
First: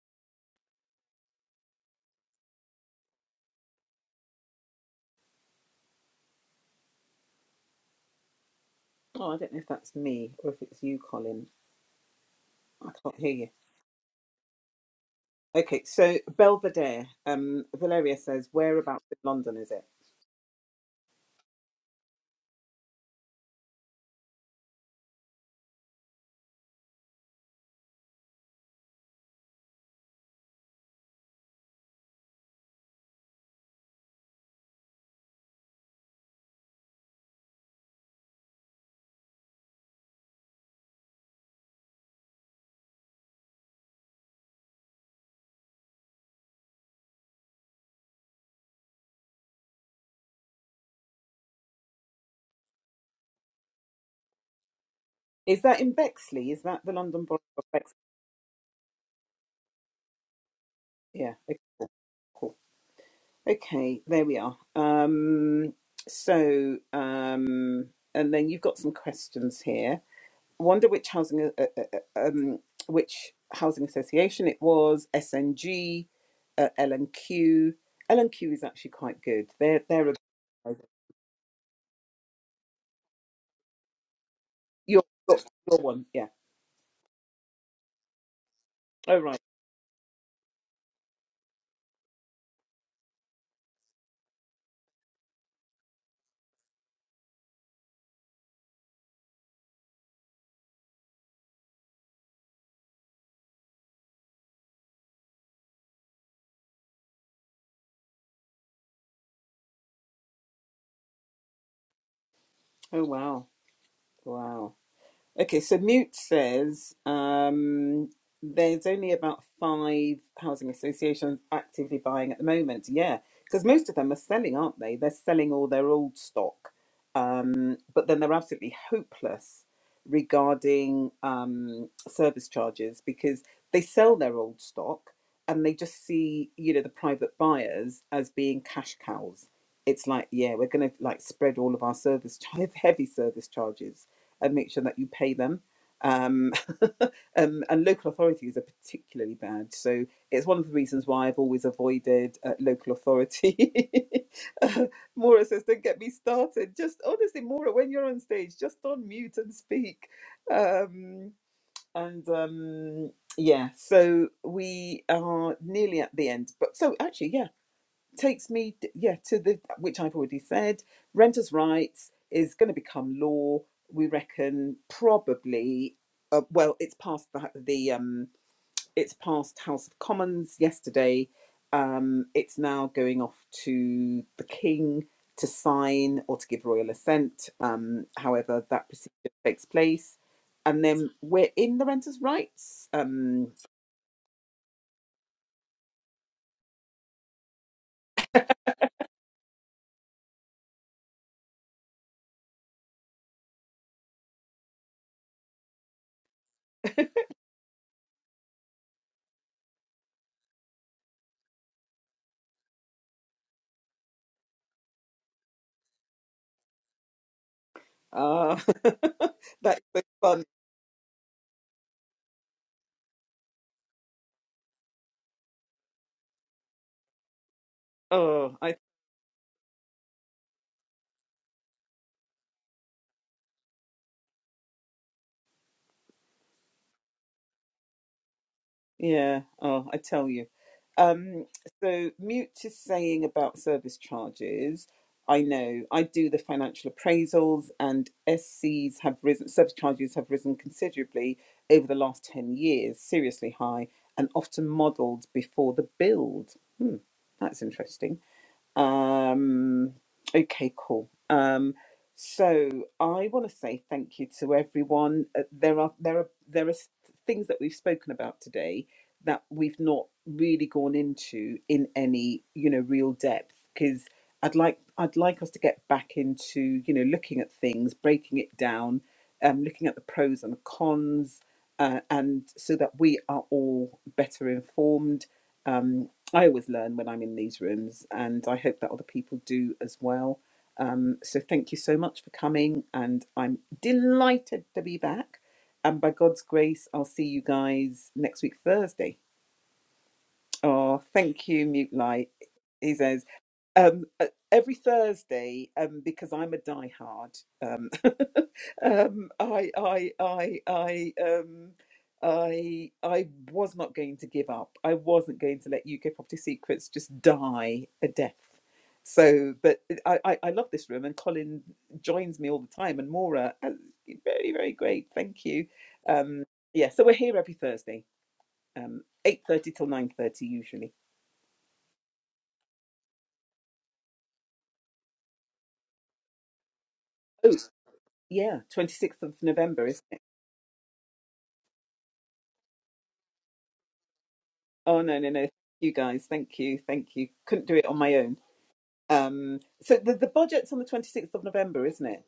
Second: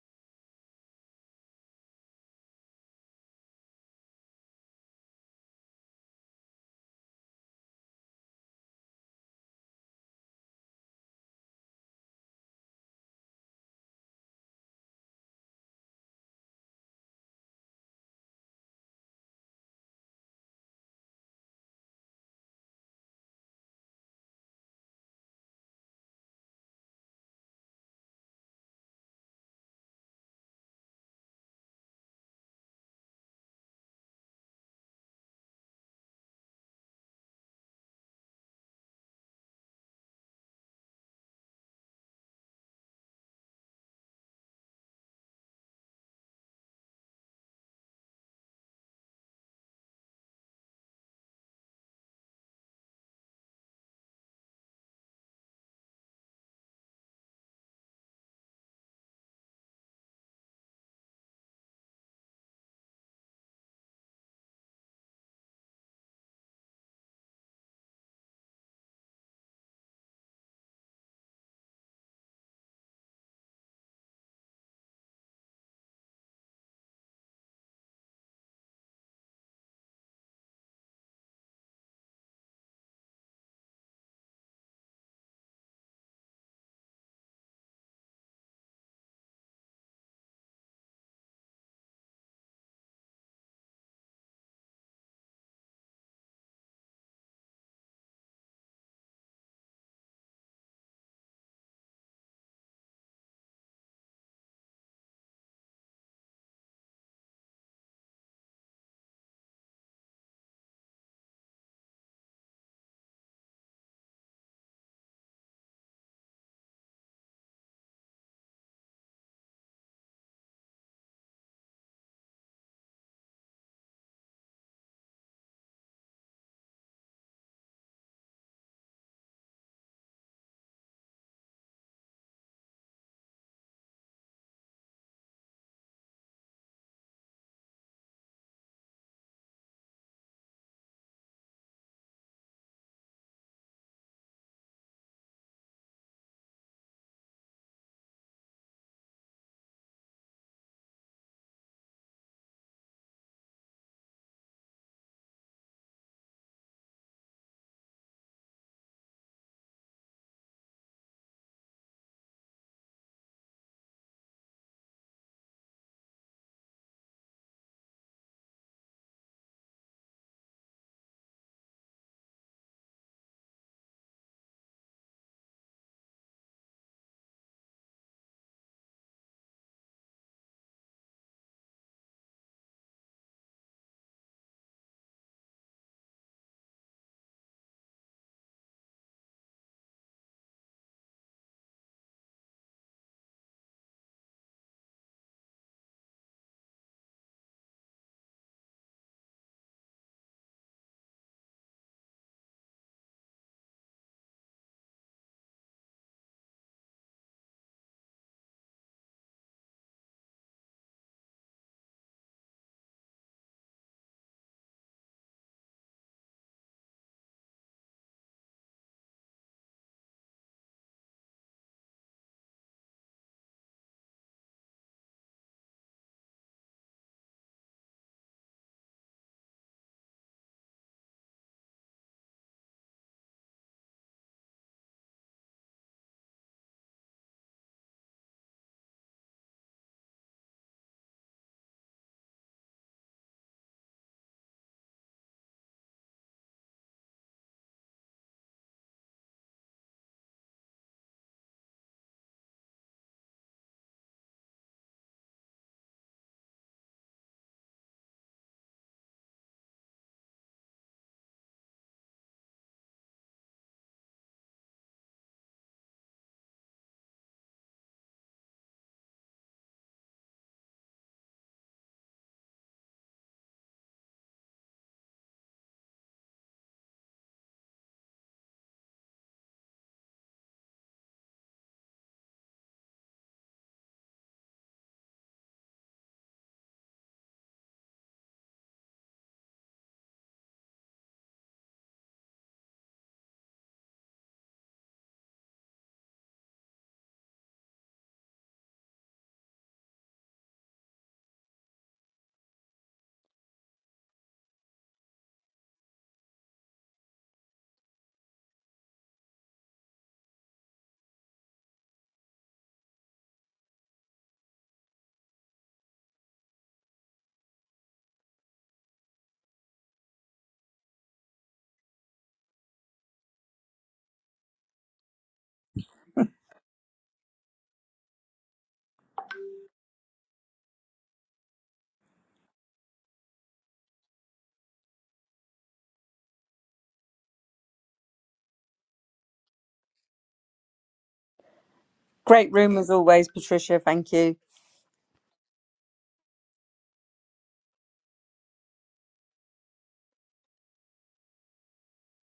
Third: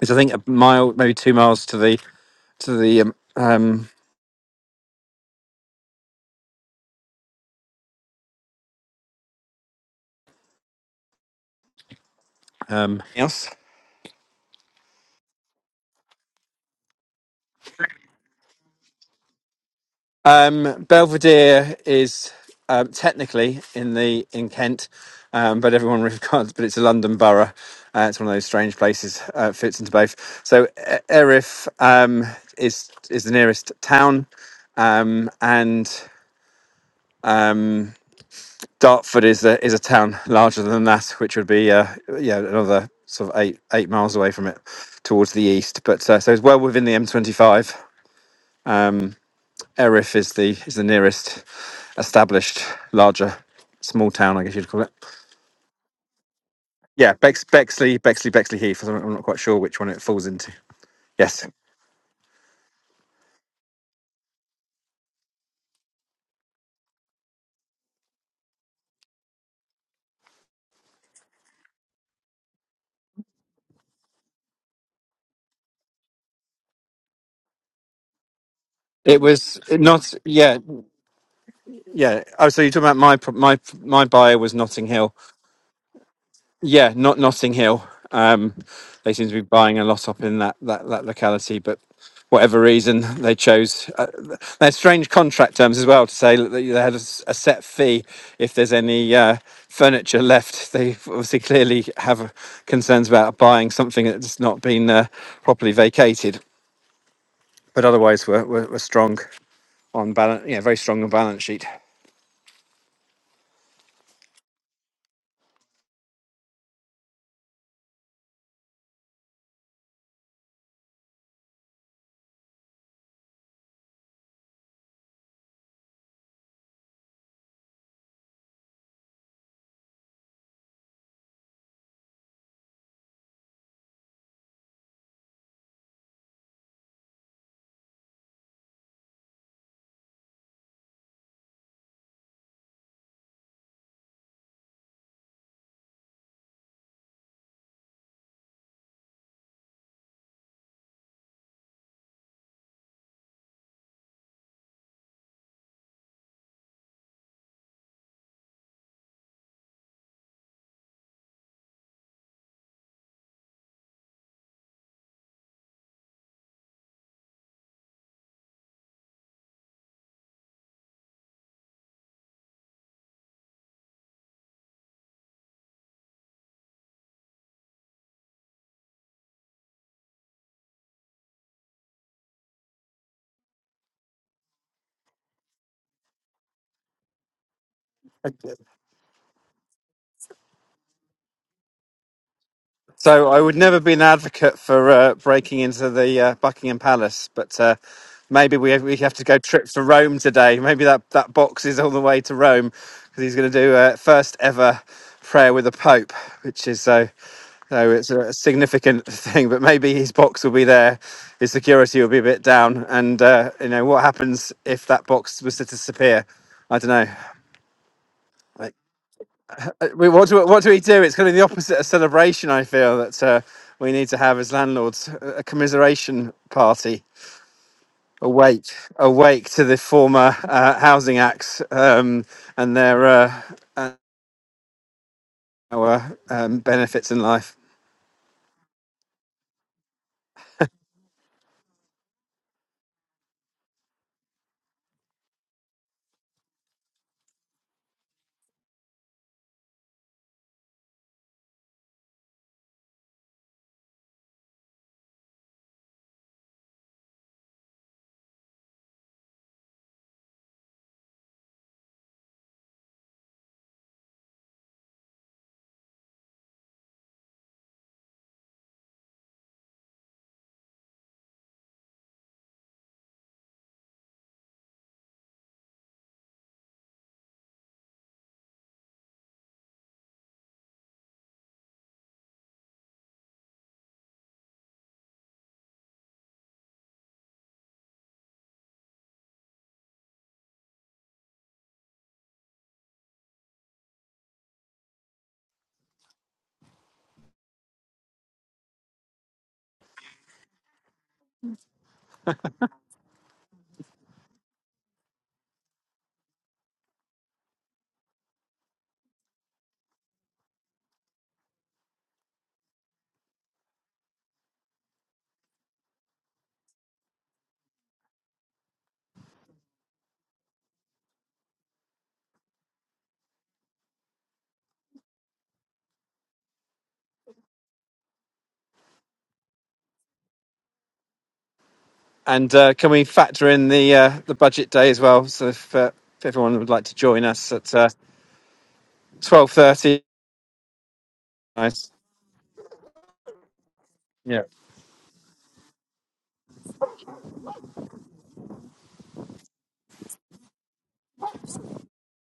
B: It's I think a mile, maybe two miles to the to the um, um,
A: oh i don't know if that's me or if it's you colin i
B: um,
A: can't hear you
B: house.
A: Okay, so Belvedere, um, Valeria says, whereabouts in London is it?
B: Um, Belvedere is um, technically in the in Kent, um, but everyone regards. But it's a London borough. Uh, it's one of those strange places. Uh, fits into both. So E- Erith um, is is the nearest town, um, and um, Dartford is a is a town larger than that, which would be uh, yeah another sort of eight eight miles away from it towards the east. But uh, so it's well within the M25. Erith is the is the nearest established larger small town, I guess you'd call it.
A: Is that in Bexley? Is that the
B: Yeah,
A: London Borough
B: Bex,
A: of Bexley?
B: Bexley, Bexley, Bexley Heath. I'm I'm not quite sure which one it falls into.
A: Yeah,
B: Yes,
A: okay, cool. cool. Okay, there we are. Um, so, um, and then you've got some questions here. Wonder which housing, uh, uh, uh, um, which housing association it was, SNG, uh, L&Q. and q L and Q is actually
B: it
A: quite good.
B: was
A: They're, they're a,
B: not. Yeah, yeah. Oh, so you're talking about my my my buyer was Notting
A: your,
B: Hill.
A: your one, yeah.
B: Yeah, not Notting Hill. Um, they
A: Oh,
B: seem to
A: right.
B: be buying a lot up in that that, that locality, but whatever reason they chose, uh, they had strange contract terms as well to say that they had a, s- a set fee if there's any uh, furniture left. They obviously clearly have concerns about buying something that's not been uh, properly vacated, but otherwise we're, we're, we're strong on balance. Yeah, very strong on balance sheet.
A: Oh, wow. Wow. Okay, so Mute says um, there's only about five housing associations actively buying at the moment. Yeah, because most of them are selling, aren't they? They're selling all their old stock, um, but then they're absolutely hopeless regarding um, service charges because they sell their old stock and they just see, you know, the private buyers as being cash cows. It's like, yeah, we're going to like spread all of our service, heavy service charges and make sure that you pay them. Um, um, and local authorities are particularly bad. So it's one of the reasons why I've always avoided uh, local authority. Uh, Maura says, don't get me started. Just honestly, Maura, when you're on stage, just on mute and speak. Um, and um, yeah, so we are nearly at the end. But so actually, yeah, takes me yeah to the which i've already said renters rights is going to become law we reckon probably uh, well it's passed the, the um it's passed house of commons yesterday um it's now going off to the king to sign or to give royal assent um however that procedure takes place and then we're in the renters rights
B: So I
A: um
B: would never be an advocate for uh, breaking into the uh, Buckingham Palace, but uh, maybe we have, we have to go trip to Rome today. Maybe that, that box is all the way to Rome because he's going to do uh, first ever prayer with the Pope, which is so. So it's a significant thing, but maybe his box will be there, his security will be a bit down, and uh, you know what happens if that box was to disappear? I don't
A: uh,
B: know.
A: that's
B: Uh,
A: so
B: We, what,
A: fun.
B: do, what do we do? It's going to be the opposite of celebration, I feel, that uh, we need to have as landlords a a commiseration party.
A: Oh,
B: Awake,
A: I
B: awake to the former uh, housing acts um, and their uh, and our um, benefits in life.
A: Yeah. Oh, I tell you. Um, so Mute is saying about service charges. I know I do the financial appraisals, and SCs have risen. Service charges have risen considerably over the last ten years. Seriously high, and often modelled before the build. Hmm, that's interesting. Um, okay, cool. Um, so I want to say thank you to everyone. Uh, there are there are there are s- things that we've spoken about today that we've not really gone into in any you know real depth because I'd like I'd like us to get back into you know looking at things, breaking it down, um, looking at the pros and the cons, uh, and so that we are all better informed um, I always learn when I'm in these rooms, and I hope that other people do as well. Um, so thank you so much for coming, and I'm delighted to be back. And by God's grace, I'll see you guys next week, Thursday. Oh, thank you, Mute Light. He says um, uh, every Thursday um, because I'm a diehard. um, um, I, I, I, I, um, I, I was not going to give up. I wasn't going to let UK Property Secrets just die a death. So, but I, I, I love this room, and Colin joins me all the time, and Maura, uh, very, very great. Thank you. Um, yeah, so we're here every Thursday, um, eight thirty till nine thirty usually.
B: And uh, can we factor in the uh, the budget day as well? So if, uh, if everyone would like to join us
A: Oh,
B: at uh,
A: yeah, twenty sixth of
B: twelve
A: November,
B: thirty,
A: isn't it?
B: nice.
C: Great room as always, Patricia. Thank you.
A: Oh no, no, no. You guys, thank you, thank you. Couldn't do it on my own Um, so the, the budget's on the 26th of November, isn't it?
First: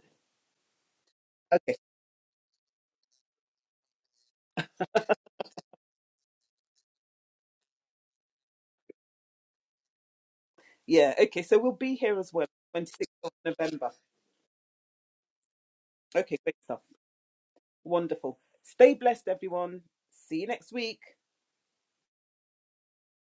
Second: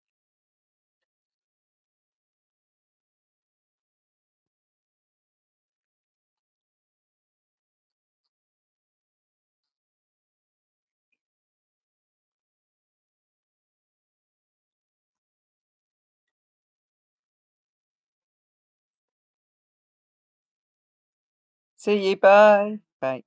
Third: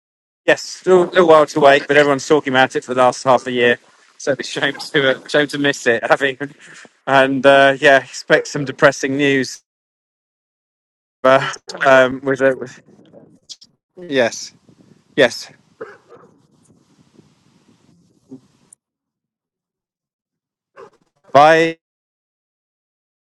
B: Yes, still a little while to
A: Okay.
B: wait, but everyone's talking about it for the last half a year. So it's a shame to uh, shame to miss it, having and uh, yeah, expect some depressing news.
A: Yeah, okay. So
B: But
A: we'll be here
B: um,
A: as
B: with,
A: well,
B: uh, with
A: 26th of November.
B: yes, yes,
A: Okay, great stuff. Wonderful. Stay blessed, everyone. See you next week.
B: bye.
C: See you. Bye. Bye.